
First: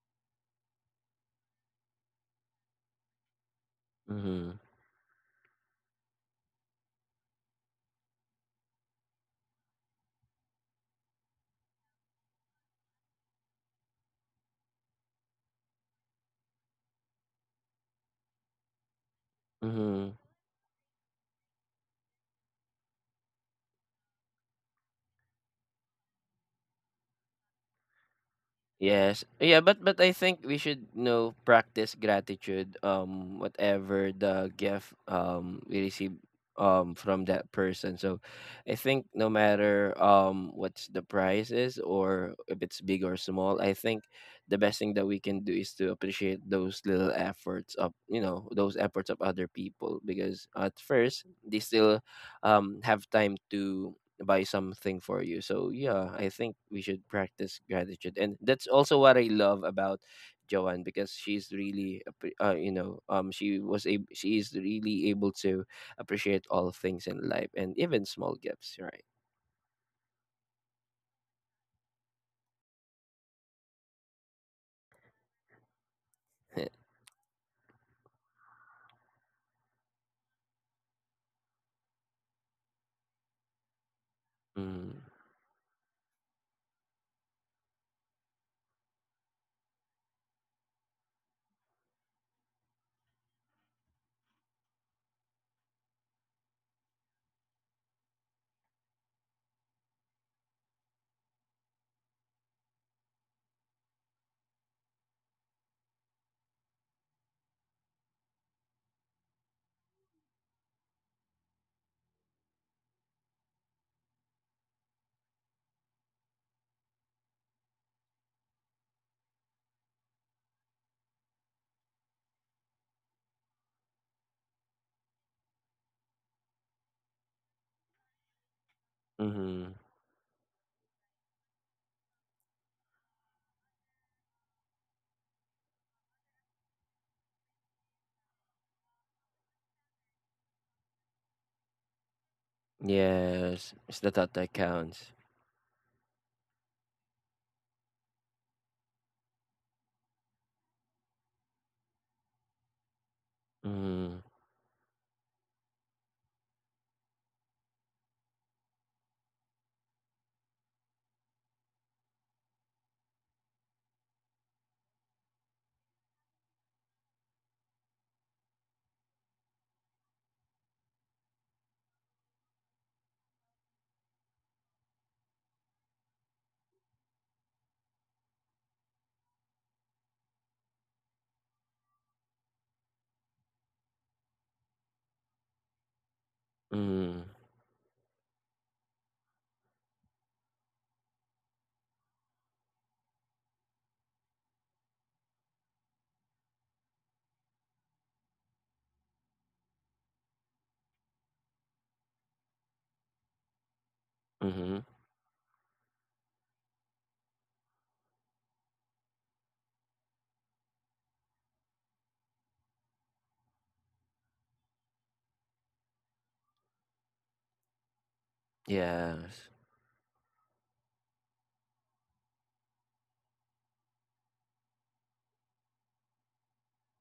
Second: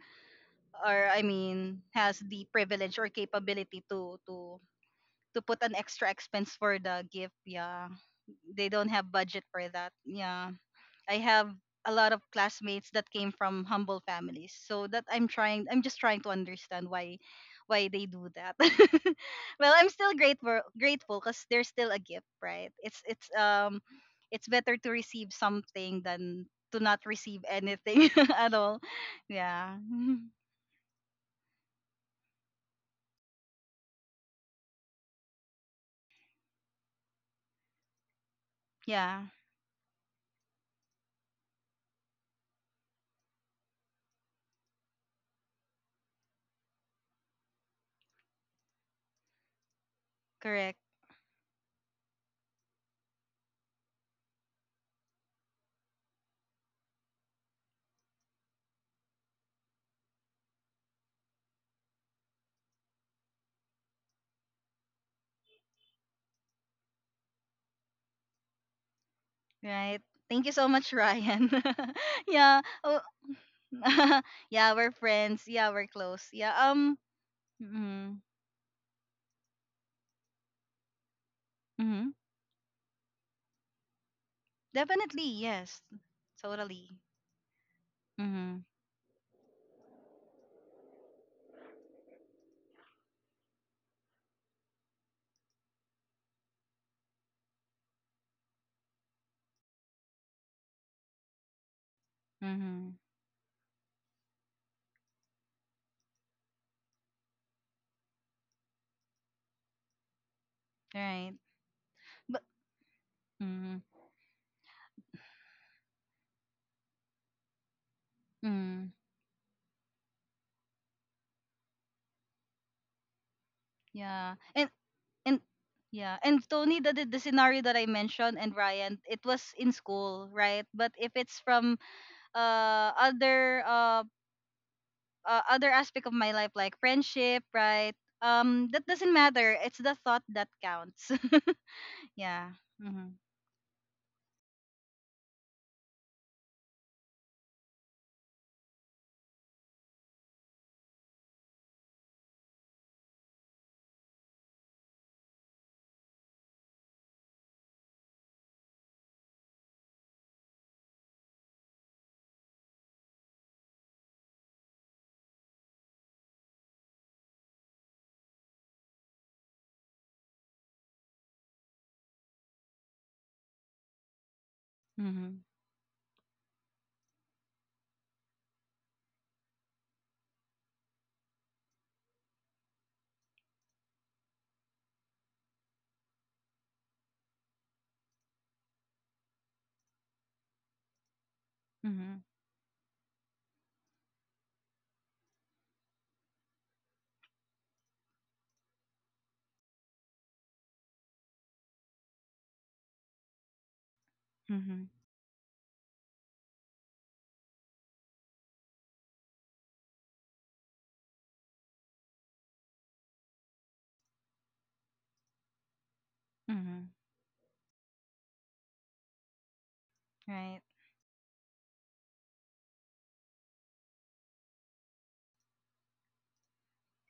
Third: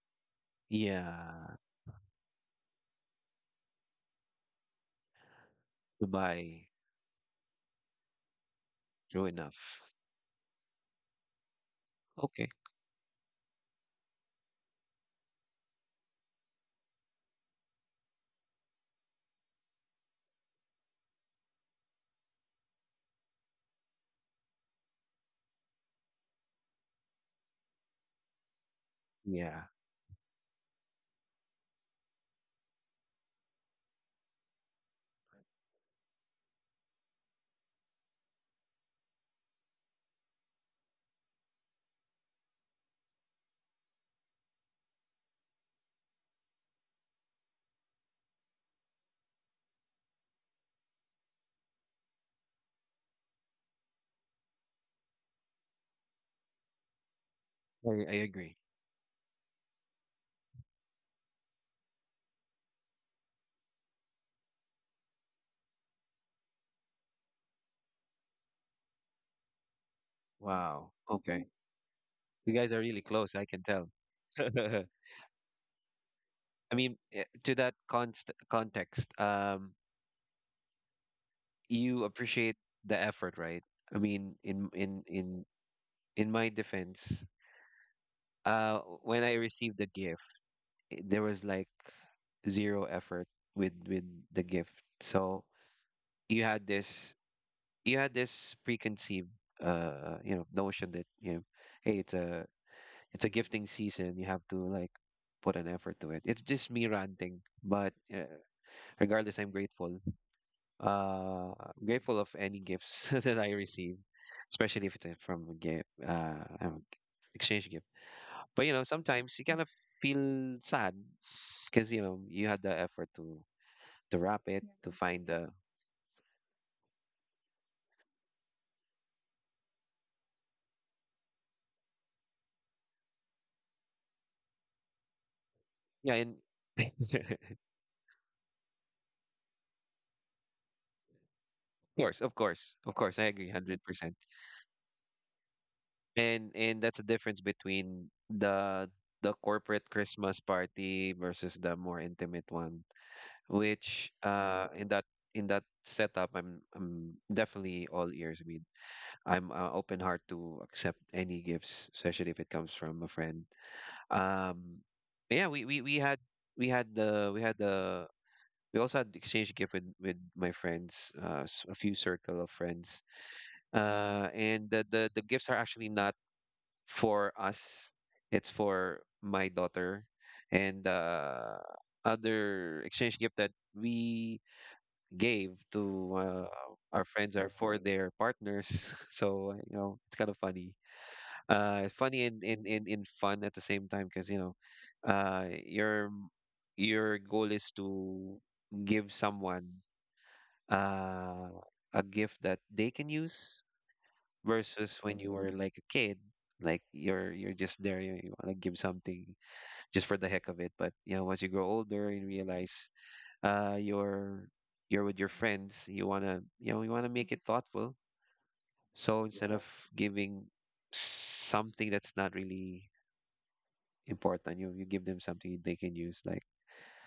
[SPEAKER 1] or I
[SPEAKER 2] Yeah,
[SPEAKER 1] mean has the privilege or capability to
[SPEAKER 3] Mhm.
[SPEAKER 1] to to put an extra expense
[SPEAKER 2] Dubai,
[SPEAKER 1] for the gift. Yeah. They don't have
[SPEAKER 2] true
[SPEAKER 1] budget for
[SPEAKER 2] enough.
[SPEAKER 1] that. Yeah. I have a lot of
[SPEAKER 2] Okay,
[SPEAKER 1] classmates that came from humble families. So that I'm just trying to understand why they do that. *laughs* Well, I'm still
[SPEAKER 3] Mhm.
[SPEAKER 1] grateful cuz there's still a gift, right? It's it's better to receive something than to not receive anything *laughs* at all.
[SPEAKER 3] Yes. Yeah,
[SPEAKER 2] yeah,
[SPEAKER 3] but
[SPEAKER 1] Yeah.
[SPEAKER 3] I
[SPEAKER 1] *laughs*
[SPEAKER 3] think we should, practice gratitude whatever the gift we receive from that person. So I think no
[SPEAKER 1] Yeah.
[SPEAKER 3] matter what's the price is, or if it's big or small, I think the best thing that we can do is to appreciate those little efforts of, those efforts of other people, because at
[SPEAKER 1] Correct.
[SPEAKER 3] first they still have time to buy something for you. So yeah, I think we should practice gratitude,
[SPEAKER 2] I
[SPEAKER 3] and
[SPEAKER 2] agree.
[SPEAKER 3] that's also what I love about Joanne, because she's really, appre- she was a she is really able to appreciate all things in life and even small gifts, right?
[SPEAKER 1] Right. Thank you so much,
[SPEAKER 2] Wow, okay.
[SPEAKER 1] Ryan. *laughs*
[SPEAKER 2] You
[SPEAKER 1] Yeah.
[SPEAKER 2] guys are
[SPEAKER 1] Oh,
[SPEAKER 2] really close, I can tell.
[SPEAKER 1] *laughs*
[SPEAKER 2] *laughs*
[SPEAKER 1] yeah,
[SPEAKER 2] I
[SPEAKER 1] we're friends. Yeah, we're close. Yeah.
[SPEAKER 3] *laughs*
[SPEAKER 2] to that
[SPEAKER 1] Mm-hmm.
[SPEAKER 2] const context, you
[SPEAKER 1] Mm-hmm.
[SPEAKER 2] appreciate the effort, right? I mean, in
[SPEAKER 3] mm,
[SPEAKER 2] in
[SPEAKER 1] Definitely.
[SPEAKER 2] in
[SPEAKER 1] Yes.
[SPEAKER 2] in my
[SPEAKER 1] Totally.
[SPEAKER 2] defense,
[SPEAKER 1] Mm-hmm.
[SPEAKER 2] when I received the gift, there was like zero effort with the gift. So you had this, you had this preconceived, notion that, you know, hey,
[SPEAKER 1] Mm-hmm.
[SPEAKER 2] it's a gifting season. You have to like put an effort to it. It's just me ranting, but regardless I'm grateful.
[SPEAKER 1] Right.
[SPEAKER 2] I'm grateful of
[SPEAKER 1] But.
[SPEAKER 2] any gifts *laughs* that I
[SPEAKER 1] Mm-hmm.
[SPEAKER 2] receive, especially if it's from a gift I exchange gift. But you know,
[SPEAKER 1] Mm-hmm.
[SPEAKER 2] sometimes you kind of feel sad because you know you had the effort to,
[SPEAKER 1] Yeah.
[SPEAKER 2] wrap it, to find
[SPEAKER 1] And
[SPEAKER 2] the.
[SPEAKER 1] yeah. And Tony, the scenario that I mentioned and Ryan, it was in
[SPEAKER 3] mm-hmm.
[SPEAKER 1] school, right? But if it's from uh other uh other aspect of
[SPEAKER 2] Yeah,
[SPEAKER 1] my
[SPEAKER 2] and
[SPEAKER 1] life like friendship,
[SPEAKER 2] *laughs*
[SPEAKER 1] right? That doesn't matter. It's the thought that counts. *laughs*
[SPEAKER 2] of course, of
[SPEAKER 1] Yeah.
[SPEAKER 2] course, of
[SPEAKER 1] Mhm.
[SPEAKER 2] course, I agree
[SPEAKER 3] Yes,
[SPEAKER 2] 100%.
[SPEAKER 3] it's the thought that counts.
[SPEAKER 2] And that's the difference between the corporate Christmas party versus the more intimate one, which
[SPEAKER 3] Mm,
[SPEAKER 2] in that, in that setup, I'm definitely all ears. I mean, I'm open heart to accept any gifts, especially if it comes from a friend. Um, yeah, we had, we had the we had the we also had exchange gift with my friends, a few circle of friends, and the the
[SPEAKER 1] Mhm.
[SPEAKER 2] gifts are actually not for us. It's for my daughter, and other exchange gift that we gave to, our
[SPEAKER 3] mm,
[SPEAKER 2] friends are for their partners. *laughs* So you know, it's kind of funny.
[SPEAKER 1] Mhm.
[SPEAKER 2] Funny and in fun at the same time, because you know, uh, your your goal is to give someone uh a gift that they can use
[SPEAKER 3] mm-hmm.
[SPEAKER 1] Mhm.
[SPEAKER 2] versus when you were like a kid. Like you're, just there. You want to give something just for the heck of it, but you know, once you grow older and realize uh you're you're with your friends, you want to, you know,
[SPEAKER 1] Mhm.
[SPEAKER 2] you want to make it thoughtful. So instead, Yeah,
[SPEAKER 3] Yes.
[SPEAKER 2] of giving
[SPEAKER 1] Right.
[SPEAKER 2] something that's not really important, you give them something they can use, like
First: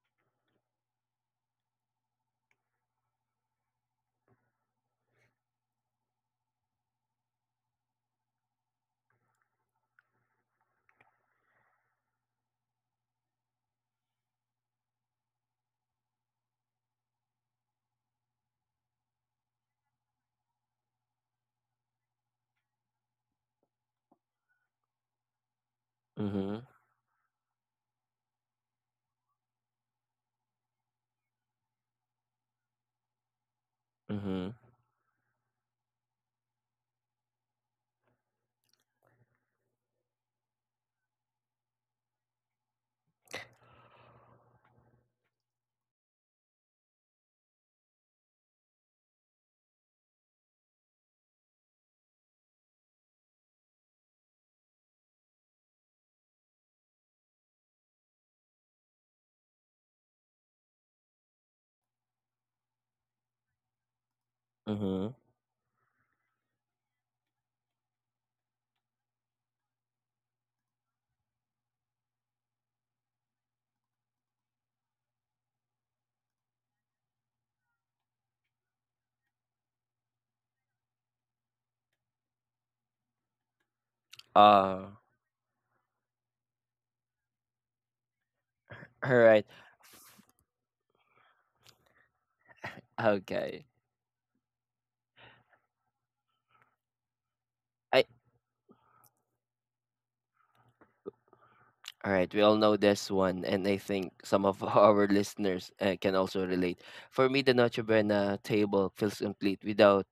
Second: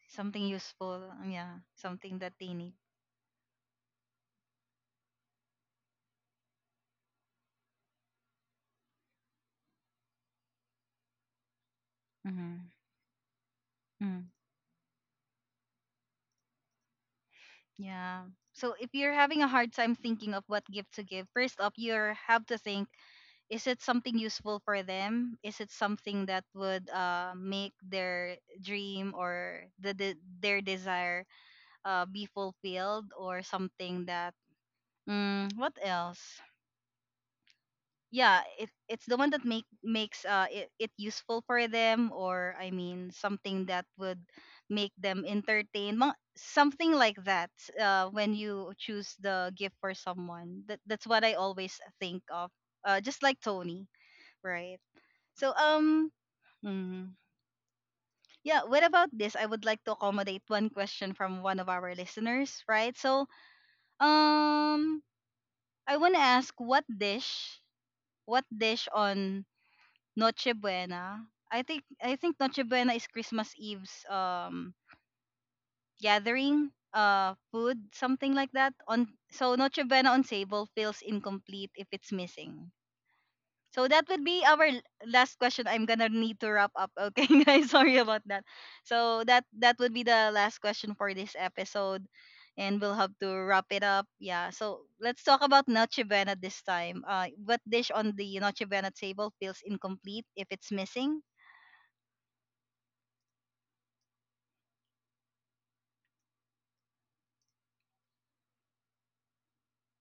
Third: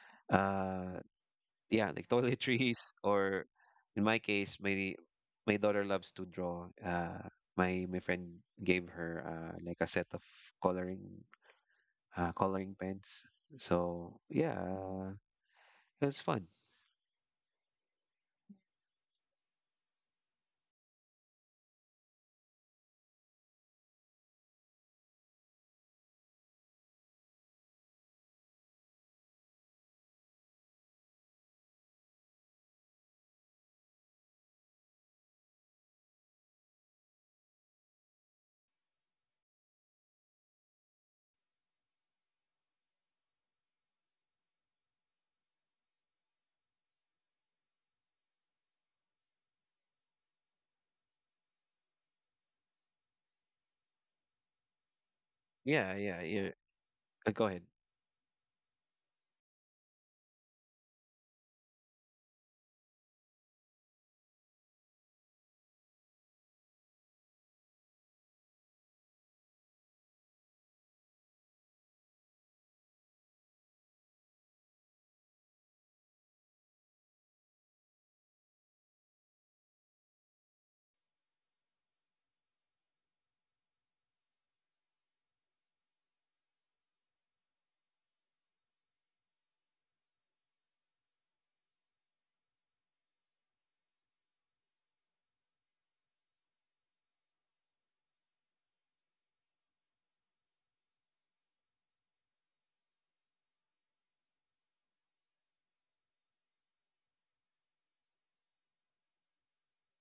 [SPEAKER 1] Something
[SPEAKER 2] uh
[SPEAKER 1] useful. Um, yeah.
[SPEAKER 2] yeah, like
[SPEAKER 1] Something that they need.
[SPEAKER 2] toiletries *laughs* or in my case, my daughter loves to draw. My, my friend gave her like a set of coloring,
[SPEAKER 1] Mhm.
[SPEAKER 2] coloring pens. So
[SPEAKER 1] Mm.
[SPEAKER 2] yeah, it was fun.
[SPEAKER 1] Yeah. So if you're having a hard time thinking of what gift to give, first up, you have to think: is it something useful for them? Is it something that
[SPEAKER 3] Mm-hmm.
[SPEAKER 1] would make their dream or the their desire be fulfilled or something that
[SPEAKER 3] Mm-hmm.
[SPEAKER 1] mm, what else, yeah it's the one that makes it useful for them or I mean something that would make them entertained Mga- something like that when you choose the gift for someone, that, that's what I always think of, just like Tony, right? So
[SPEAKER 2] Yeah,
[SPEAKER 1] um.
[SPEAKER 2] yeah, yeah.
[SPEAKER 1] Mm.
[SPEAKER 2] Go ahead.
[SPEAKER 1] Yeah, what about this? I would like to accommodate one question from one of our listeners, right? So, um
[SPEAKER 3] Mm-hmm.
[SPEAKER 1] I want to ask what dish on Noche Buena? I think Noche Buena is Christmas Eve's gathering, food, something like that. On so Noche Buena on table feels incomplete if it's missing. So that would
[SPEAKER 3] Uh,
[SPEAKER 1] be our
[SPEAKER 3] all
[SPEAKER 1] last question. I'm gonna need to wrap up. Okay, *laughs* guys, sorry about that. So
[SPEAKER 3] right.
[SPEAKER 1] that would be the last question for this episode, and we'll have to
[SPEAKER 3] Okay.
[SPEAKER 1] wrap it up. Yeah. So let's talk about Noche Buena this time. What dish on the Noche Buena table feels incomplete if it's missing?
[SPEAKER 3] All right, we all know this one, and I think some of *laughs* our listeners can also relate. For me, the Noche Buena table feels complete without,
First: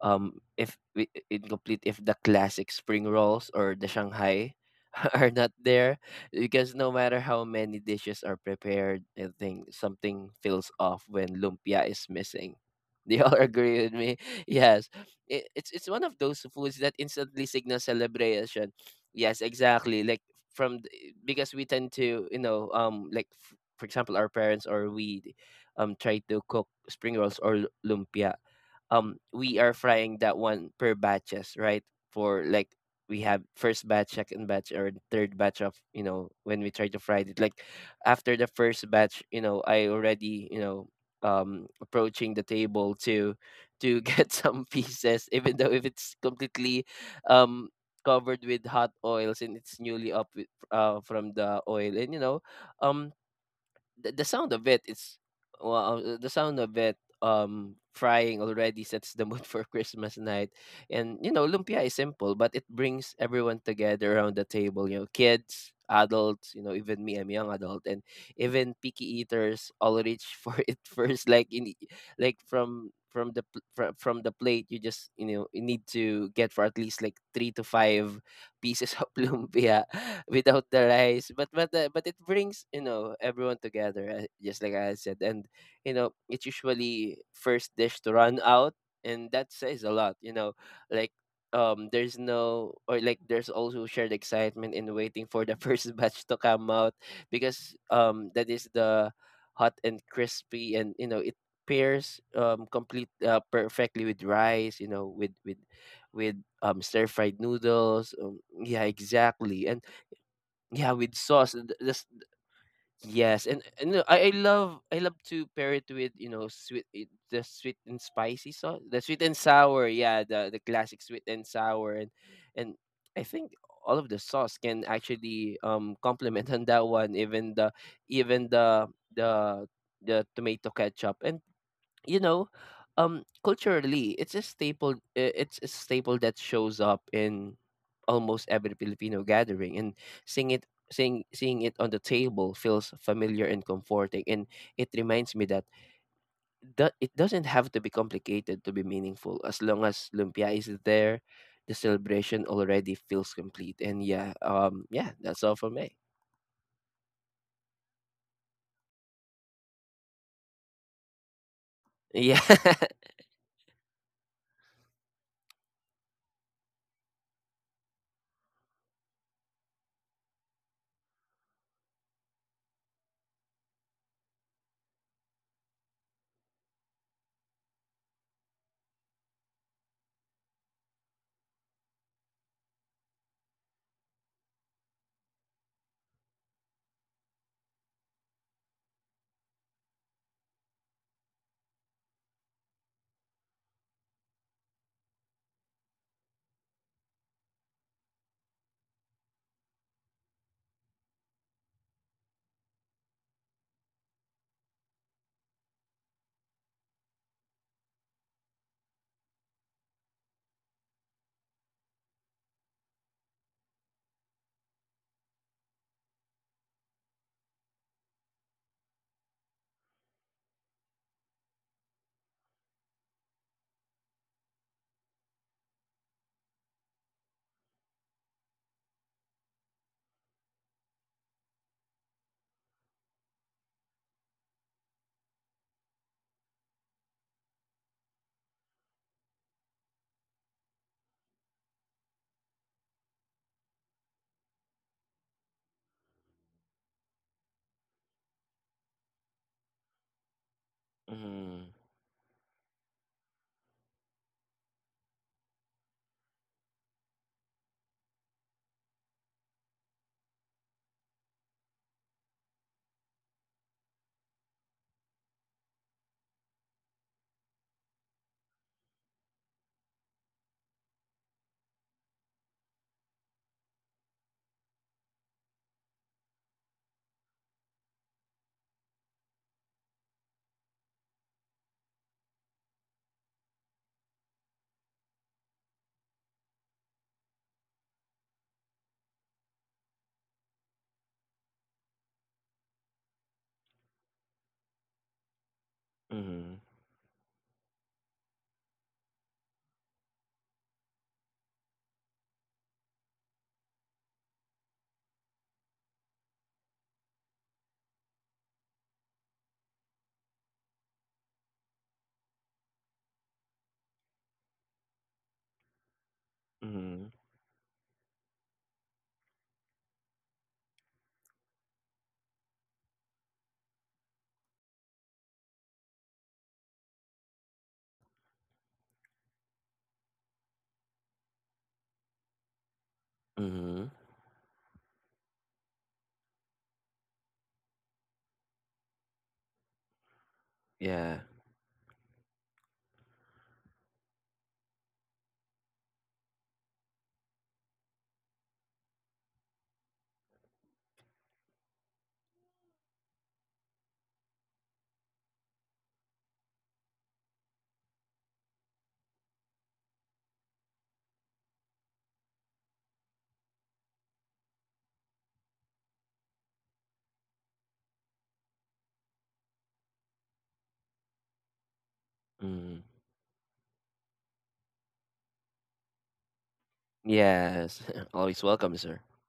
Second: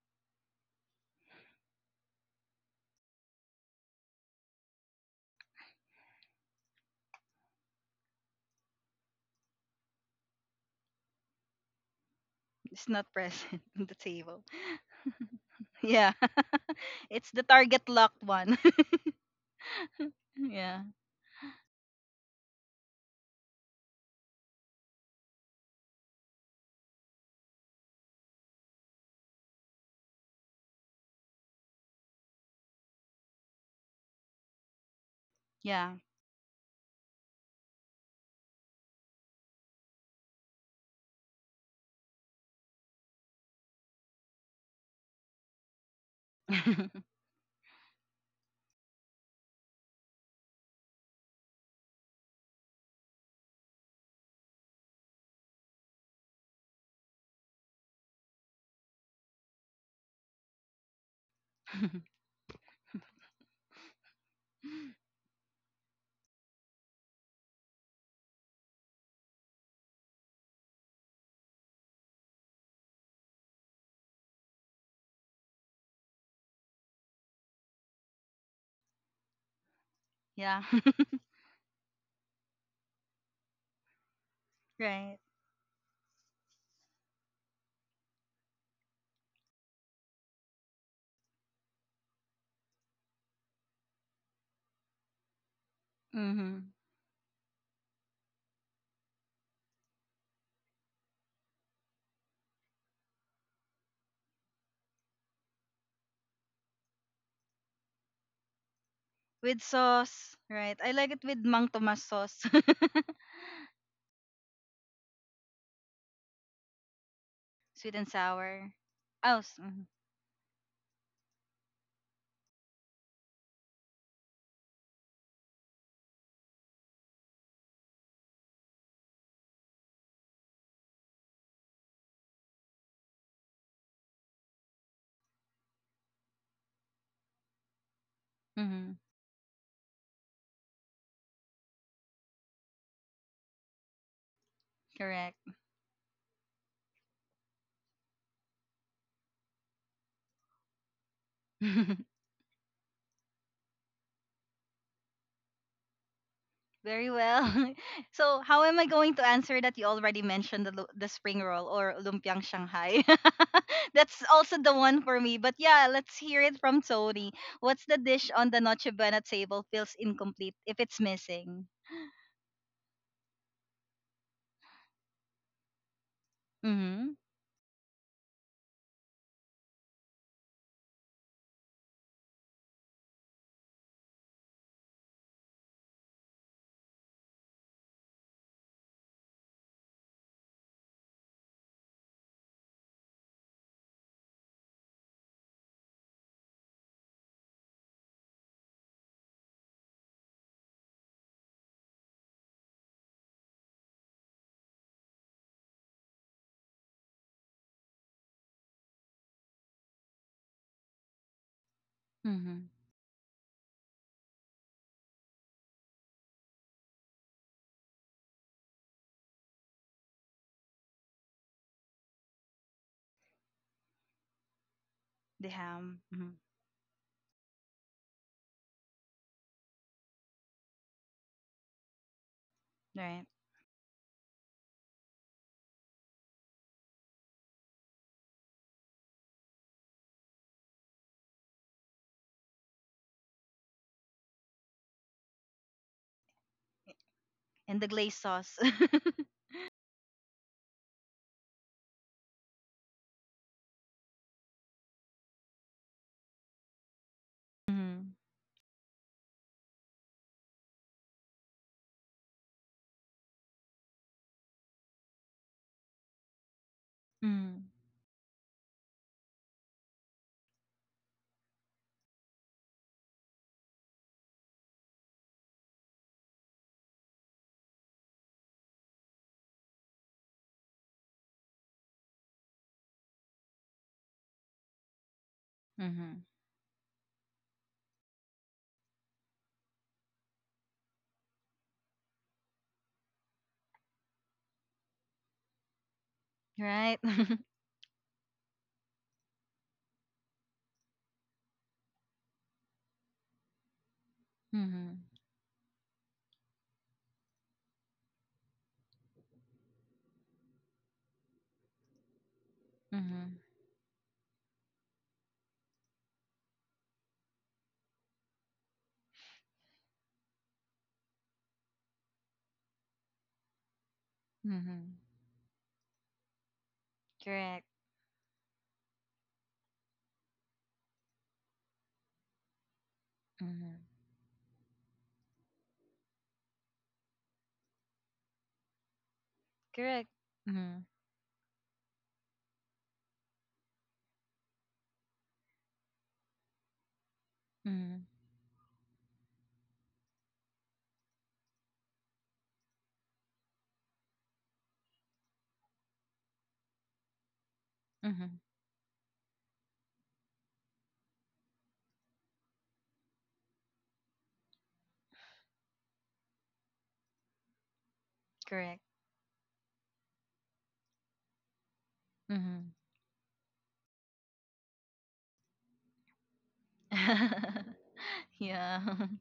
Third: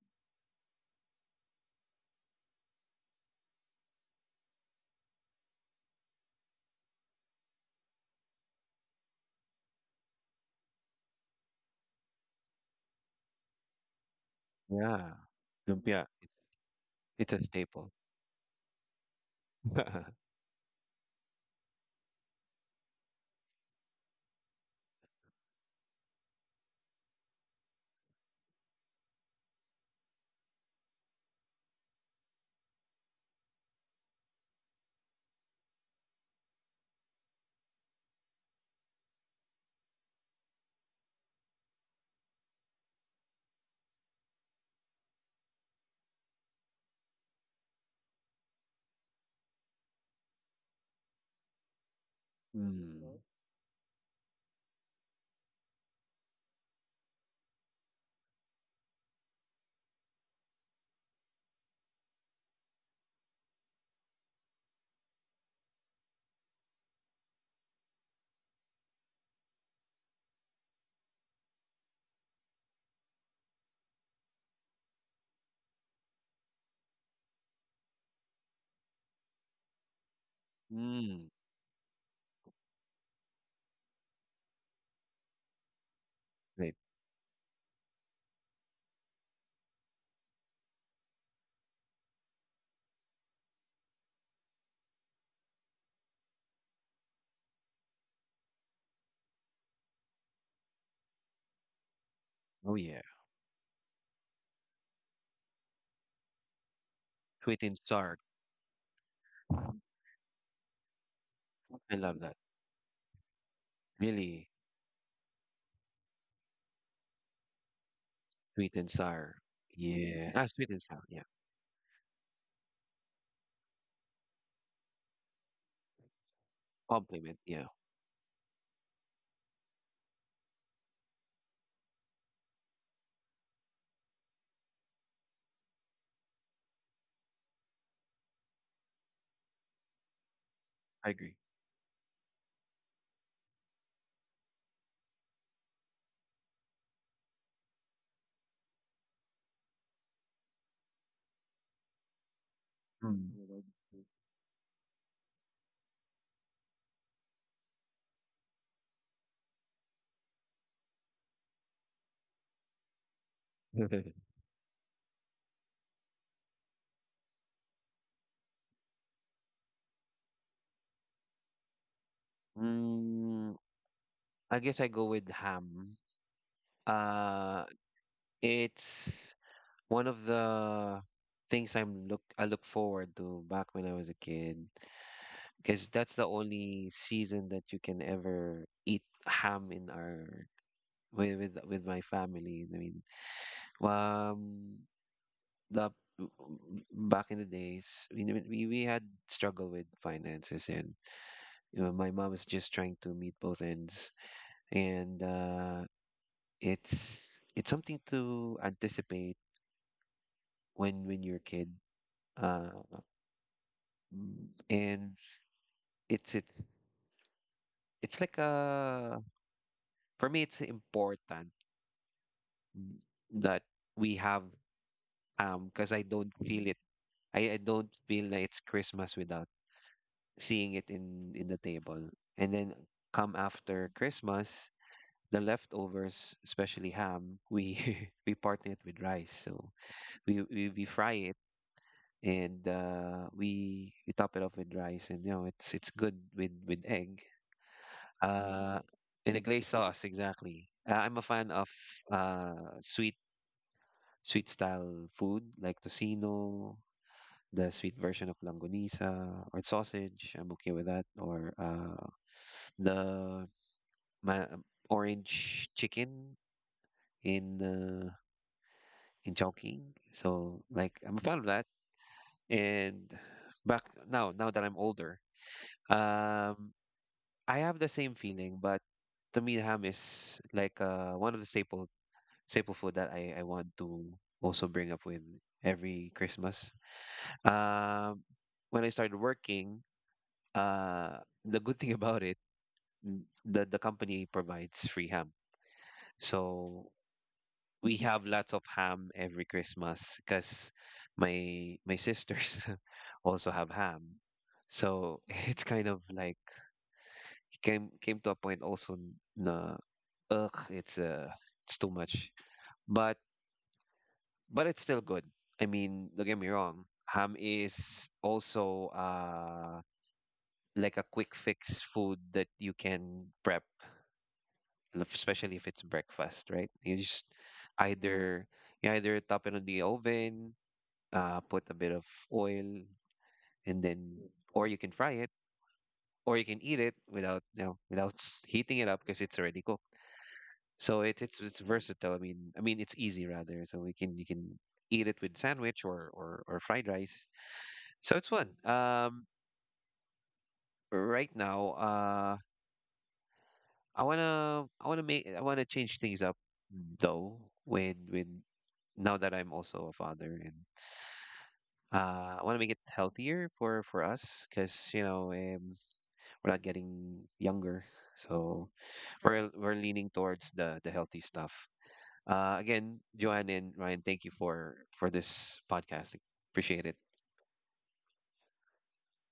[SPEAKER 3] if wi- incomplete if the classic spring rolls or the Shanghai *laughs* are not there, because no matter how many dishes are prepared, I think something feels off when lumpia is missing.
[SPEAKER 1] It's not
[SPEAKER 3] *laughs* They all
[SPEAKER 1] present *laughs* on
[SPEAKER 3] agree
[SPEAKER 1] the
[SPEAKER 3] with me.
[SPEAKER 1] table.
[SPEAKER 3] *laughs* Yes,
[SPEAKER 2] Yeah.
[SPEAKER 3] it's
[SPEAKER 2] Yeah.
[SPEAKER 3] one
[SPEAKER 1] Yeah,
[SPEAKER 3] of those foods that
[SPEAKER 1] *laughs*
[SPEAKER 2] It's
[SPEAKER 1] it's
[SPEAKER 2] it's
[SPEAKER 1] the
[SPEAKER 2] a
[SPEAKER 3] instantly
[SPEAKER 1] target
[SPEAKER 2] staple.
[SPEAKER 3] signals
[SPEAKER 1] locked one.
[SPEAKER 3] celebration.
[SPEAKER 1] *laughs*
[SPEAKER 3] Yes,
[SPEAKER 2] *laughs*
[SPEAKER 3] exactly. Like
[SPEAKER 1] Yeah.
[SPEAKER 3] from Because we tend to, like f- for example, our parents or we try to cook spring rolls or lu- lumpia. We are frying that one per batches, right? for like We have first batch, second batch, or third batch of,
[SPEAKER 1] Yeah.
[SPEAKER 3] when we try to fry it. Like after the first batch, I already, approaching the table to get *laughs* some pieces, even though if it's completely
[SPEAKER 1] *laughs*
[SPEAKER 3] um covered with hot oils and it's newly up from the oil. And, um,
[SPEAKER 2] Mm.
[SPEAKER 3] the, the sound of it, it's the sound of it, frying, already sets the mood *laughs* for Christmas night. And, lumpia is simple, but it brings everyone together around the table. Kids, adults, even me, I'm a young adult, and even picky eaters all reach for *laughs* it first. Like in like From from the plate, you just, you need to get for at least like three to five pieces of *laughs* lumpia
[SPEAKER 1] Yeah.
[SPEAKER 3] without the
[SPEAKER 1] *laughs*
[SPEAKER 2] Mm.
[SPEAKER 3] rice. But it brings, everyone together, just like I
[SPEAKER 1] Right.
[SPEAKER 3] said. And it's
[SPEAKER 2] Right.
[SPEAKER 3] usually first dish to run out, and that says a lot, like there's no, or like there's also shared excitement in waiting for the first *laughs* batch to
[SPEAKER 1] Mm-hmm.
[SPEAKER 3] come out, because that is the hot and crispy. And it pairs
[SPEAKER 2] Oh yeah,
[SPEAKER 3] complete perfectly with rice, with stir fried
[SPEAKER 2] sweet and sour.
[SPEAKER 3] noodles. Yeah,
[SPEAKER 1] With
[SPEAKER 3] exactly. And
[SPEAKER 1] sauce, right? I
[SPEAKER 3] yeah,
[SPEAKER 1] like it
[SPEAKER 3] with
[SPEAKER 1] with
[SPEAKER 3] sauce.
[SPEAKER 1] Mang
[SPEAKER 2] I
[SPEAKER 1] Tomas
[SPEAKER 2] love
[SPEAKER 3] This,
[SPEAKER 2] that.
[SPEAKER 1] sauce. *laughs*
[SPEAKER 3] yes. And
[SPEAKER 2] Really
[SPEAKER 3] I love to pair it with, the sweet
[SPEAKER 1] Sweet and
[SPEAKER 3] and spicy
[SPEAKER 1] sour.
[SPEAKER 2] sweet and
[SPEAKER 3] sauce, the sweet
[SPEAKER 2] sour.
[SPEAKER 1] Oh,
[SPEAKER 3] and
[SPEAKER 1] mm-hmm.
[SPEAKER 3] sour.
[SPEAKER 2] Yeah.
[SPEAKER 3] Yeah,
[SPEAKER 2] Ah, sweet
[SPEAKER 3] the
[SPEAKER 2] and sour.
[SPEAKER 3] classic
[SPEAKER 2] Yeah.
[SPEAKER 3] sweet and sour. And and I think all of the sauce can actually complement *laughs* on that one.
[SPEAKER 2] Compliment.
[SPEAKER 3] Even
[SPEAKER 2] Yeah.
[SPEAKER 3] the even the the the tomato ketchup. And you know culturally it's a staple, it's a staple that shows up in almost every
[SPEAKER 1] Mm-hmm,
[SPEAKER 3] Filipino gathering. And seeing it
[SPEAKER 2] I agree.
[SPEAKER 3] seeing it on the table feels familiar and comforting, and it
[SPEAKER 1] correct.
[SPEAKER 3] reminds me that it doesn't have to be complicated to be meaningful. As long as lumpia is there, the
[SPEAKER 1] *laughs*
[SPEAKER 3] celebration already feels
[SPEAKER 2] Mm.
[SPEAKER 3] complete. And yeah, yeah, that's all for me.
[SPEAKER 1] Very well. *laughs* So, how am I going to answer that? You already mentioned the the spring roll or lumpiang
[SPEAKER 3] Yeah. *laughs*
[SPEAKER 1] Shanghai. *laughs* That's
[SPEAKER 2] *laughs*
[SPEAKER 1] also the one for me. But yeah, let's hear it from Tony. What's the dish on the Noche Buena table feels incomplete if it's missing?
[SPEAKER 2] Mm, I guess I go with ham.
[SPEAKER 1] Mm-hmm.
[SPEAKER 2] Uh, it's one of the things I look forward to back when I was a kid, because that's the only season that you can ever eat ham in our, with my family. I mean, um, the back in the days, we had struggle with finances, and you know, my mom is just trying to meet both ends, and it's it's something to anticipate when you're a kid, uh,
[SPEAKER 1] Mm-hmm.
[SPEAKER 2] and it's, it's like a, for me it's important, mm, that we have,
[SPEAKER 1] The
[SPEAKER 2] because I
[SPEAKER 1] ham.
[SPEAKER 2] don't
[SPEAKER 1] Hmm.
[SPEAKER 2] feel it. I don't feel like it's Christmas without seeing it in the table, and then
[SPEAKER 1] Right.
[SPEAKER 2] come after Christmas, the leftovers, especially ham, we *laughs* we partner it with rice. So we fry it, and we top it off with rice, and you know, it's good with egg.
[SPEAKER 1] And the glaze sauce.
[SPEAKER 2] Uh, Mm, in
[SPEAKER 1] *laughs*
[SPEAKER 2] a glazed sauce, exactly. I'm a fan of
[SPEAKER 3] Mm-hmm.
[SPEAKER 2] sweet, style food like tocino, the sweet
[SPEAKER 1] Mm-hmm.
[SPEAKER 2] version of langonisa or sausage. I'm okay with that, or the my orange chicken in
[SPEAKER 1] Mm-hmm.
[SPEAKER 2] uh, in Chongqing. So like I'm a fan of that, and back now that I'm older. Um, I have the same feeling, but to me, ham is like one of the staple, staple food that I want to also bring up with every
[SPEAKER 1] Mm-hmm.
[SPEAKER 2] Christmas. Um, when I started working, uh, the good thing *laughs* about it, the company provides free ham,
[SPEAKER 3] Mm-hmm.
[SPEAKER 2] so
[SPEAKER 1] Right? *laughs*
[SPEAKER 2] we have lots of ham every Christmas, because my sisters *laughs* also have ham. So
[SPEAKER 1] Mm-hmm.
[SPEAKER 2] *laughs* it's kind of like came, came to a point also na, ugh, it's it's too much. But
[SPEAKER 1] Mm-hmm.
[SPEAKER 2] but it's still good. I mean, don't get me wrong. Ham is also like a quick fix food that you can prep,
[SPEAKER 1] Mm-hmm.
[SPEAKER 2] especially if it's breakfast, right? You just
[SPEAKER 1] Correct.
[SPEAKER 2] either, you either top it on the oven, put a bit of oil, and
[SPEAKER 1] Mm-hmm.
[SPEAKER 3] Mm-hmm.
[SPEAKER 2] then, or you can fry it, or you can eat it without, you know, without *laughs* heating it up, because it's already cooked.
[SPEAKER 1] Correct. Mm-hmm.
[SPEAKER 2] So
[SPEAKER 3] Yeah.
[SPEAKER 2] it, it's versatile. I mean it's easy rather. So we can you can eat it with sandwich, or or fried rice.
[SPEAKER 1] Mm-hmm.
[SPEAKER 2] So it's fun. Right now, I wanna make, I wanna change things up, though. When
[SPEAKER 1] Mm-hmm.
[SPEAKER 2] now that I'm also a father, and I wanna make it healthier for us, because you know, we're not getting younger, so
[SPEAKER 1] Correct.
[SPEAKER 2] we're leaning towards the healthy stuff.
[SPEAKER 1] Mm-hmm.
[SPEAKER 3] Mm.
[SPEAKER 2] Again, Joanne and Ryan, thank you for this podcast. Appreciate it.
[SPEAKER 3] Yes, *laughs*
[SPEAKER 1] *laughs*
[SPEAKER 3] always welcome,
[SPEAKER 1] Yeah.
[SPEAKER 3] sir.
[SPEAKER 1] *laughs*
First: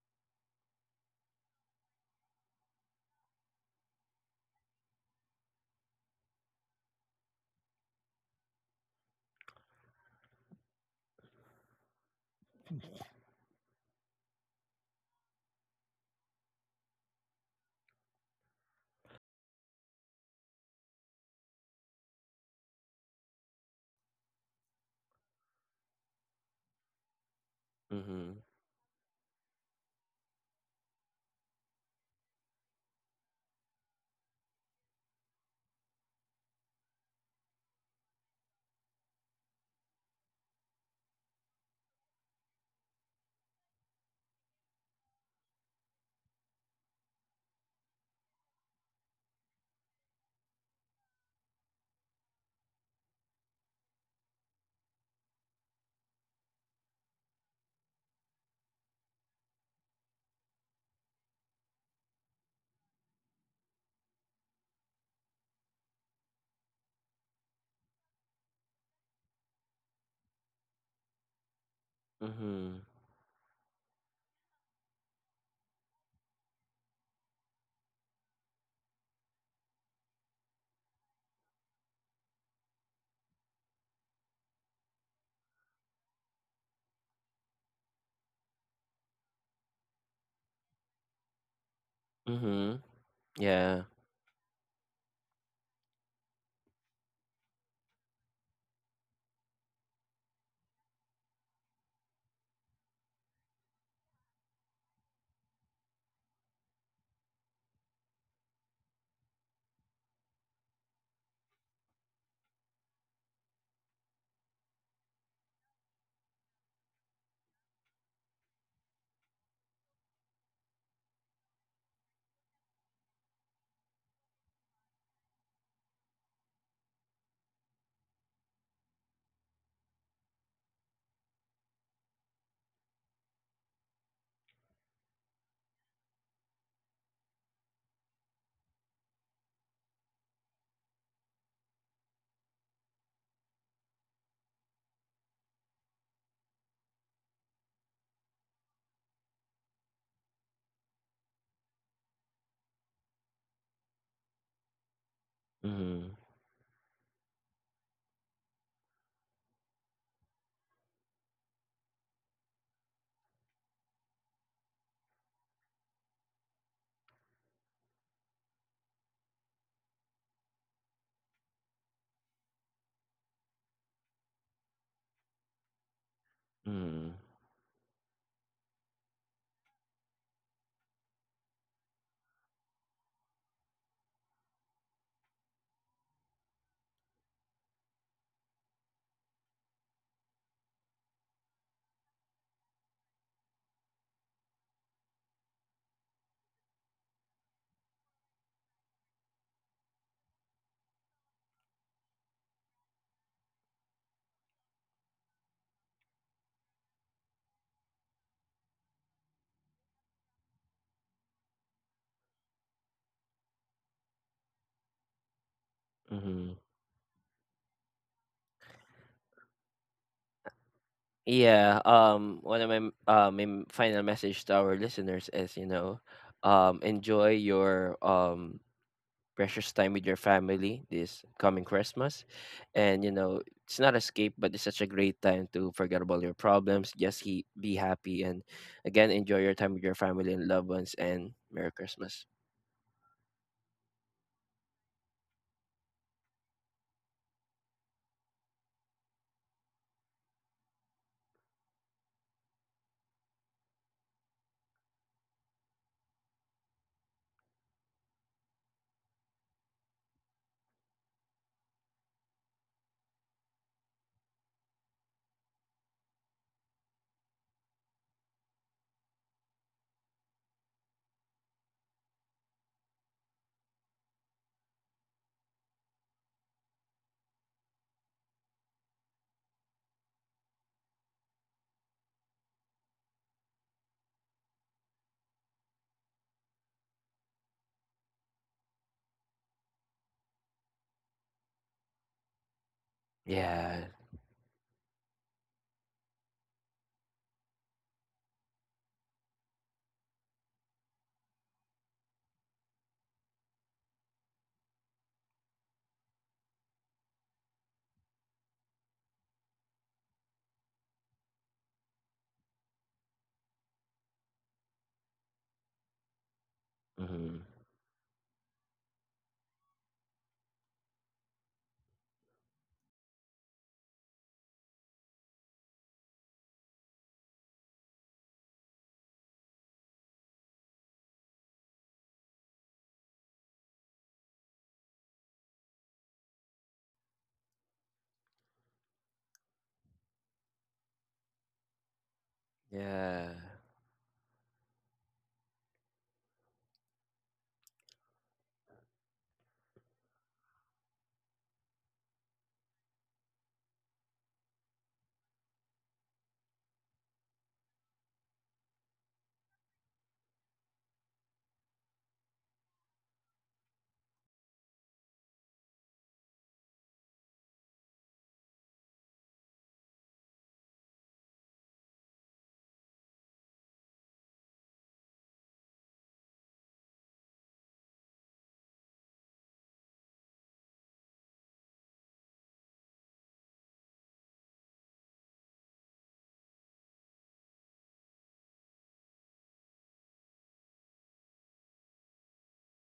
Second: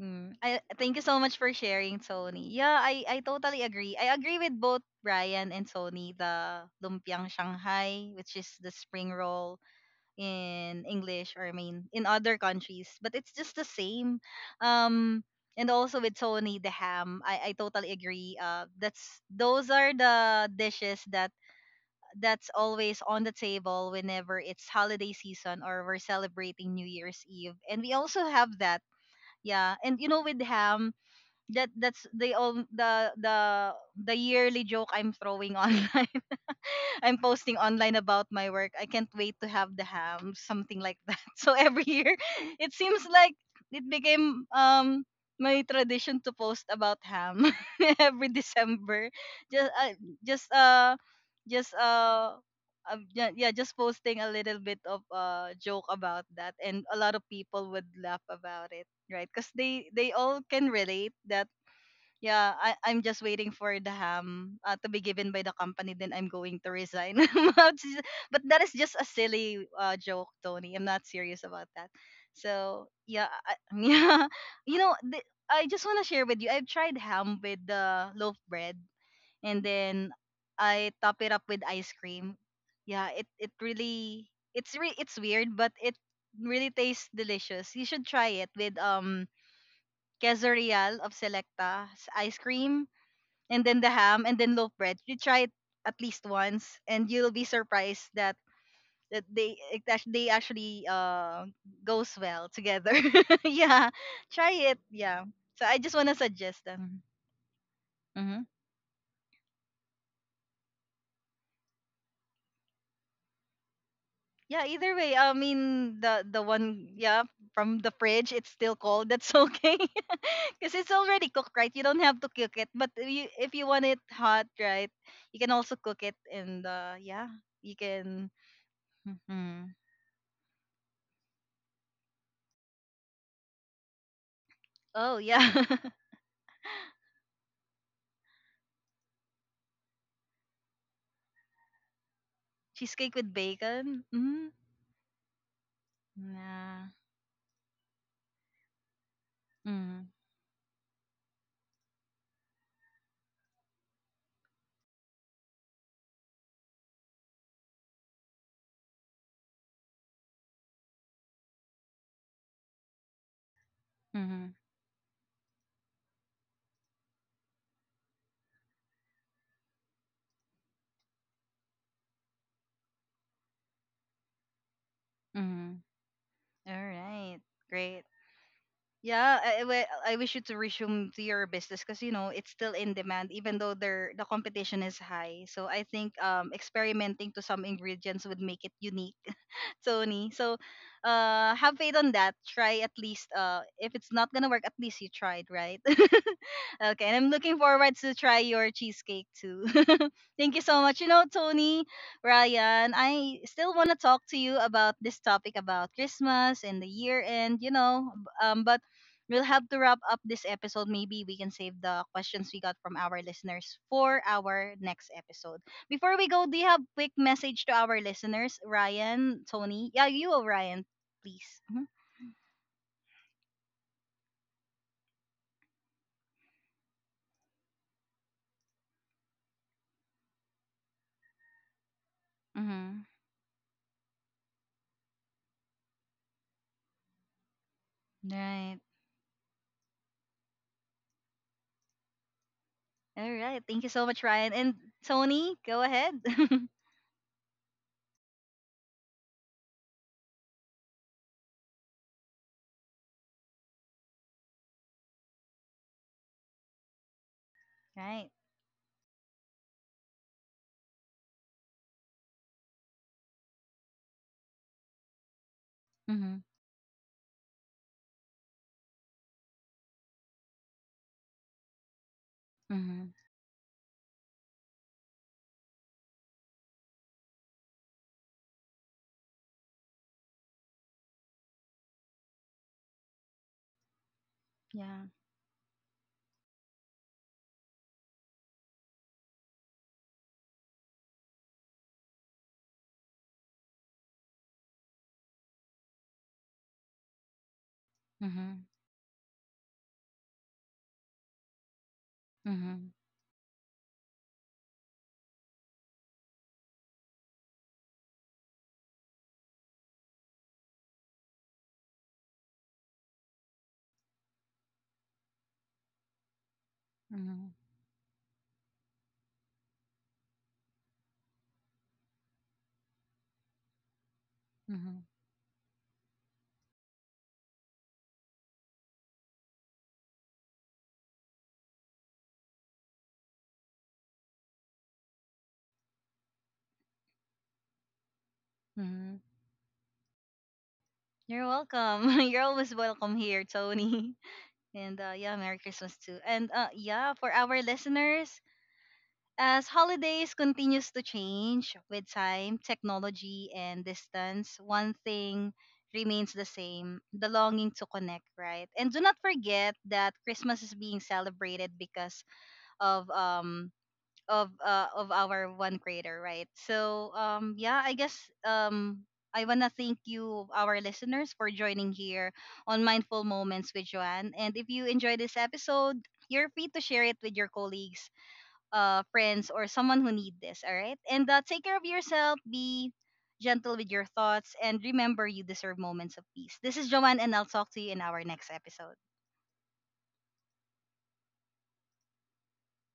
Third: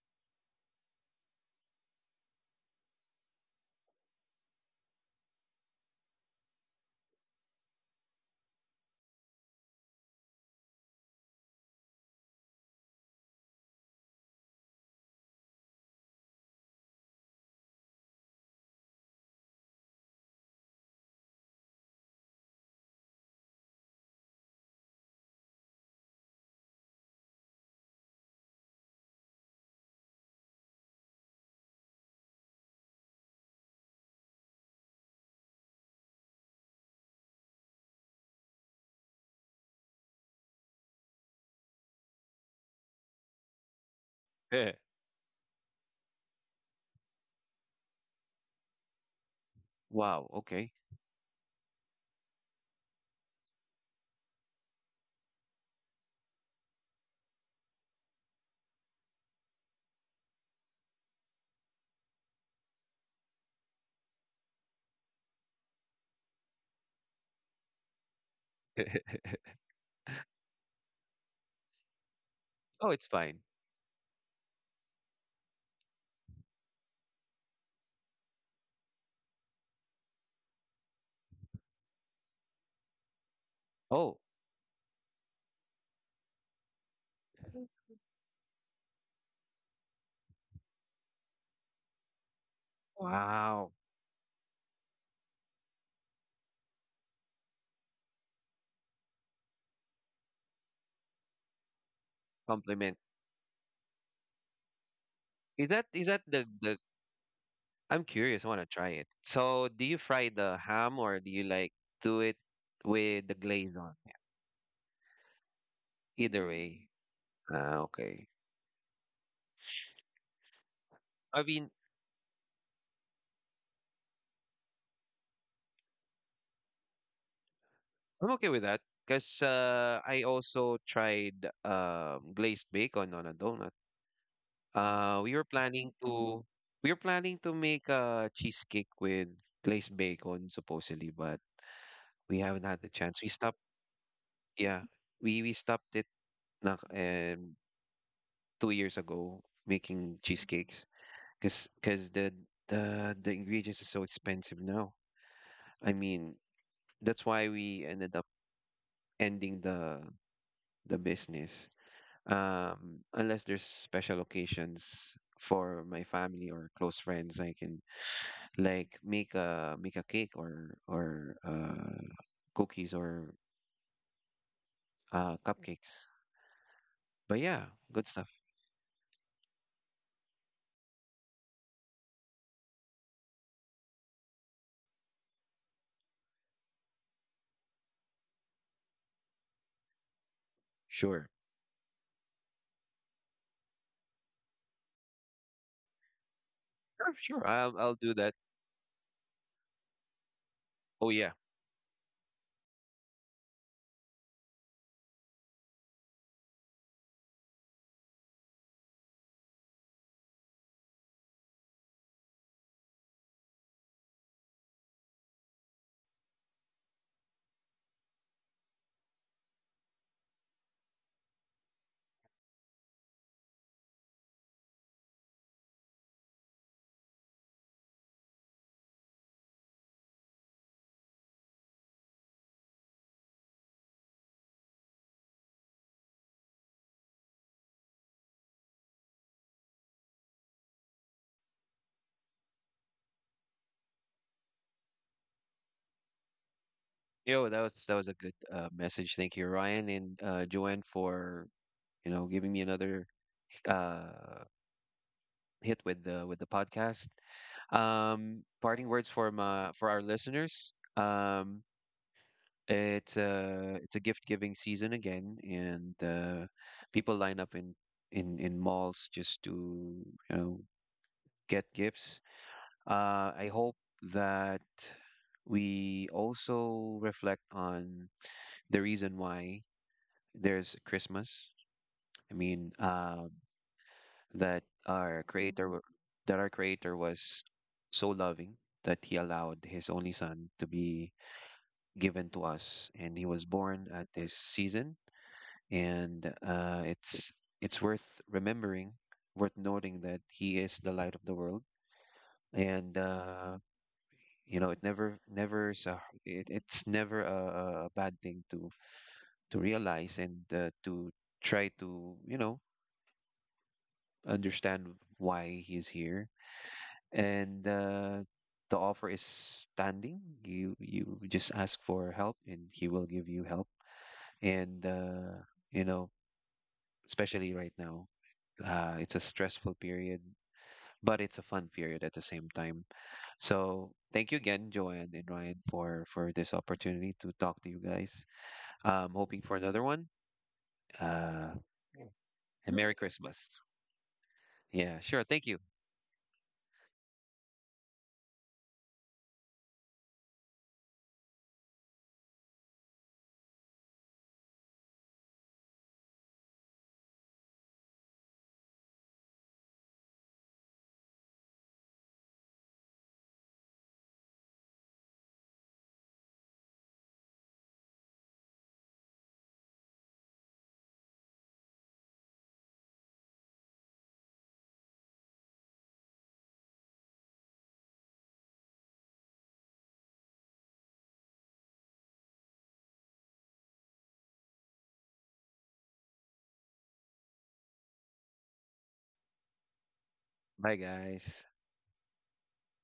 [SPEAKER 1] Mm. I thank you so much for sharing, Sony. Yeah, I totally agree. I agree with both Brian and Sony. The lumpiang Shanghai, which is the spring roll, in English or I mean in other countries, but it's just the same. Um, and also with Sony the ham, I totally agree. That's those are the dishes that that's always on the table whenever it's holiday season or we're celebrating New Year's Eve, and we also
[SPEAKER 3] Mhm.
[SPEAKER 1] have that. Yeah, and you know with ham, that that's the the yearly joke I'm throwing *laughs* online, *laughs* I'm posting online about my work. I can't wait to have the ham, *laughs* something like that. *laughs* So every year, *laughs* it seems like it became
[SPEAKER 2] Yeah.
[SPEAKER 1] my tradition to post about ham *laughs* every December. Just uh,
[SPEAKER 2] Wow.
[SPEAKER 1] just
[SPEAKER 2] Okay.
[SPEAKER 1] uh just Yeah, yeah, just posting a little bit of joke about that, and a lot of people would laugh about it, right? Because they all can relate that yeah, I'm just waiting for the ham to be given by the company. Then I'm going to resign. *laughs* Which is- but that is just a silly joke, Tony. I'm not serious about that. So
[SPEAKER 2] Oh,
[SPEAKER 3] Mhm.
[SPEAKER 2] it's
[SPEAKER 1] yeah,
[SPEAKER 2] fine.
[SPEAKER 1] *laughs* yeah, you know, I just want to share with you. I've tried ham with the loaf bread, and then I top it up with ice cream. Yeah,
[SPEAKER 2] Oh,
[SPEAKER 1] it's weird, but it really tastes delicious. You should try it with quesadillas of Selecta's ice cream
[SPEAKER 3] Mhm.
[SPEAKER 1] and
[SPEAKER 2] wow.
[SPEAKER 1] then
[SPEAKER 3] Yeah.
[SPEAKER 1] the ham and then loaf bread. You try it at least once, and you'll be surprised that they actually goes well
[SPEAKER 2] Compliment.
[SPEAKER 1] together. *laughs* Yeah, try it. Yeah.
[SPEAKER 2] Is
[SPEAKER 1] So I
[SPEAKER 2] that,
[SPEAKER 1] just
[SPEAKER 2] is
[SPEAKER 1] wanna
[SPEAKER 2] that the,
[SPEAKER 1] suggest
[SPEAKER 2] the?
[SPEAKER 1] them.
[SPEAKER 2] I'm
[SPEAKER 1] Mm-hmm.
[SPEAKER 2] curious. I want to try it. So, do you fry the ham, or do you like do it with the glaze on?
[SPEAKER 1] Yeah. Either way, I mean the
[SPEAKER 2] Either way.
[SPEAKER 1] one yeah
[SPEAKER 2] Ah,
[SPEAKER 1] from the
[SPEAKER 2] okay.
[SPEAKER 1] fridge, it's still cold. That's okay. *laughs* Because it's already
[SPEAKER 2] I
[SPEAKER 1] cooked,
[SPEAKER 2] mean,
[SPEAKER 1] right? You don't have to cook it. But if you want it hot, right, you can also cook it, and yeah, you
[SPEAKER 2] I'm
[SPEAKER 1] can.
[SPEAKER 2] okay with that because
[SPEAKER 1] Mhm.
[SPEAKER 2] I also tried glazed bacon on a donut. Uh,
[SPEAKER 1] Oh
[SPEAKER 2] we were
[SPEAKER 1] yeah,
[SPEAKER 2] planning
[SPEAKER 1] *laughs*
[SPEAKER 2] to we were planning to make a cheesecake with glazed bacon supposedly, but we haven't had the
[SPEAKER 1] cheesecake
[SPEAKER 2] chance. We
[SPEAKER 1] with
[SPEAKER 2] stopped,
[SPEAKER 1] bacon? Mm-hmm.
[SPEAKER 2] yeah, we stopped it na,
[SPEAKER 1] Yeah.
[SPEAKER 2] 2 years ago
[SPEAKER 1] Mm-hmm.
[SPEAKER 2] making cheesecakes because, the ingredients are so expensive now. I
[SPEAKER 3] Mhm.
[SPEAKER 2] mean, that's why we ended up ending the business. Unless there's special
[SPEAKER 1] Mm-hmm.
[SPEAKER 2] occasions for my family or close friends, I can like make a, make a cake, or cookies, or
[SPEAKER 1] Mm-hmm.
[SPEAKER 2] cupcakes.
[SPEAKER 1] All
[SPEAKER 3] Mhm.
[SPEAKER 2] But
[SPEAKER 1] right.
[SPEAKER 2] yeah, good
[SPEAKER 1] Great.
[SPEAKER 2] stuff.
[SPEAKER 1] Yeah, I wish you to resume to your business because you know it's still in demand, even though there the competition is high. So I think experimenting to some ingredients would make it unique. *laughs* Tony. So,
[SPEAKER 2] Sure.
[SPEAKER 1] have faith on that. Try at least. If it's not gonna work, at least you tried, right? *laughs* Okay,
[SPEAKER 2] Sure,
[SPEAKER 1] and I'm
[SPEAKER 2] sure.
[SPEAKER 1] looking
[SPEAKER 2] I'll
[SPEAKER 1] forward
[SPEAKER 2] do
[SPEAKER 1] to
[SPEAKER 2] that.
[SPEAKER 1] try your cheesecake too. *laughs* Thank you so much. You
[SPEAKER 2] Oh
[SPEAKER 1] know,
[SPEAKER 2] yeah.
[SPEAKER 1] Tony, Ryan, I still want to talk to you about this topic about Christmas and the year end. You know, but we'll have to wrap up this episode. Maybe we can save the questions we got from our listeners for our next episode. Before we go, do
[SPEAKER 3] Mhm.
[SPEAKER 1] you have quick message to our listeners, Ryan, Tony? Yeah, you, Ryan, please. Mhm.
[SPEAKER 3] Yeah. One of my final message to our listeners is, enjoy your precious time with your family this coming Christmas. And,
[SPEAKER 1] Mhm.
[SPEAKER 3] it's not escape, but it's such a great time to forget about your problems. Just he be happy, and
[SPEAKER 1] Right.
[SPEAKER 3] again, enjoy your time with your family and loved ones. And Merry Christmas.
[SPEAKER 1] All right. Thank you so much, Ryan and Tony. Go ahead. *laughs*
[SPEAKER 2] Yo, that was, that was a good message. Thank you, Ryan and Joanne, for, you know, giving me another uh hit with the, with the podcast.
[SPEAKER 1] Right.
[SPEAKER 2] Parting words for my, for our listeners. It's a, it's a gift giving season again, and
[SPEAKER 1] Mhm.
[SPEAKER 2] people line up in, in malls just to, you know, get gifts.
[SPEAKER 1] Mhm.
[SPEAKER 2] I hope that we also reflect on the reason why there's Christmas. I mean, that
[SPEAKER 1] Yeah.
[SPEAKER 2] our creator wa- that our creator was so loving that he allowed his only son to be given to us, and he was born
[SPEAKER 3] Yeah.
[SPEAKER 2] at this season, and it's worth
[SPEAKER 1] Mhm.
[SPEAKER 2] remembering, worth noting that he is the light of the world,
[SPEAKER 1] Mhm.
[SPEAKER 2] and you know, it never never is a, it's never a, a bad thing to, realize, and to try to, you know, understand why he is here,
[SPEAKER 3] Mhm.
[SPEAKER 1] Mhm.
[SPEAKER 2] and the offer is standing. You just ask for help, and he will give you help, and
[SPEAKER 1] Mhm.
[SPEAKER 2] you know, especially right now. It's a stressful period, but it's a fun period at the same time. So thank you again, Joanne and Ryan, for this opportunity to talk to you guys.
[SPEAKER 1] Mhm.
[SPEAKER 2] Hoping for another one.
[SPEAKER 1] You're
[SPEAKER 2] Uh,
[SPEAKER 1] welcome. *laughs* You're always
[SPEAKER 2] and Merry
[SPEAKER 1] welcome
[SPEAKER 3] Yeah.
[SPEAKER 1] here,
[SPEAKER 2] Christmas.
[SPEAKER 1] Tony. *laughs*
[SPEAKER 2] Yeah,
[SPEAKER 1] And
[SPEAKER 2] sure.
[SPEAKER 1] yeah,
[SPEAKER 2] Thank you.
[SPEAKER 1] Merry Christmas too. And yeah, for our listeners, as holidays continues to change with time, technology and distance, one thing remains the same, the longing to connect, right? And do not forget that Christmas is being celebrated because of um of our one creator, right? So yeah, I guess I want to thank you, our listeners, for joining here on Mindful Moments with Joanne. And if you enjoy this episode, you're free to share it with your colleagues friends or someone who need this. All right, and take care of yourself. Be gentle with your thoughts, and remember you deserve moments of peace. This is Joanne, and I'll talk to you in our next episode.
[SPEAKER 2] Bye, guys.